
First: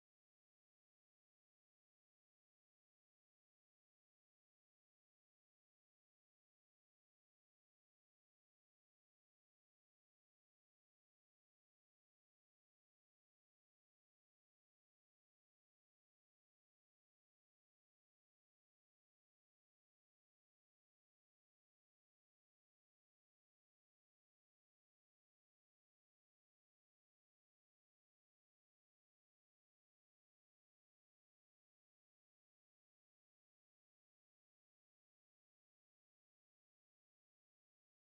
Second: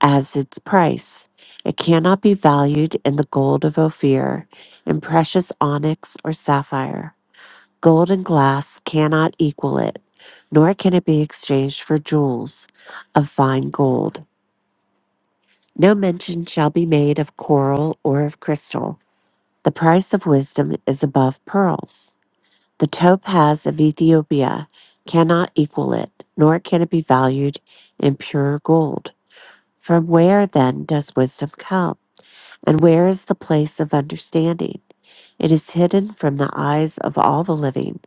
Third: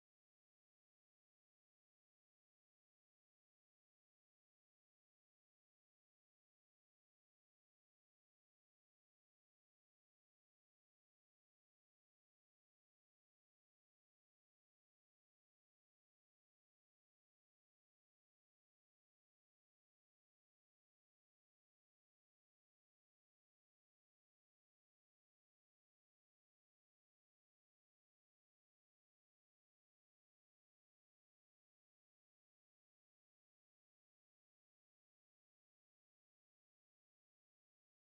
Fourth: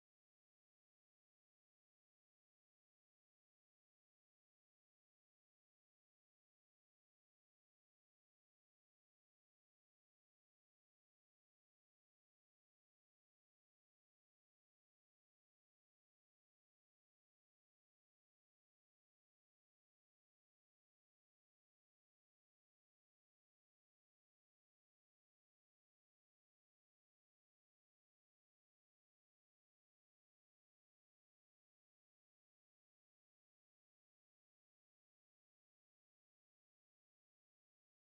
D: as its price. It cannot be valued in the gold of Ophir, in precious onyx or sapphire. Gold and glass cannot equal it, nor can it be exchanged for jewels of fine gold. No mention shall be made of coral or of crystal. The price of wisdom is above pearls. The topaz of Ethiopia cannot equal it, nor can it be valued in pure gold. From where then does wisdom come? And where is the place of understanding? It is hidden from the eyes of all the living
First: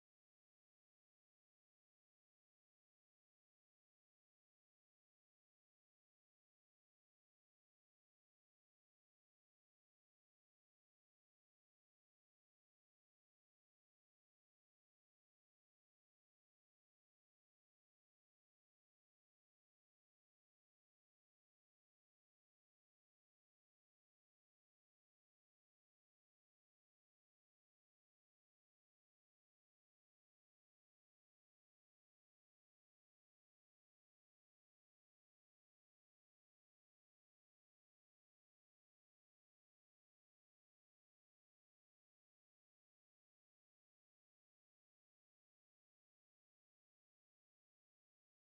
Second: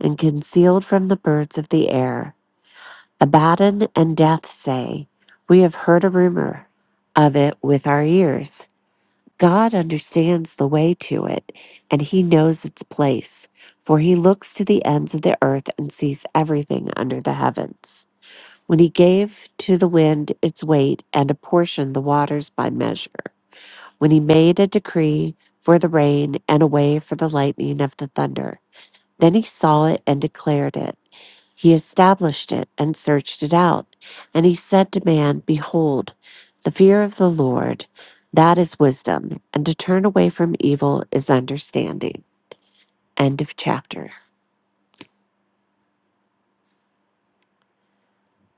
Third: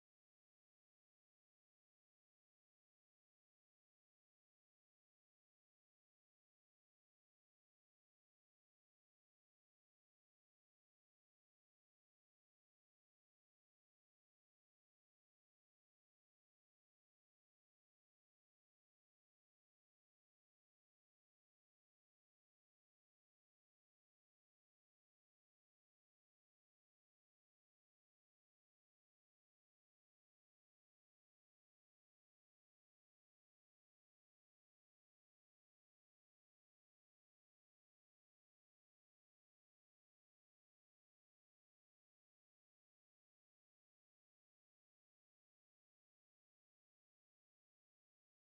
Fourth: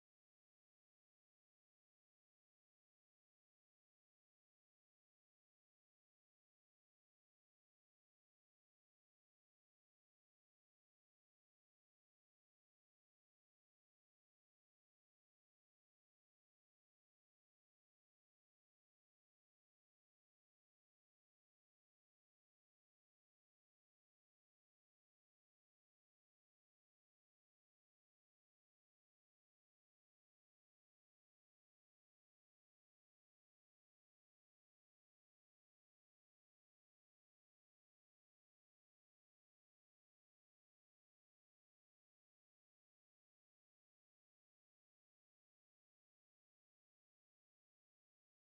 D: and concealed from the birds of the air. Abaddon and death say, We have heard a rumor of it with our ears. God understands the way to it, and he knows its place, for he looks to the ends of the earth and sees everything under the heavens. When he gave to the wind its weight and apportioned the waters by measure, when he made a decree for the rain and a way for the lightning of the thunder. Then he saw it and declared it. He established it and searched it out. And he said to man, Behold, the fear of the Lord, that is wisdom, and to turn away from evil is understanding. End of chapter.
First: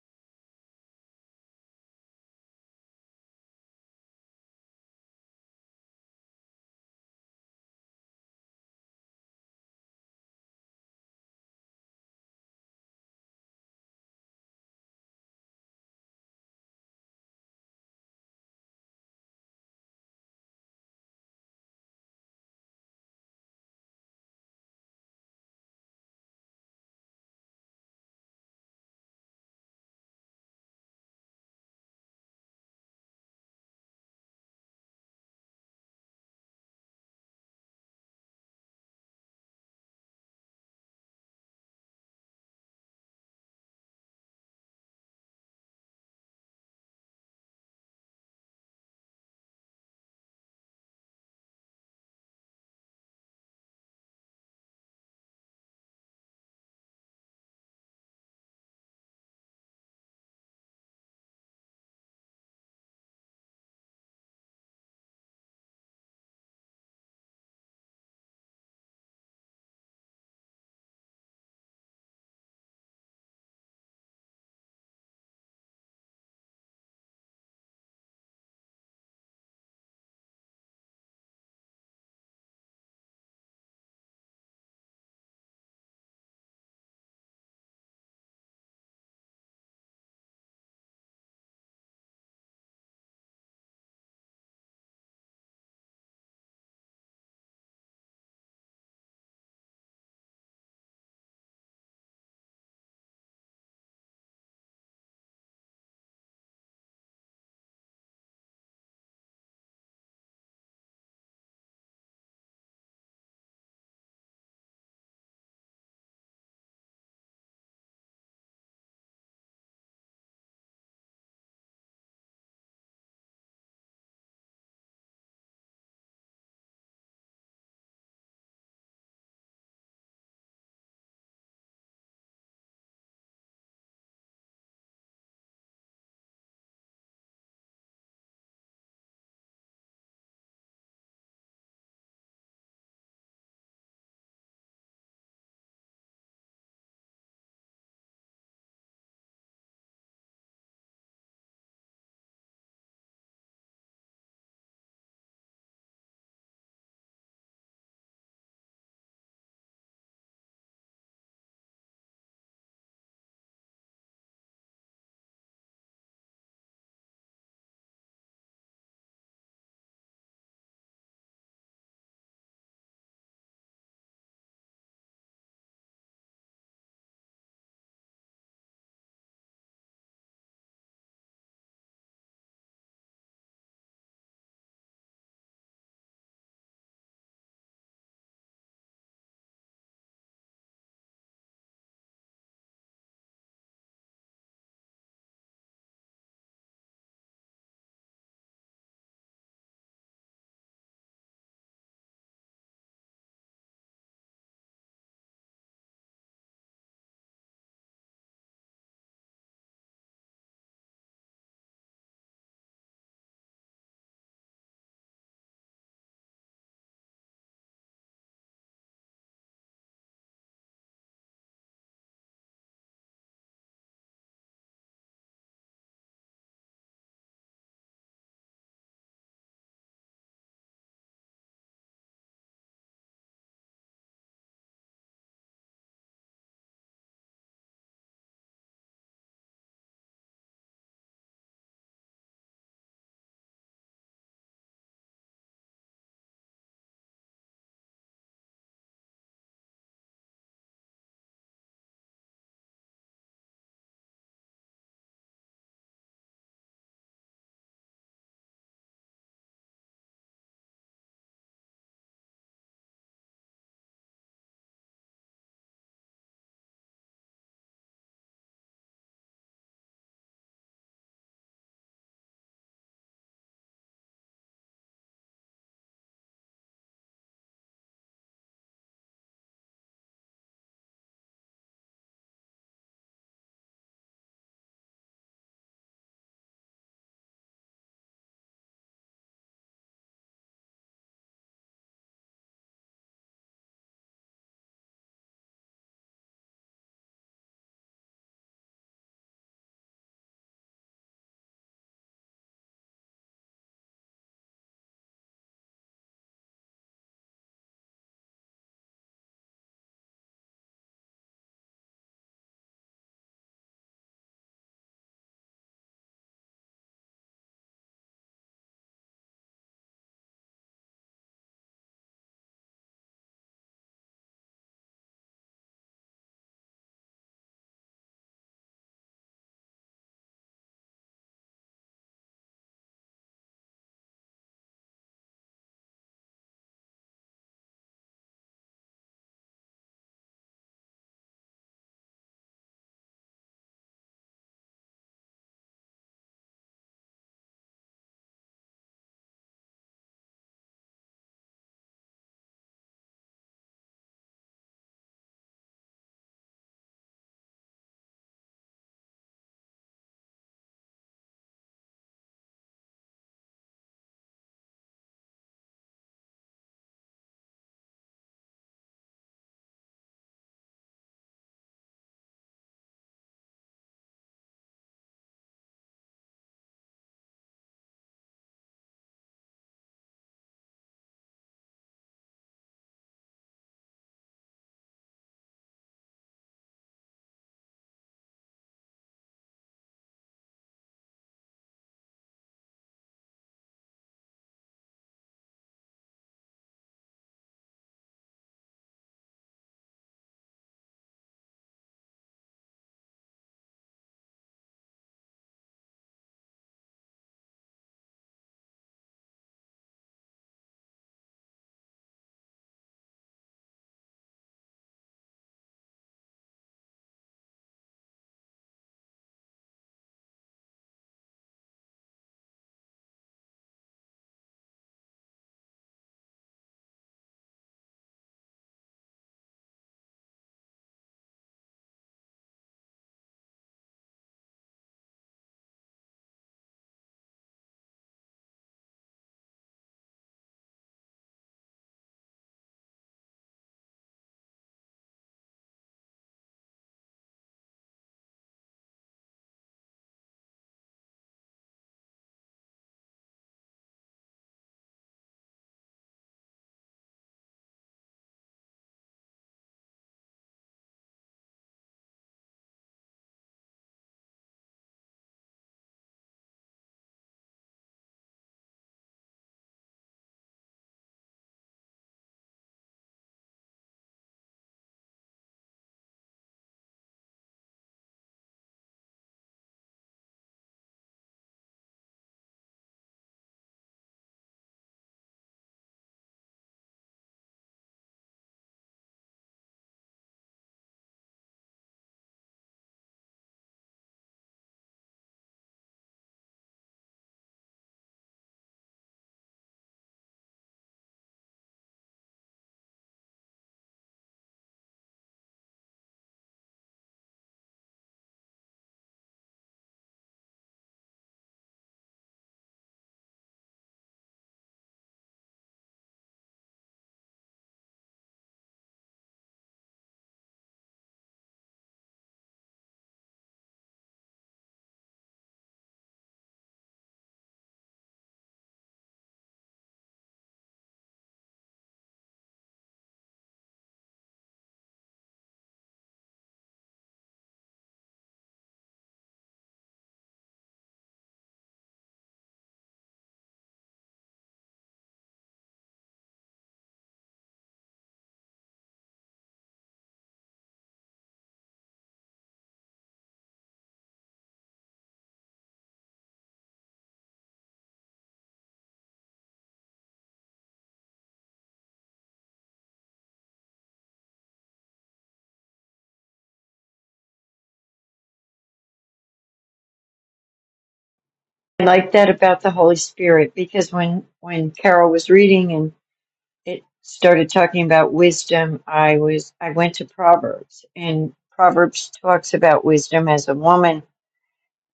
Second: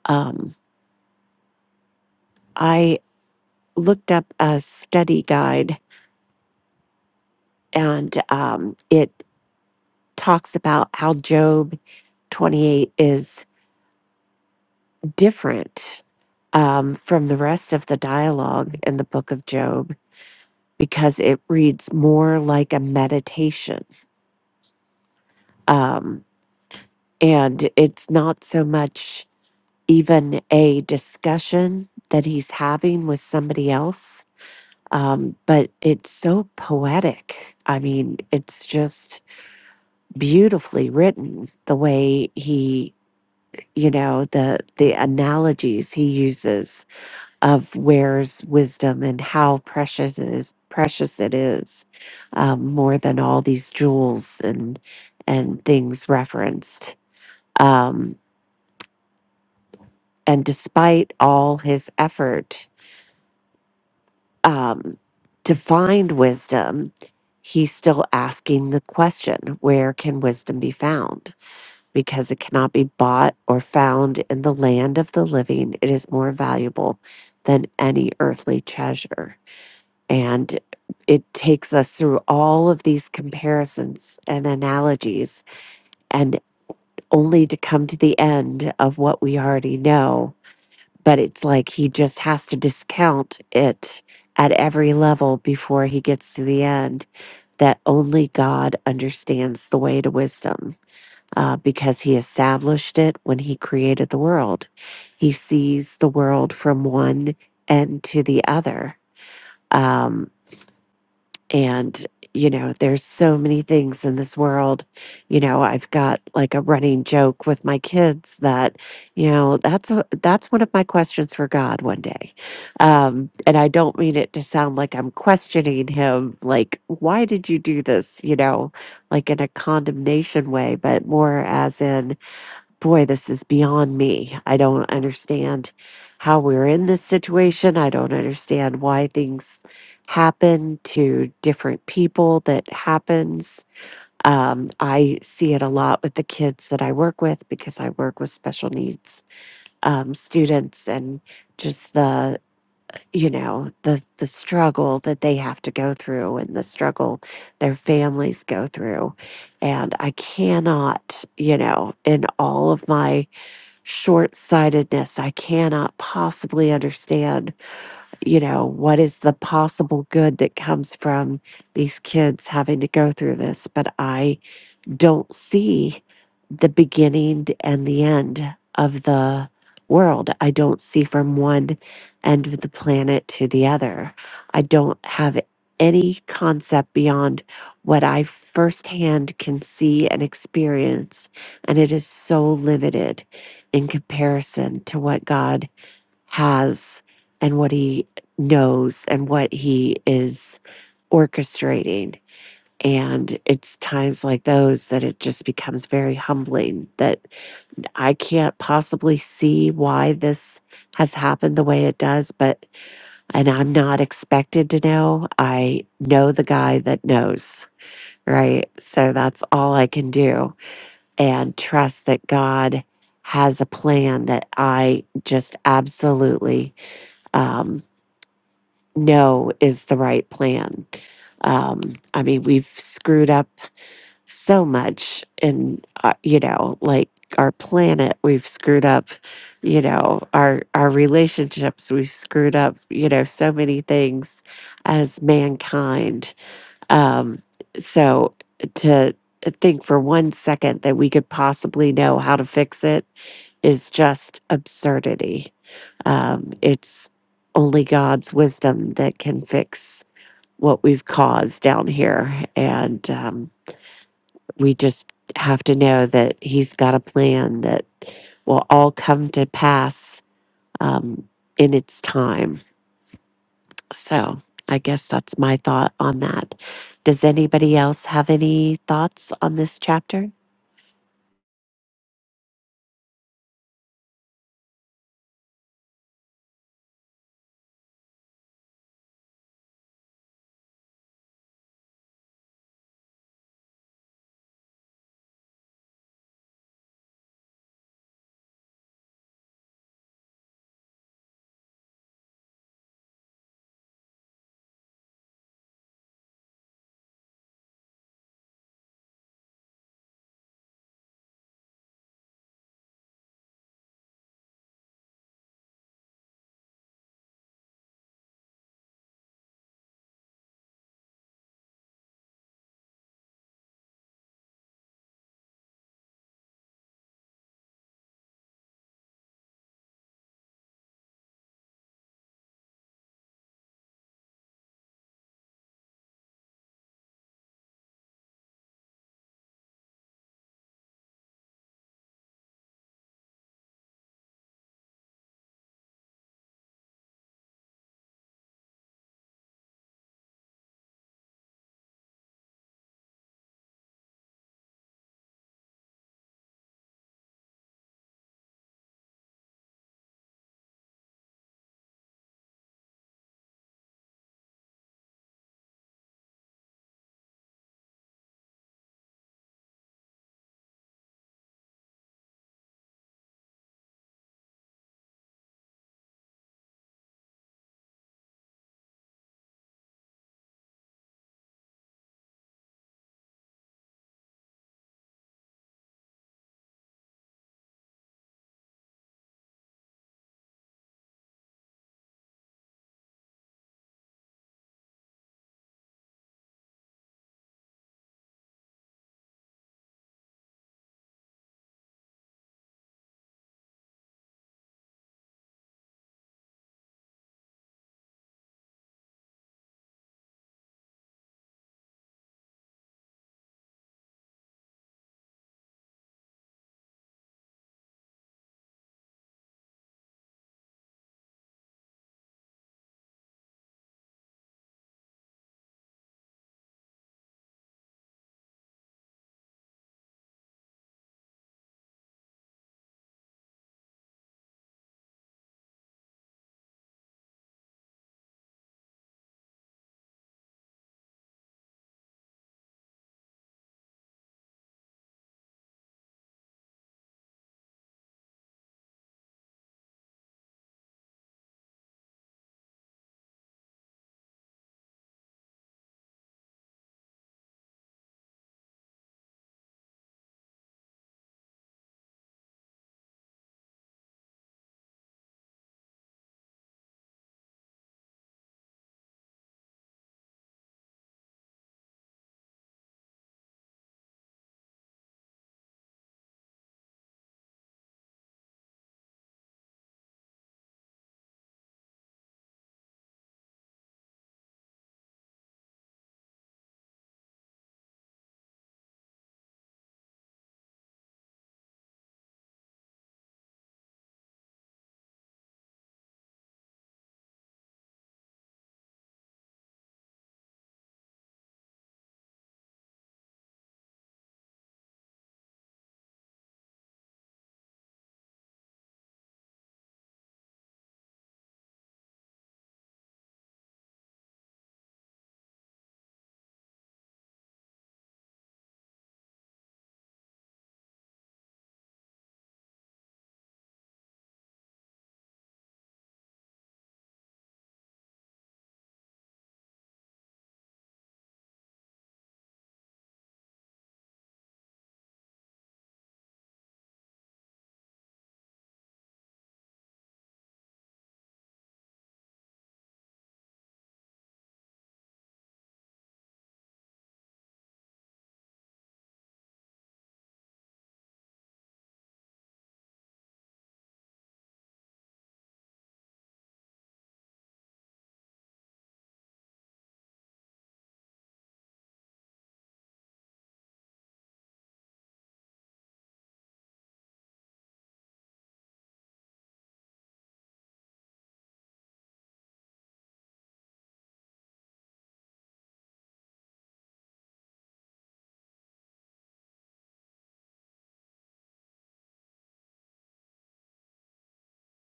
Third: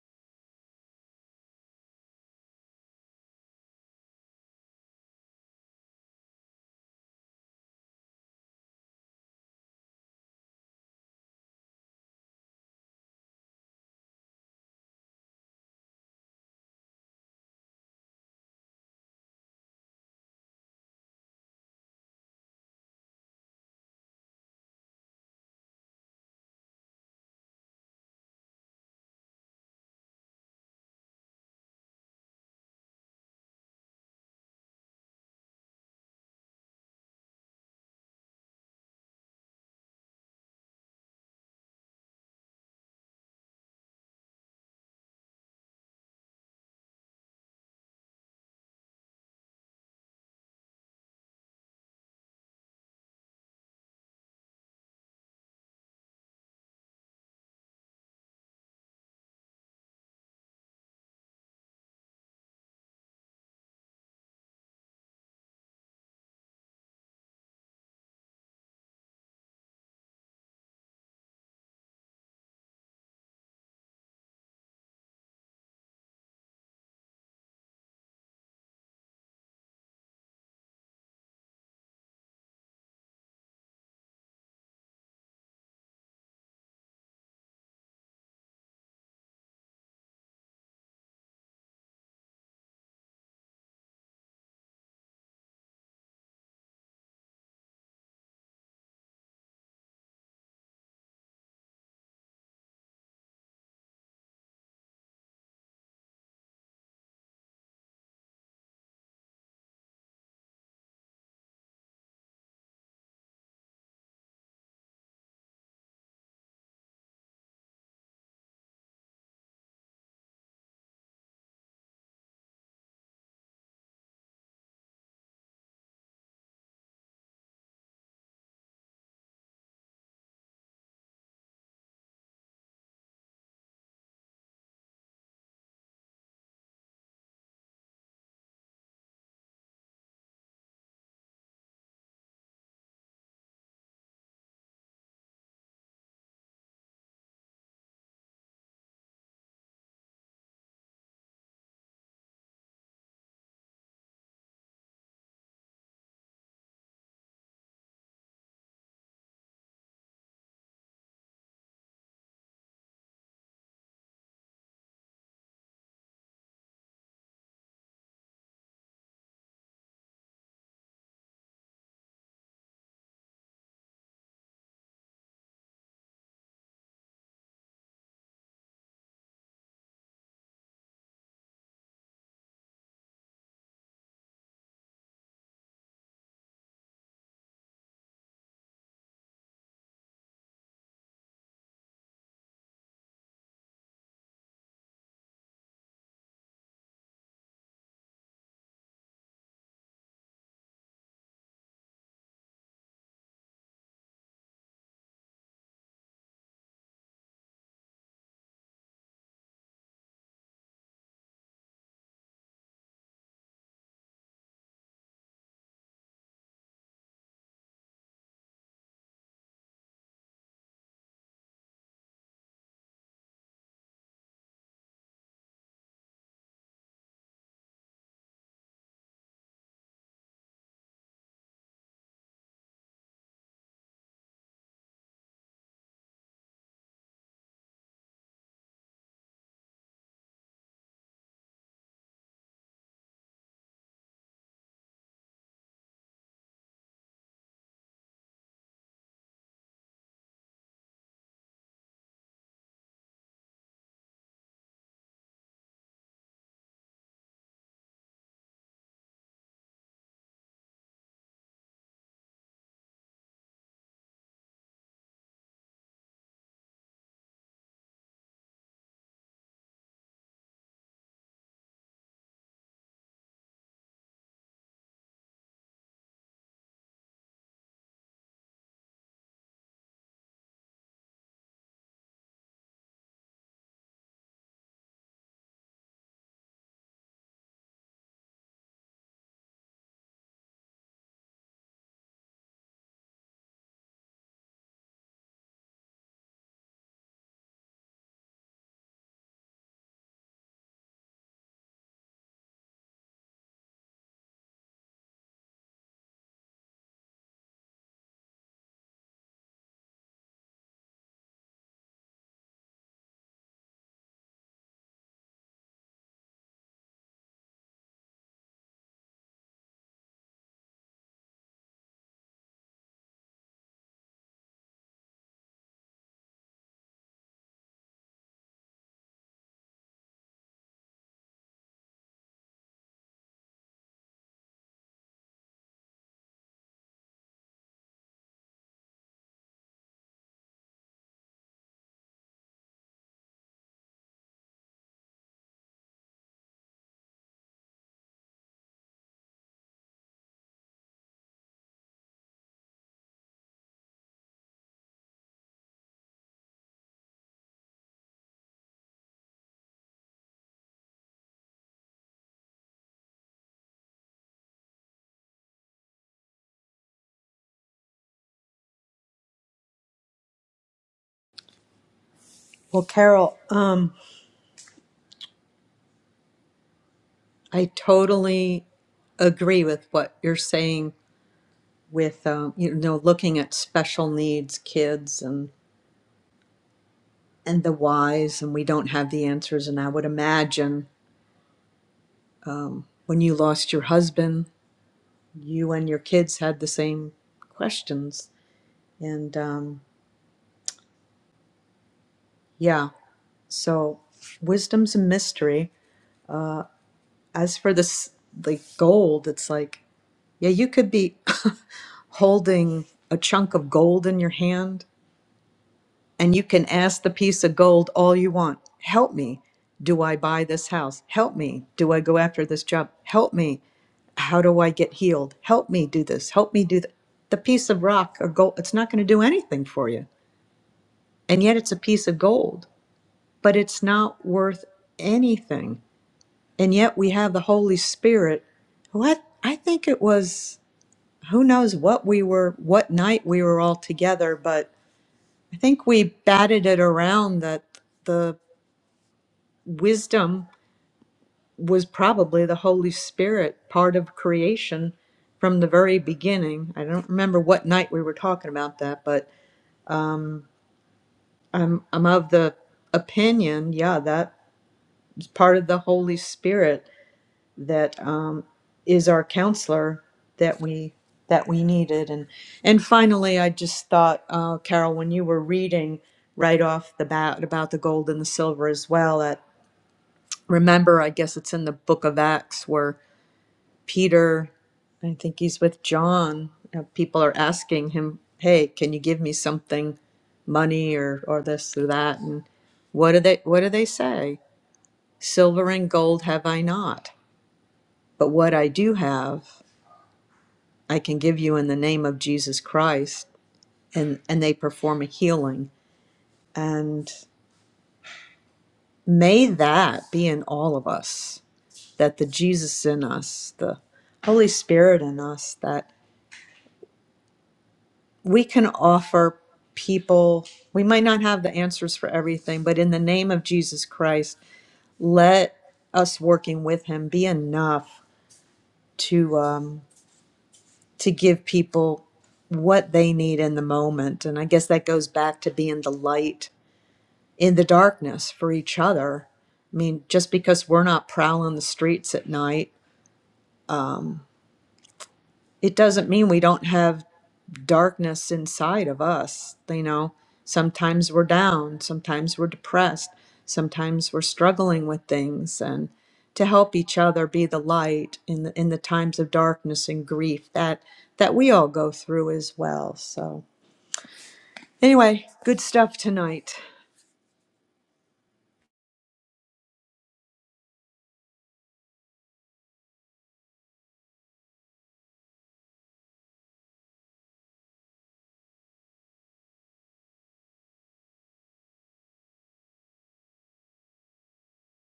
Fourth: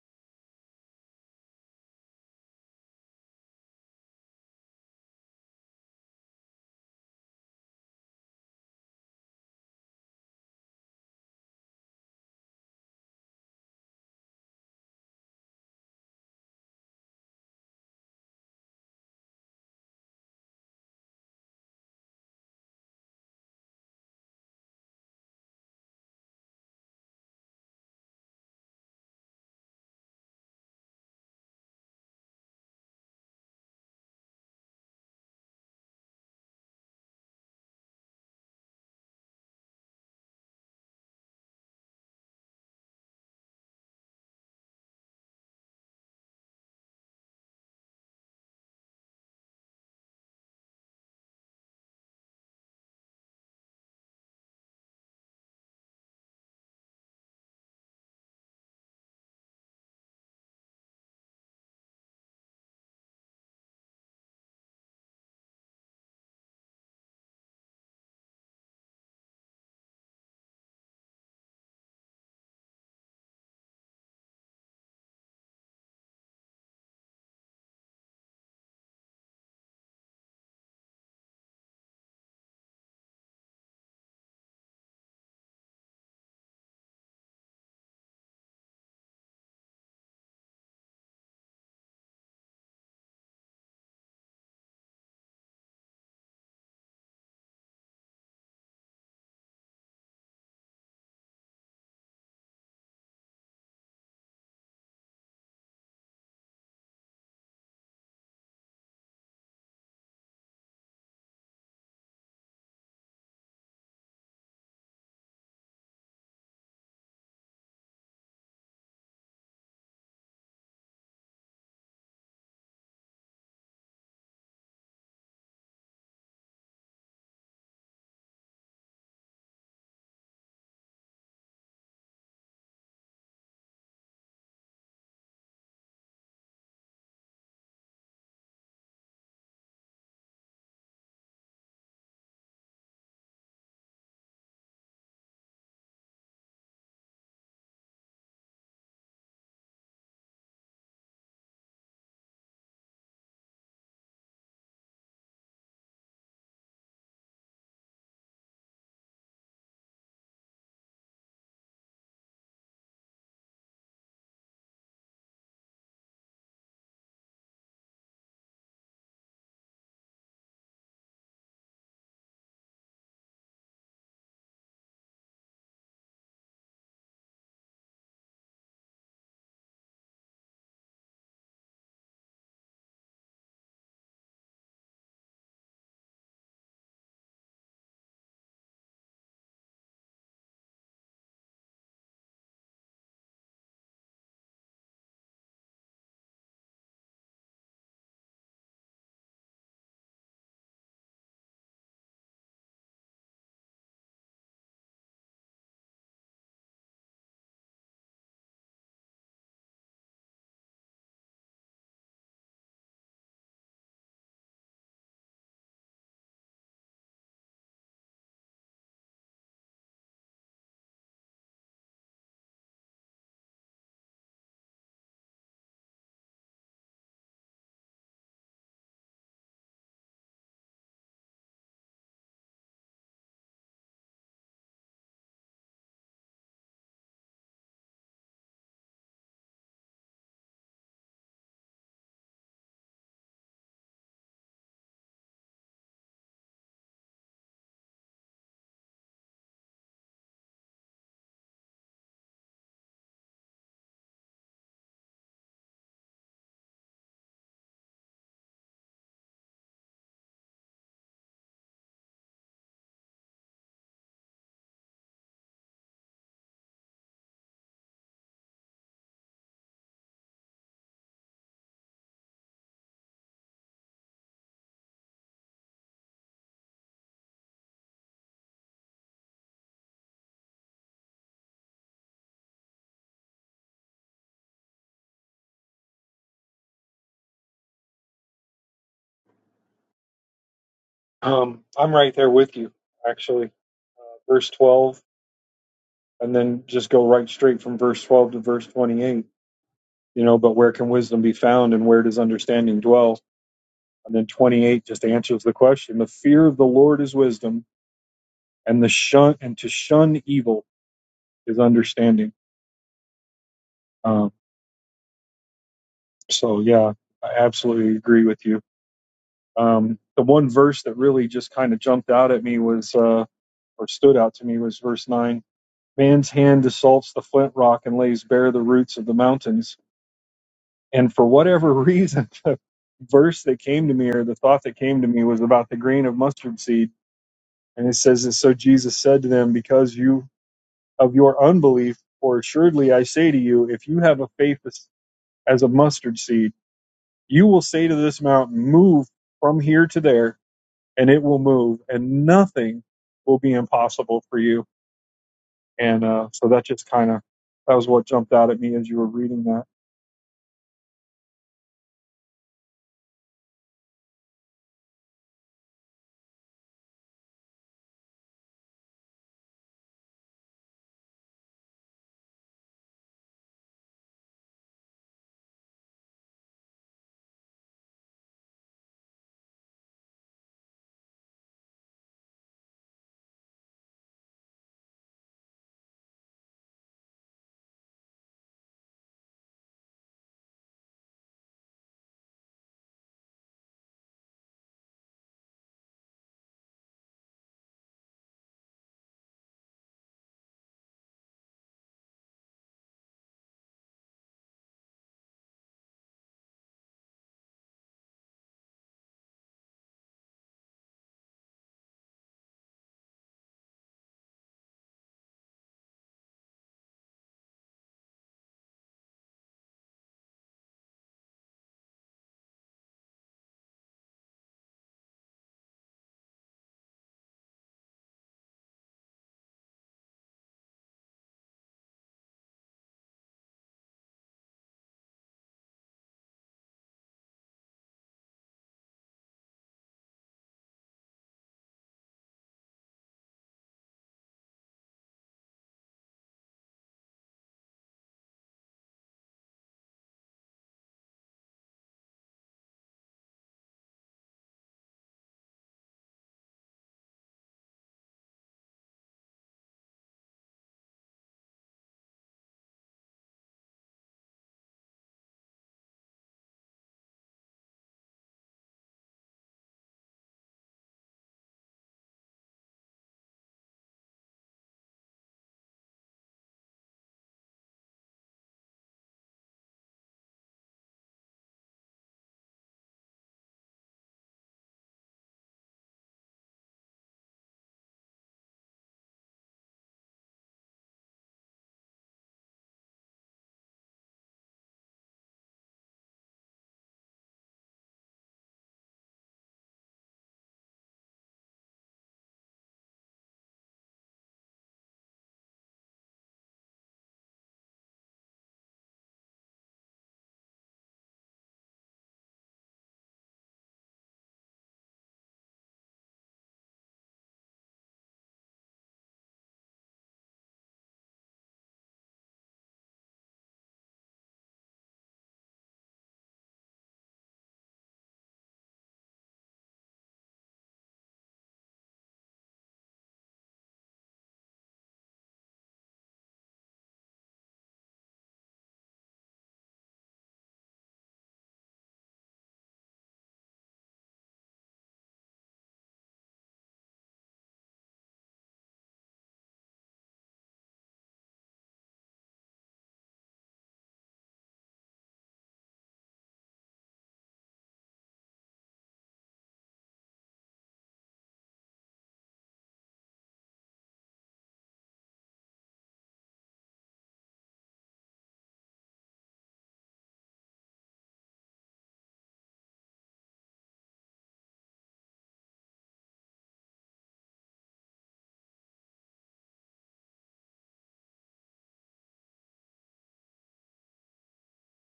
D: Um, I looked up a study guide and um, it talks about how Job 28 is. different um, from the rest of the dialogue in the book of Job because it reads more like a meditation. Um, and it's not so much even a discussion that he's having with somebody else, um, but it's so poetic. I mean, it's just beautifully written the way he you know the the analogies he uses of where's wisdom and how precious it is precious it is um, more than all these jewels and and things referenced um, and despite all his effort um, to find wisdom he's still asking the question where can wisdom be found because it cannot be bought or found in the land of the living it is more valuable than any earthly treasure And it takes us through all of these comparisons and analogies, and only to come to the end of what we already know. But it's like he just has to discount it at every level before he gets to the end that only God understands the way to wisdom uh, because he established it when he created the world. He sees the world from one end to the other. Um, and you know there's so many things in this world you know i've got like a running joke with my kids that you know that's a, that's one of my questions for god one day um and i don't mean it to sound like i'm questioning him like why did you do this you know like in a condemnation way but more as in boy, this is beyond me. I don't understand how we're in this situation. I don't understand why things happen to different people that happens. Um, I see it a lot with the kids that I work with because I work with special needs um, students and just the you know the the struggle that they have to go through and the struggle their families go through and i cannot you know in all of my short sightedness. I cannot possibly understand, you know, what is the possible good that comes from these kids having to go through this. But I don't see the beginning and the end of the world. I don't see from one end of the planet to the other. I don't have any concept beyond what I firsthand can see and experience. And it is so limited in comparison to what God has and what He knows and what He is orchestrating. And it's times like those that it just becomes very humbling that I can't possibly see why this has happened the way it does, but, and I'm not expected to know. I know the guy that knows, right? So that's all I can do and trust that God has a plan that I just absolutely um, know is the right plan. Um, I mean, we've screwed up so much in uh, you know like our planet we've screwed up you know our our relationships we've screwed up you know so many things as mankind um so to think for one second that we could possibly know how to fix it is just absurdity um it's only god's wisdom that can fix what we've caused down here and um we just have to know that he's got a plan that will all come to pass um, in its time. So I guess that's my thought on that. Does anybody else have any thoughts on this chapter?
A: Um, I'm right there with you, actually. Uh, verse 12, and then just go right straight from verse 12 to verse 28. you know, but where can wisdom be found and where does understanding dwell? And then 28 just answers the question. The fear of the Lord is wisdom and the shun and to shun evil is understanding. Um, so yeah, I absolutely agree with you. Um, the one verse that really just kind of jumped out at me was, uh, or stood out to me was verse nine. Man's hand assaults the flint rock and lays bare the roots of the mountains. And for whatever reason, the verse that came to me or the thought that came to me was about the grain of mustard seed And it says that so Jesus said to them, Because you of your unbelief, for assuredly I say to you, if you have a faith as, as a mustard seed, you will say to this mountain, Move from here to there, and it will move, and nothing will be impossible for you. And uh, so that just kind of that was what jumped out at me as you were reading that.
B: Well, Carol, um, I totally agree with what you're saying with um, you know looking at special needs kids and and the whys and we don't have the answers and i would imagine um, when you lost your husband you and your kids had the same questions and um, yeah So wisdom's a mystery. As for this, like gold, it's like, yeah, you could be holding a chunk of gold in your hand and you can ask the piece of gold all you want. Help me. Do I buy this house? Help me. Do I go after this job? Help me. How do I get healed? Help me do this. Help me do that. The piece of rock or gold, it's not going to do anything for you. And yet it's a piece of gold, but it's not worth anything And yet we have the Holy Spirit, who I, I think it was, who knows what we were, what night we were all together, but I think we batted it around that the wisdom was probably the Holy Spirit, part of creation from the very beginning. I don't remember what night we were talking about that, but I'm, I'm of the opinion, yeah, that's part of the Holy Spirit that um, is our counselor that we that we needed. And and finally, I just thought, uh, Carol, when you were reading right off the bat about the gold and the silver as well, at remember, I guess it's in the Book of Acts where Peter, I think he's with John. uh, people are asking him, "Hey, can you give me something, money or or this or that?" And what do they what do they say? Silver and gold have I not, but what I do have. I can give you in the name of Jesus Christ, and, and they perform a healing. And may that be in all of us, that the Jesus in us, the Holy Spirit in us, that we can offer people, we might not have the answers for everything, but in the name of Jesus Christ, let us working with him be enough to um, to give people what they need in the moment. And I guess that goes back to being the light in the darkness for each other. I mean, just because we're not prowling the streets at night, it doesn't mean we don't have darkness inside of us. You know, sometimes we're down, sometimes we're depressed, sometimes we're struggling with things, and to help each other be the light in the in the times of darkness and grief that that we all go through as well. So anyway, good stuff tonight.
C: i like that about the holy spirit because when when carol was reading and it started talking about wisdom i was i went to proverbs and proverbs talks about wisdom as a woman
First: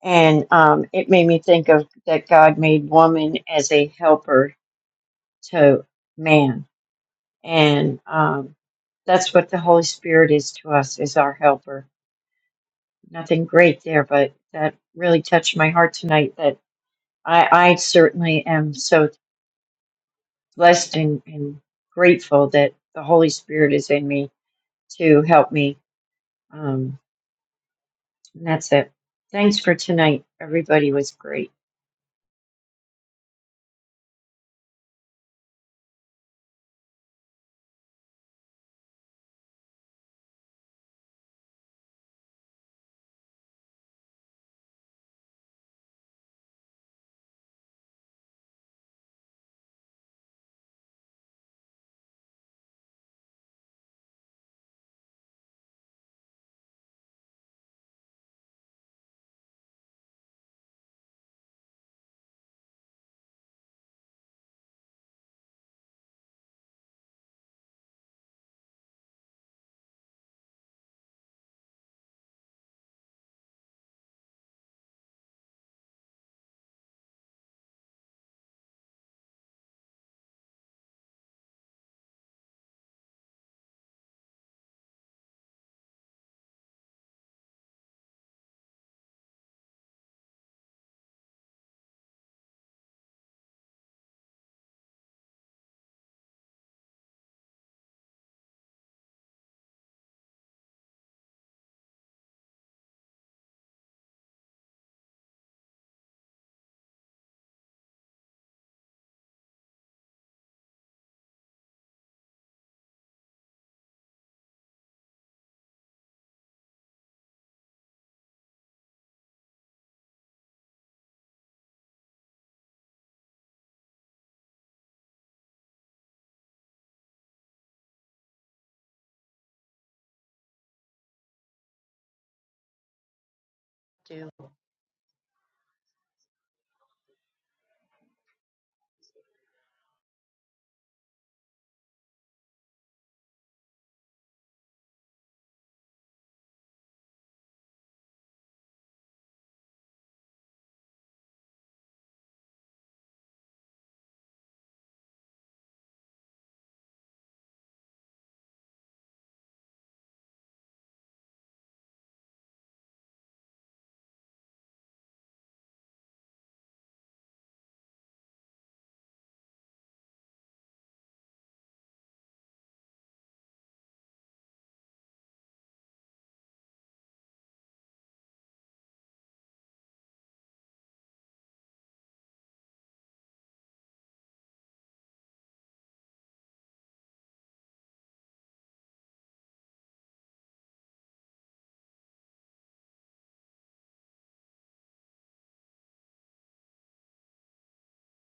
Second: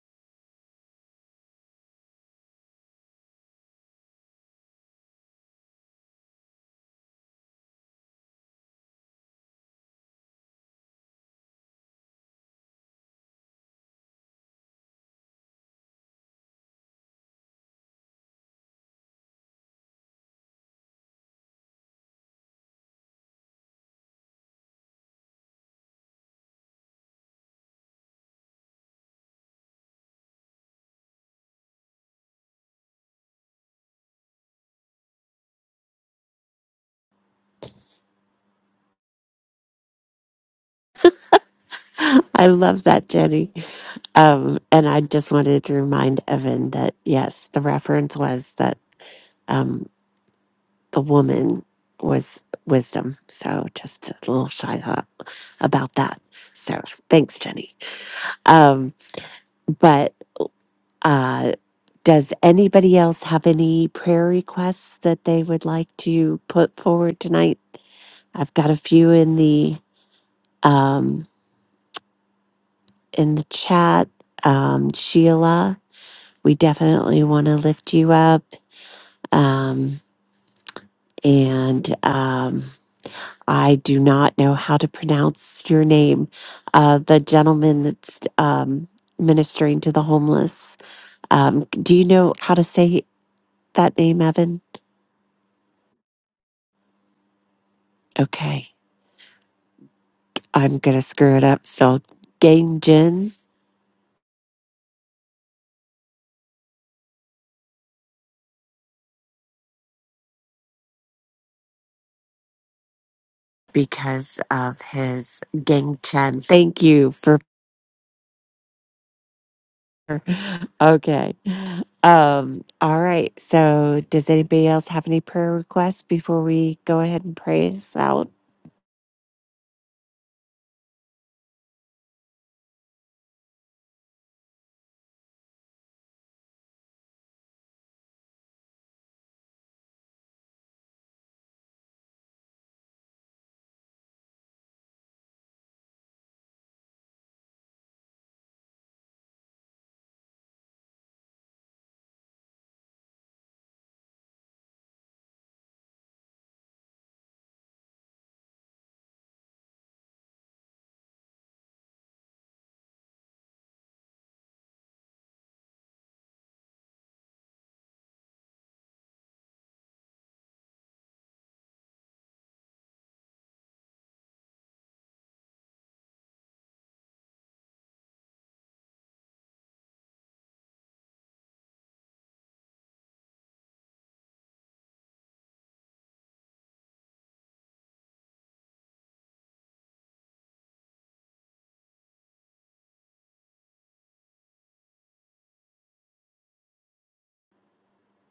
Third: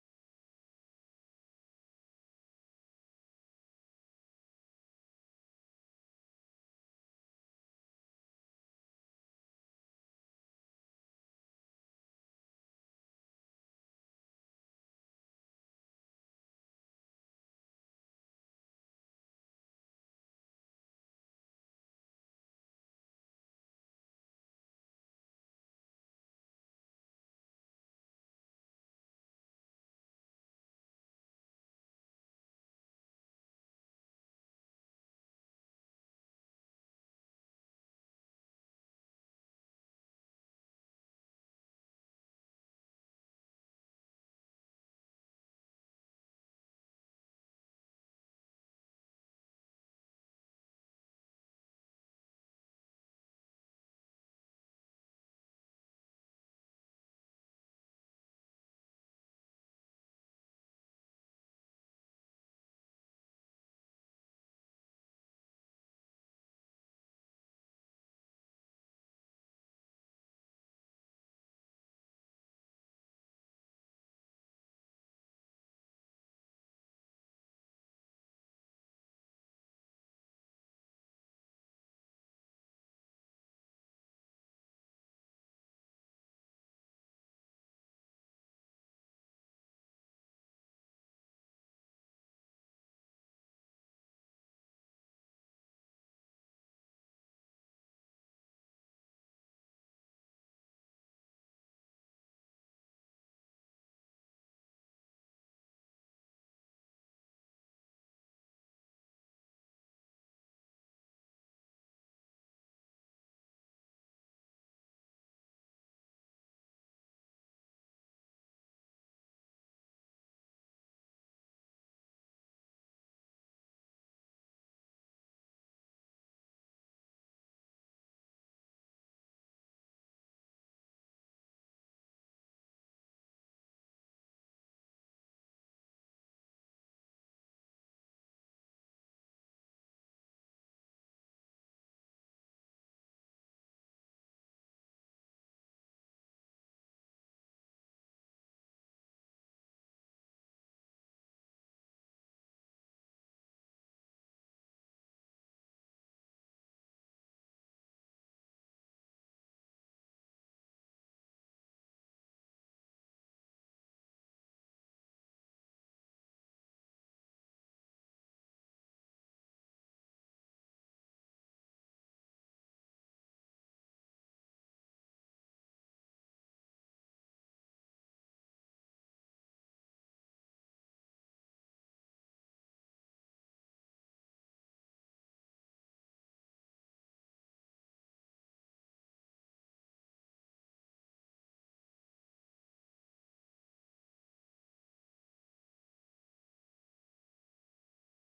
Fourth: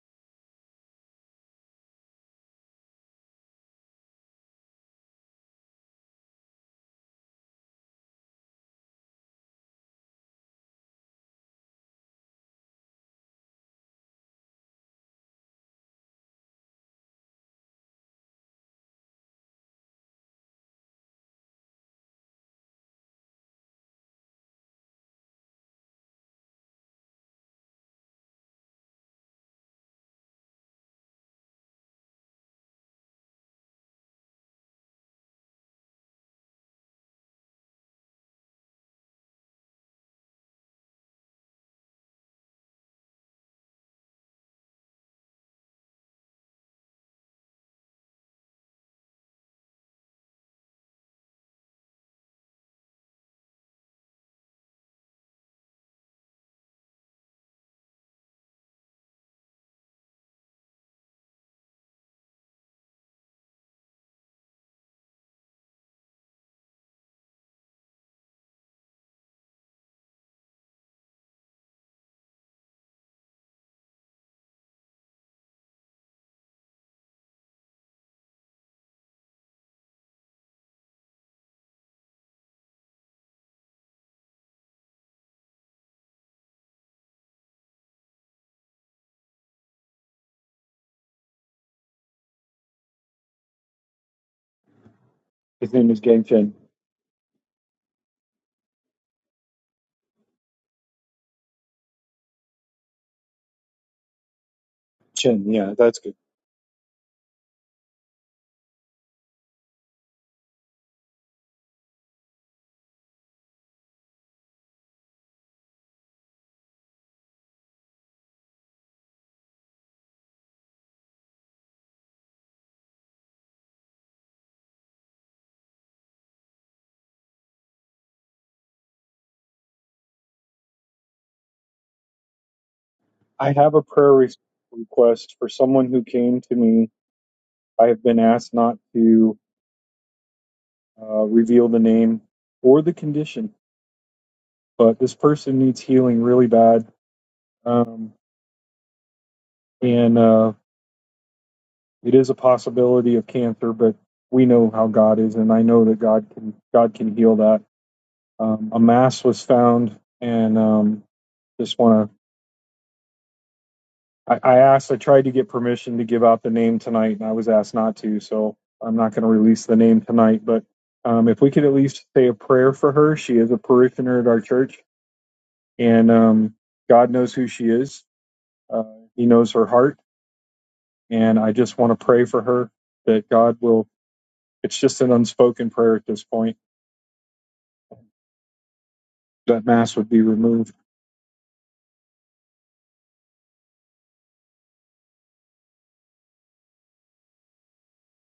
C: and um, it made me think of that god made woman as a helper to man. And um, that's what the Holy Spirit is to us, is our helper. Nothing great there, but that really touched my heart tonight that I, I certainly am so blessed and, and grateful that the Holy Spirit is in me to help me. Um, and that's it. Thanks for tonight. Everybody was great.
D: I love that, Jenny. Um, and I just wanted to remind Evan that yes, the reference was that um, the woman was wisdom. So just a little shy hop about that. So thanks, Jenny. Um, But uh, does anybody else have any prayer requests that they would like to put forward tonight? I've got a few in the um, in the chat. Um, Sheila, we definitely want to lift you up. Um, and um, I do not know how to pronounce your name. Uh, the gentleman that's um, ministering to the homeless. Um, do you know how to say that name, Evan?
A: His name is Gang Chen.
D: Okay. I'm going to screw it up so Gang Jin
A: Chen, yeah, that's good.
D: because of his Gang Chen. Thank you for. Okay. Um, all right. So, does anybody else have any prayer requests before we go ahead and pray us out?
A: I have a prayer re- request for someone who came to me. I have been asked not to uh, reveal the name or the condition. But this person needs healing really bad, um, and uh, it is a possibility of cancer. But we know how God is, and I know that God can God can heal that. Um, a mass was found, and um, just want to. I, I asked. I tried to get permission to give out the name tonight, and I was asked not to. So I'm not going to release the name tonight. But um, if we could at least say a prayer for her, she is a parishioner at our church, and um, God knows who she is Uh, he knows her heart, and I just want to pray for her that God will. It's just an unspoken prayer at this point that mass would be removed.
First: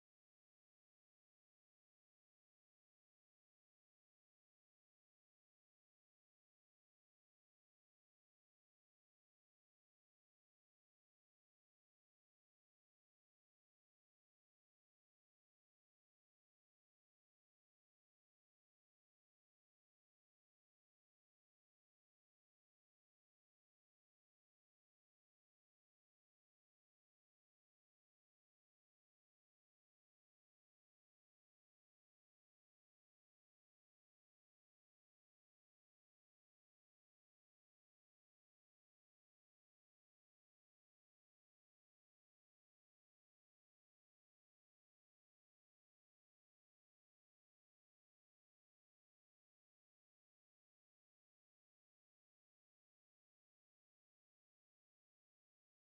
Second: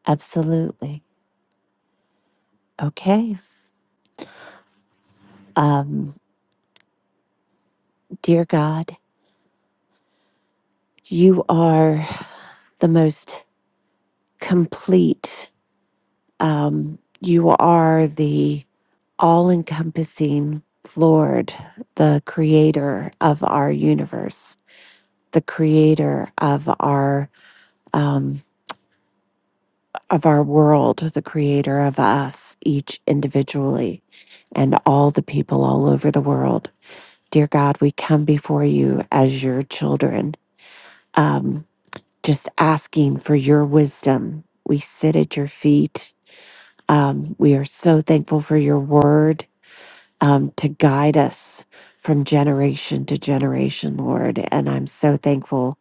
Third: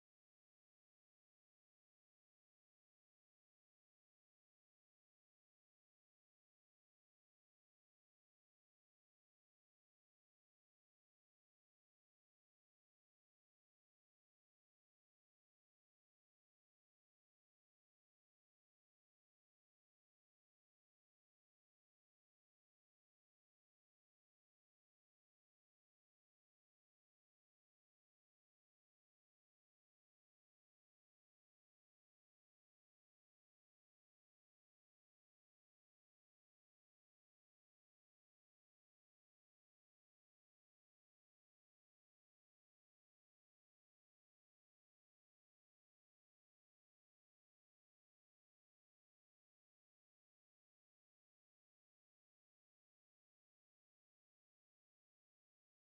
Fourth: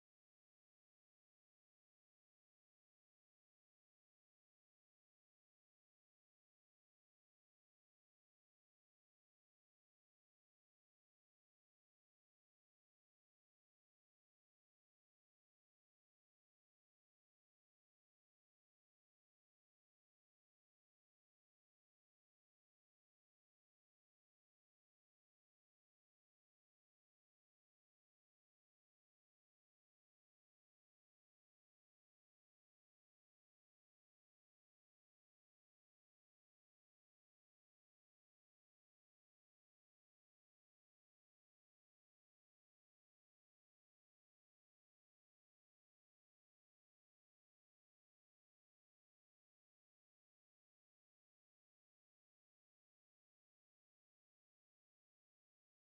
D: Absolutely. Okay. Um, dear God, you are the most complete Um, you are the all encompassing Lord, the creator of our universe, the creator of our um, of our world, the creator of us each individually and all the people all over the world. Dear God, we come before you as your children, um, just asking for your wisdom. We sit at your feet. Um, we are so thankful for your word um, to guide us from generation to generation, Lord. And I'm so thankful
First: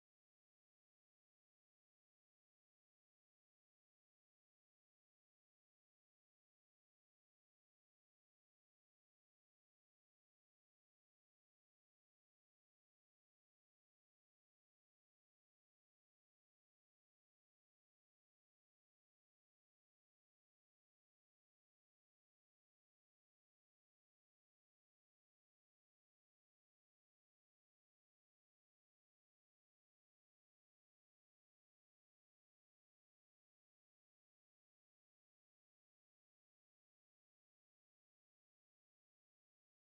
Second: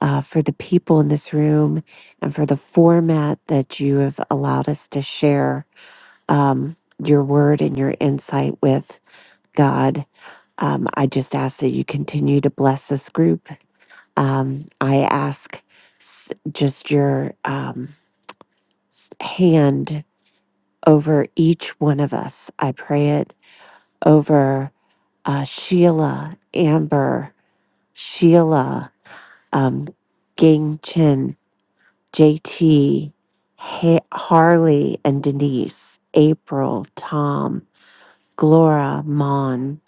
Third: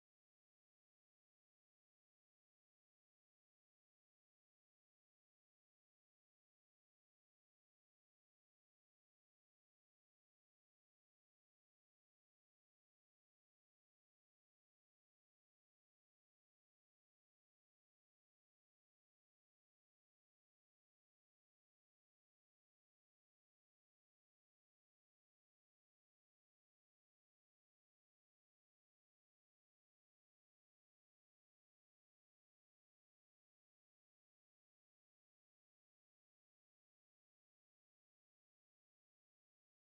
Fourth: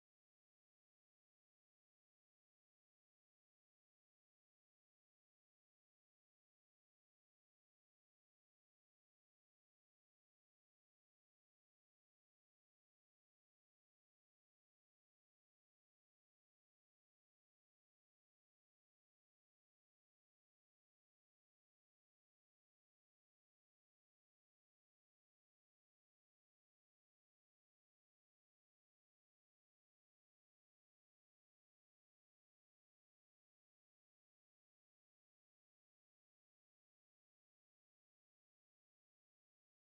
D: uh, for the people in this room and for the format that you have allowed us to share um, your word and your insight with God. Um, I just ask that you continue to bless this group. Um, I ask s- just your um, s- hand over each one of us. I pray it over. uh, Sheila, Amber, Sheila, um, Gang Chen, JT, ha- Harley, and Denise, April, Tom, Glora, Mon,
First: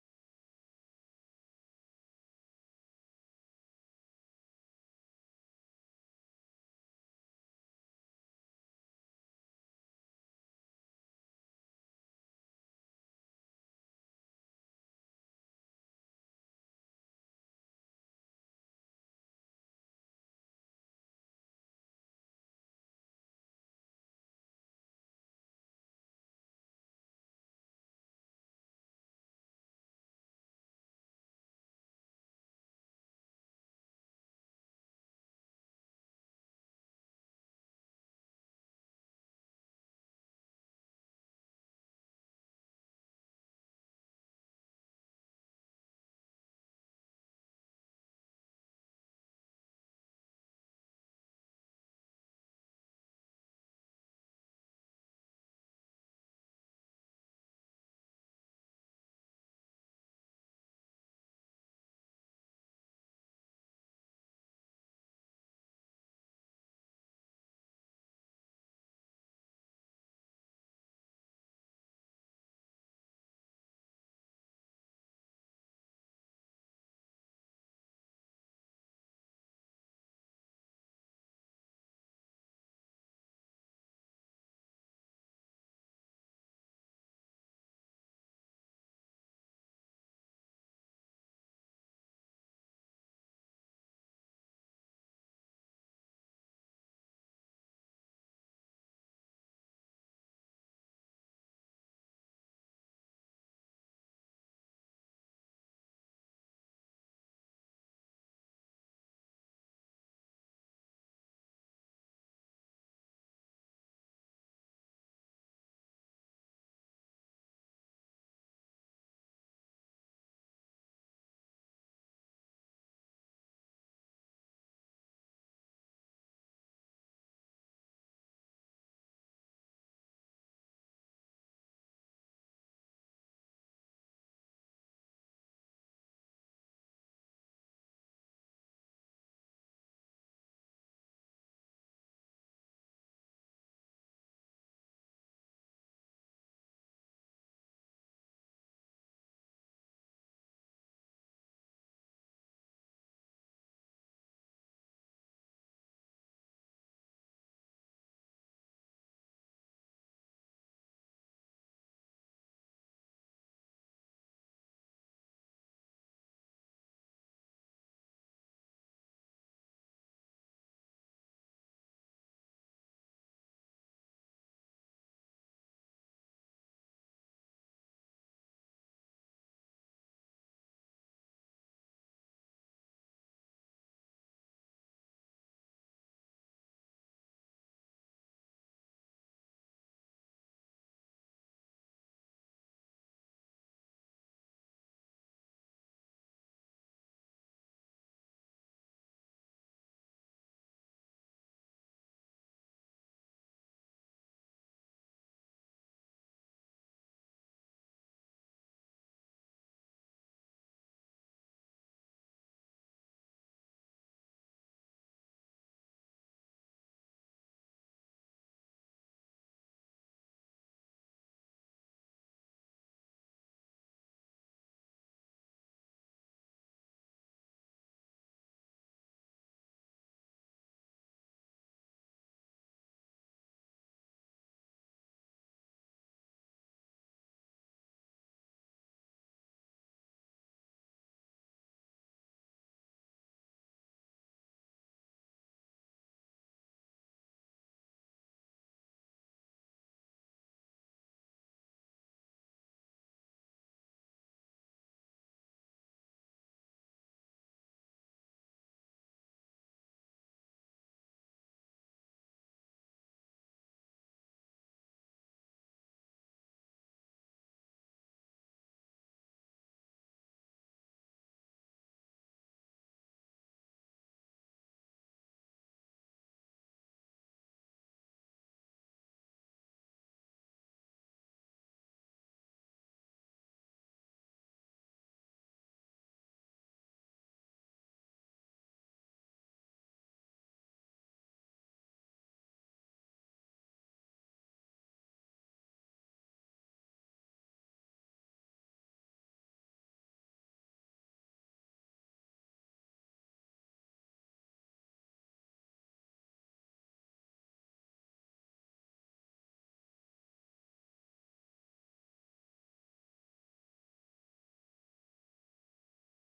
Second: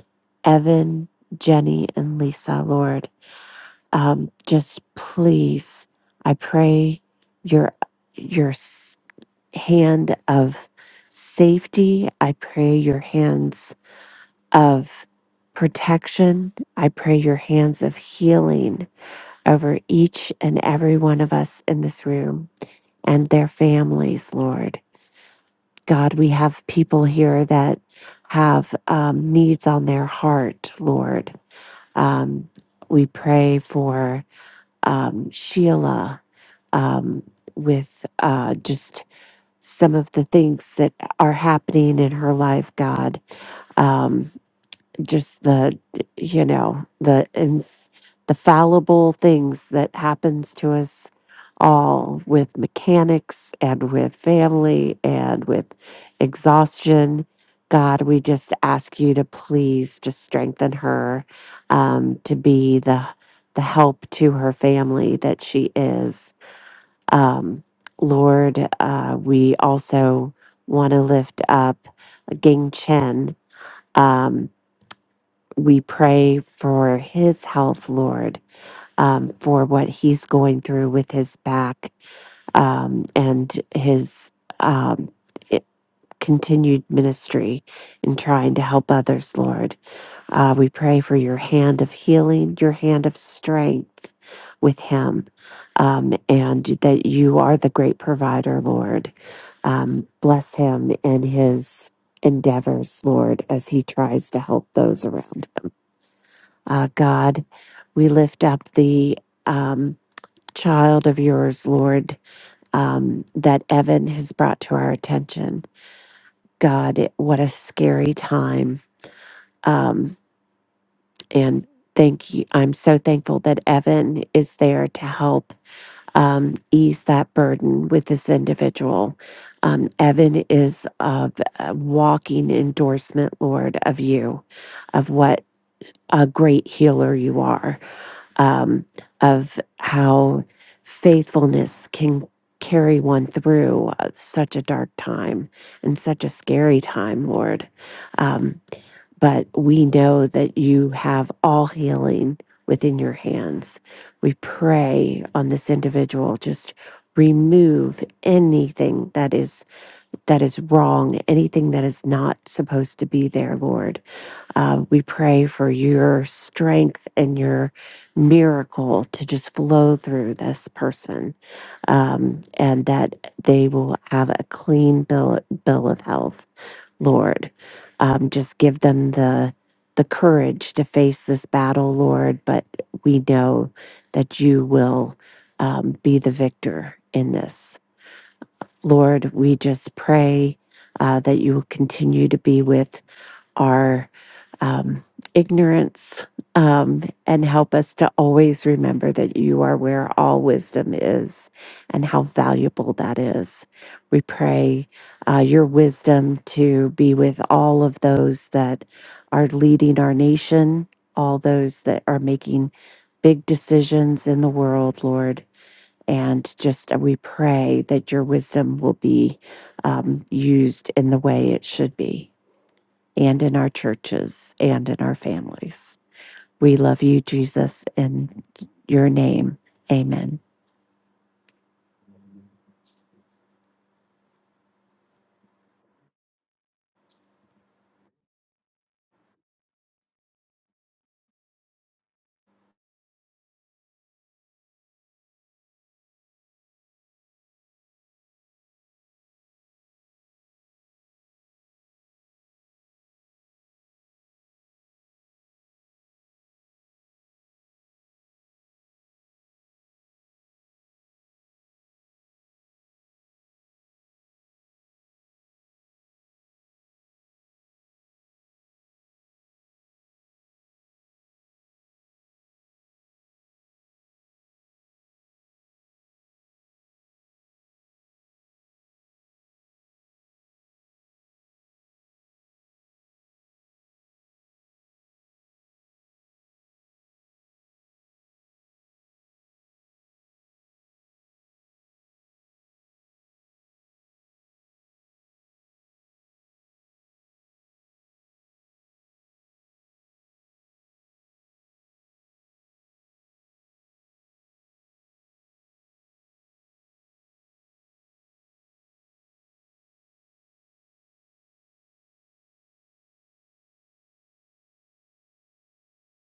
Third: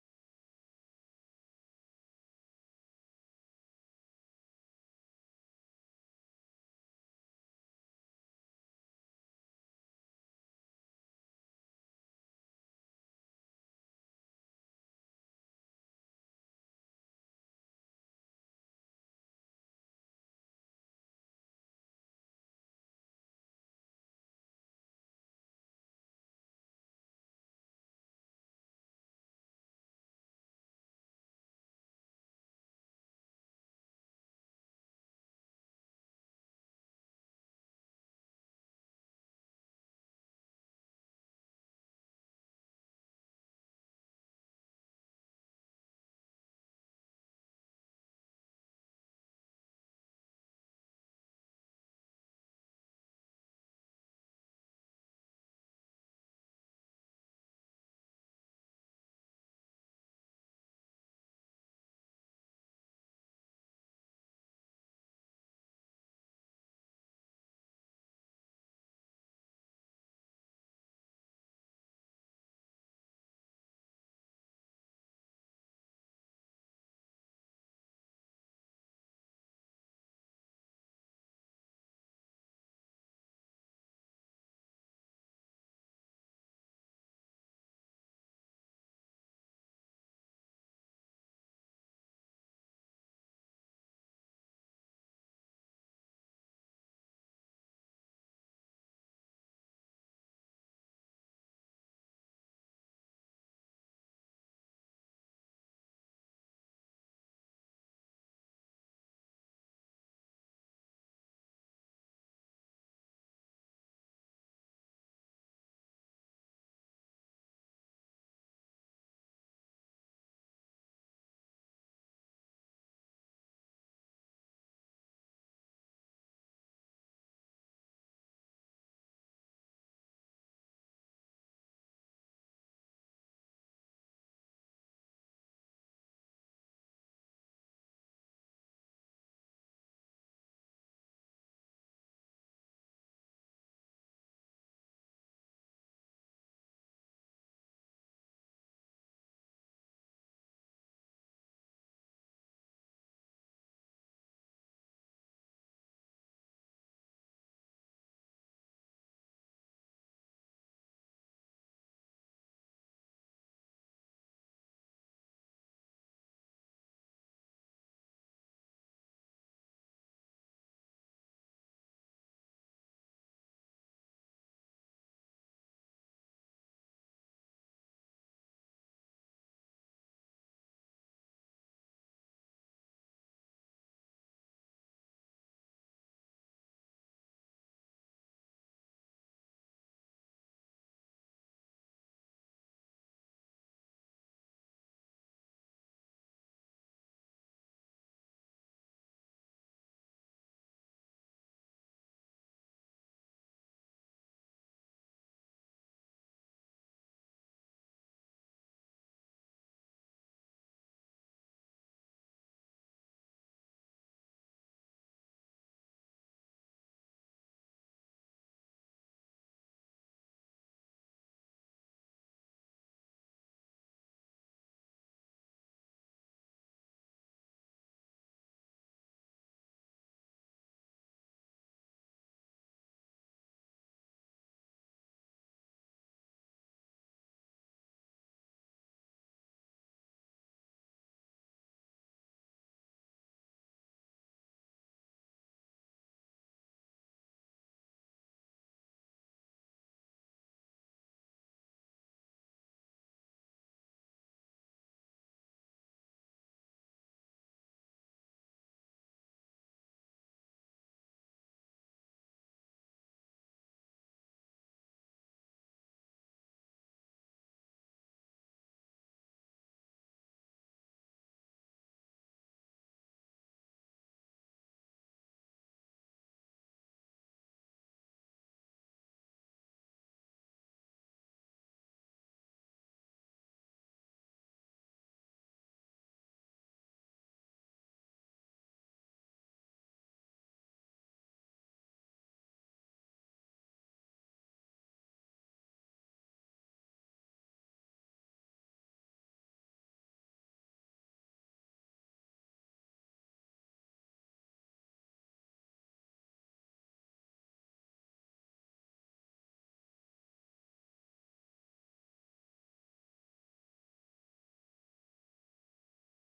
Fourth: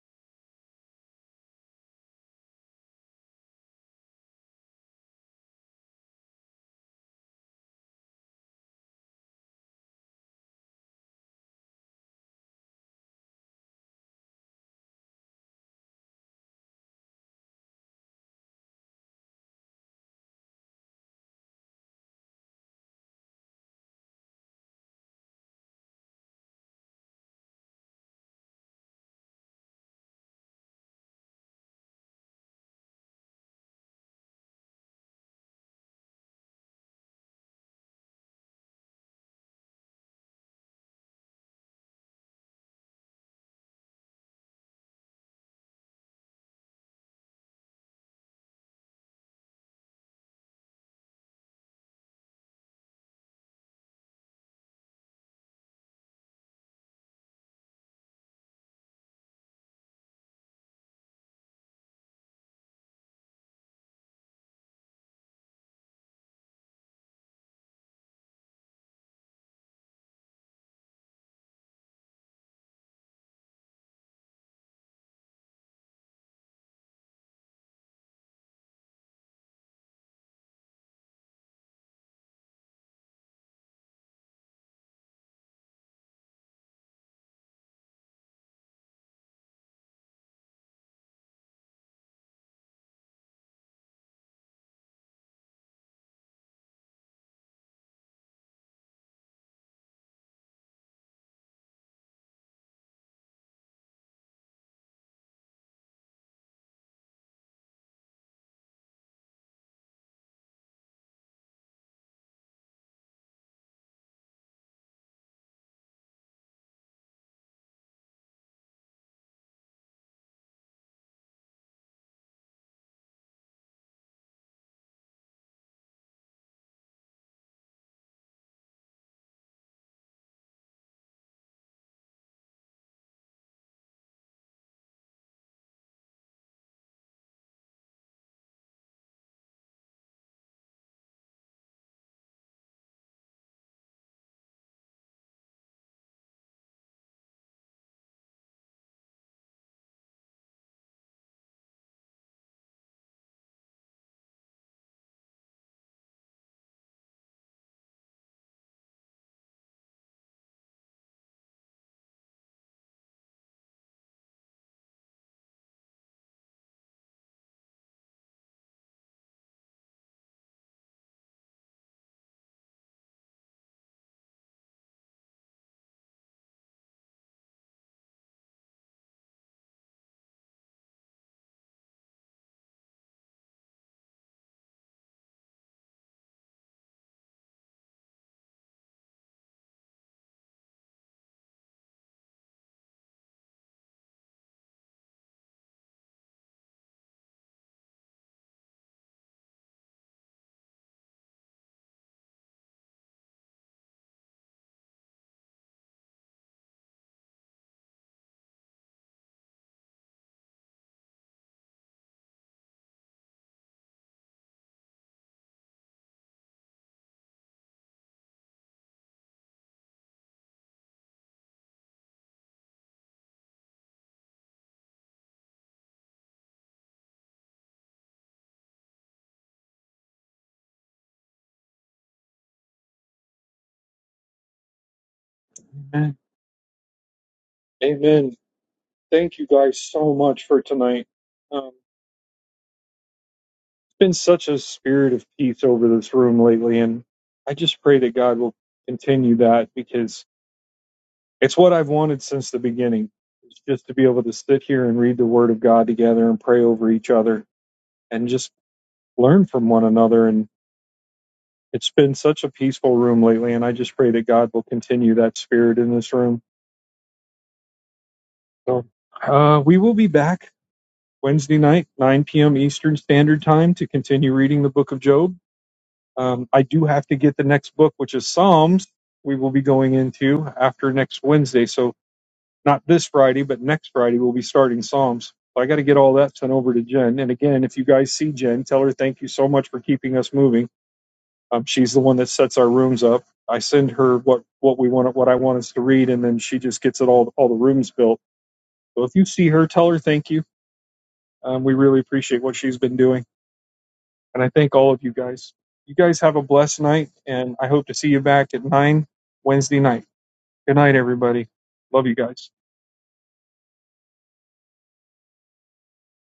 D: Evan, Jenny, and Lisa, Lord, um, just please, I pray your your s- hand of safety. I pray your hands of protection. I pray your hands of healing over each and every one of us in this room and their families, Lord. God, we have people here that have um, needs on their heart, Lord. Um, we pray for um, Sheila um, with uh, just some of the things that are happening in her life, God. Um, just the you know the inf- the fallible things that happens to us all with mechanics and with family and with exhaustion god we just ask you to please just strengthen her um, to be the the help to her family that she is um, lord uh, we also want to lift up gang chen Um, we pray for his health, Lord, um, for what he's going through with his back um, and his um, i- continued ministry in trying to help others, Lord. Uh, we pray for your hand of healing, your hand of strength with him, um, and that you are the great provider, Lord. Um, bless him in his endeavors, Lord, as he tries to help those around uh, God, we lift up the um, child of yours, Lord, um, that Evan has brought to our attention. God, it, what a scary time. Um, and thank you. I'm so thankful that Evan is there to help um, ease that burden with this individual. Um, Evan is of a walking endorsement, Lord, of you, of what a great healer you are um, of how faithfulness can carry one through uh, such a dark time and such a scary time, Lord. Um, but we know that you have all healing within your hands. We pray on this individual, just remove anything that is that is wrong anything that is not supposed to be there lord uh, we pray for your strength and your miracle to just flow through this person um, and that they will have a clean bill, bill of health, Lord. Um, just give them the the courage to face this battle, Lord, but we know that you will um, be the victor in this. Lord, we just pray uh, that you will continue to be with our um, ignorance um, and help us to always remember that you are where all wisdom is and how valuable that is. We pray uh, your wisdom to be with all of those that are leading our nation, all those that are making big decisions in the world, Lord. And just uh, we pray that your wisdom will be um, used in the way it should be and in our churches and in our families. We love you, Jesus, in your name. Amen.
A: Amen. Amen. Thank you guys so much for tonight. Um, it's been such a spirit of peace over this room lately, and I just pray that God will continue that because it's what I've wanted since the beginning. It's just to be able to sit here and read the Word of God together and pray over each other and just learn from one another. And It's been such a peaceful room lately, and I just pray that God will continue that spirit in this room. So, uh, we will be back Wednesday night, 9 p.m. Eastern Standard Time, to continue reading the book of Job. Um, I do have to get the next book, which is Psalms, we will be going into after next Wednesday. So, not this Friday, but next Friday, we'll be starting Psalms. So I got to get all that sent over to Jen. And again, if you guys see Jen, tell her thank you so much for keeping us moving Um, she's the one that sets our rooms up. I send her what what we want, what I want us to read, and then she just gets it all all the rooms built. So if you see her, tell her thank you. Um, we really appreciate what she's been doing, and I thank all of you guys. You guys have a blessed night, and I hope to see you back at nine Wednesday night. Good night, everybody. Love you guys.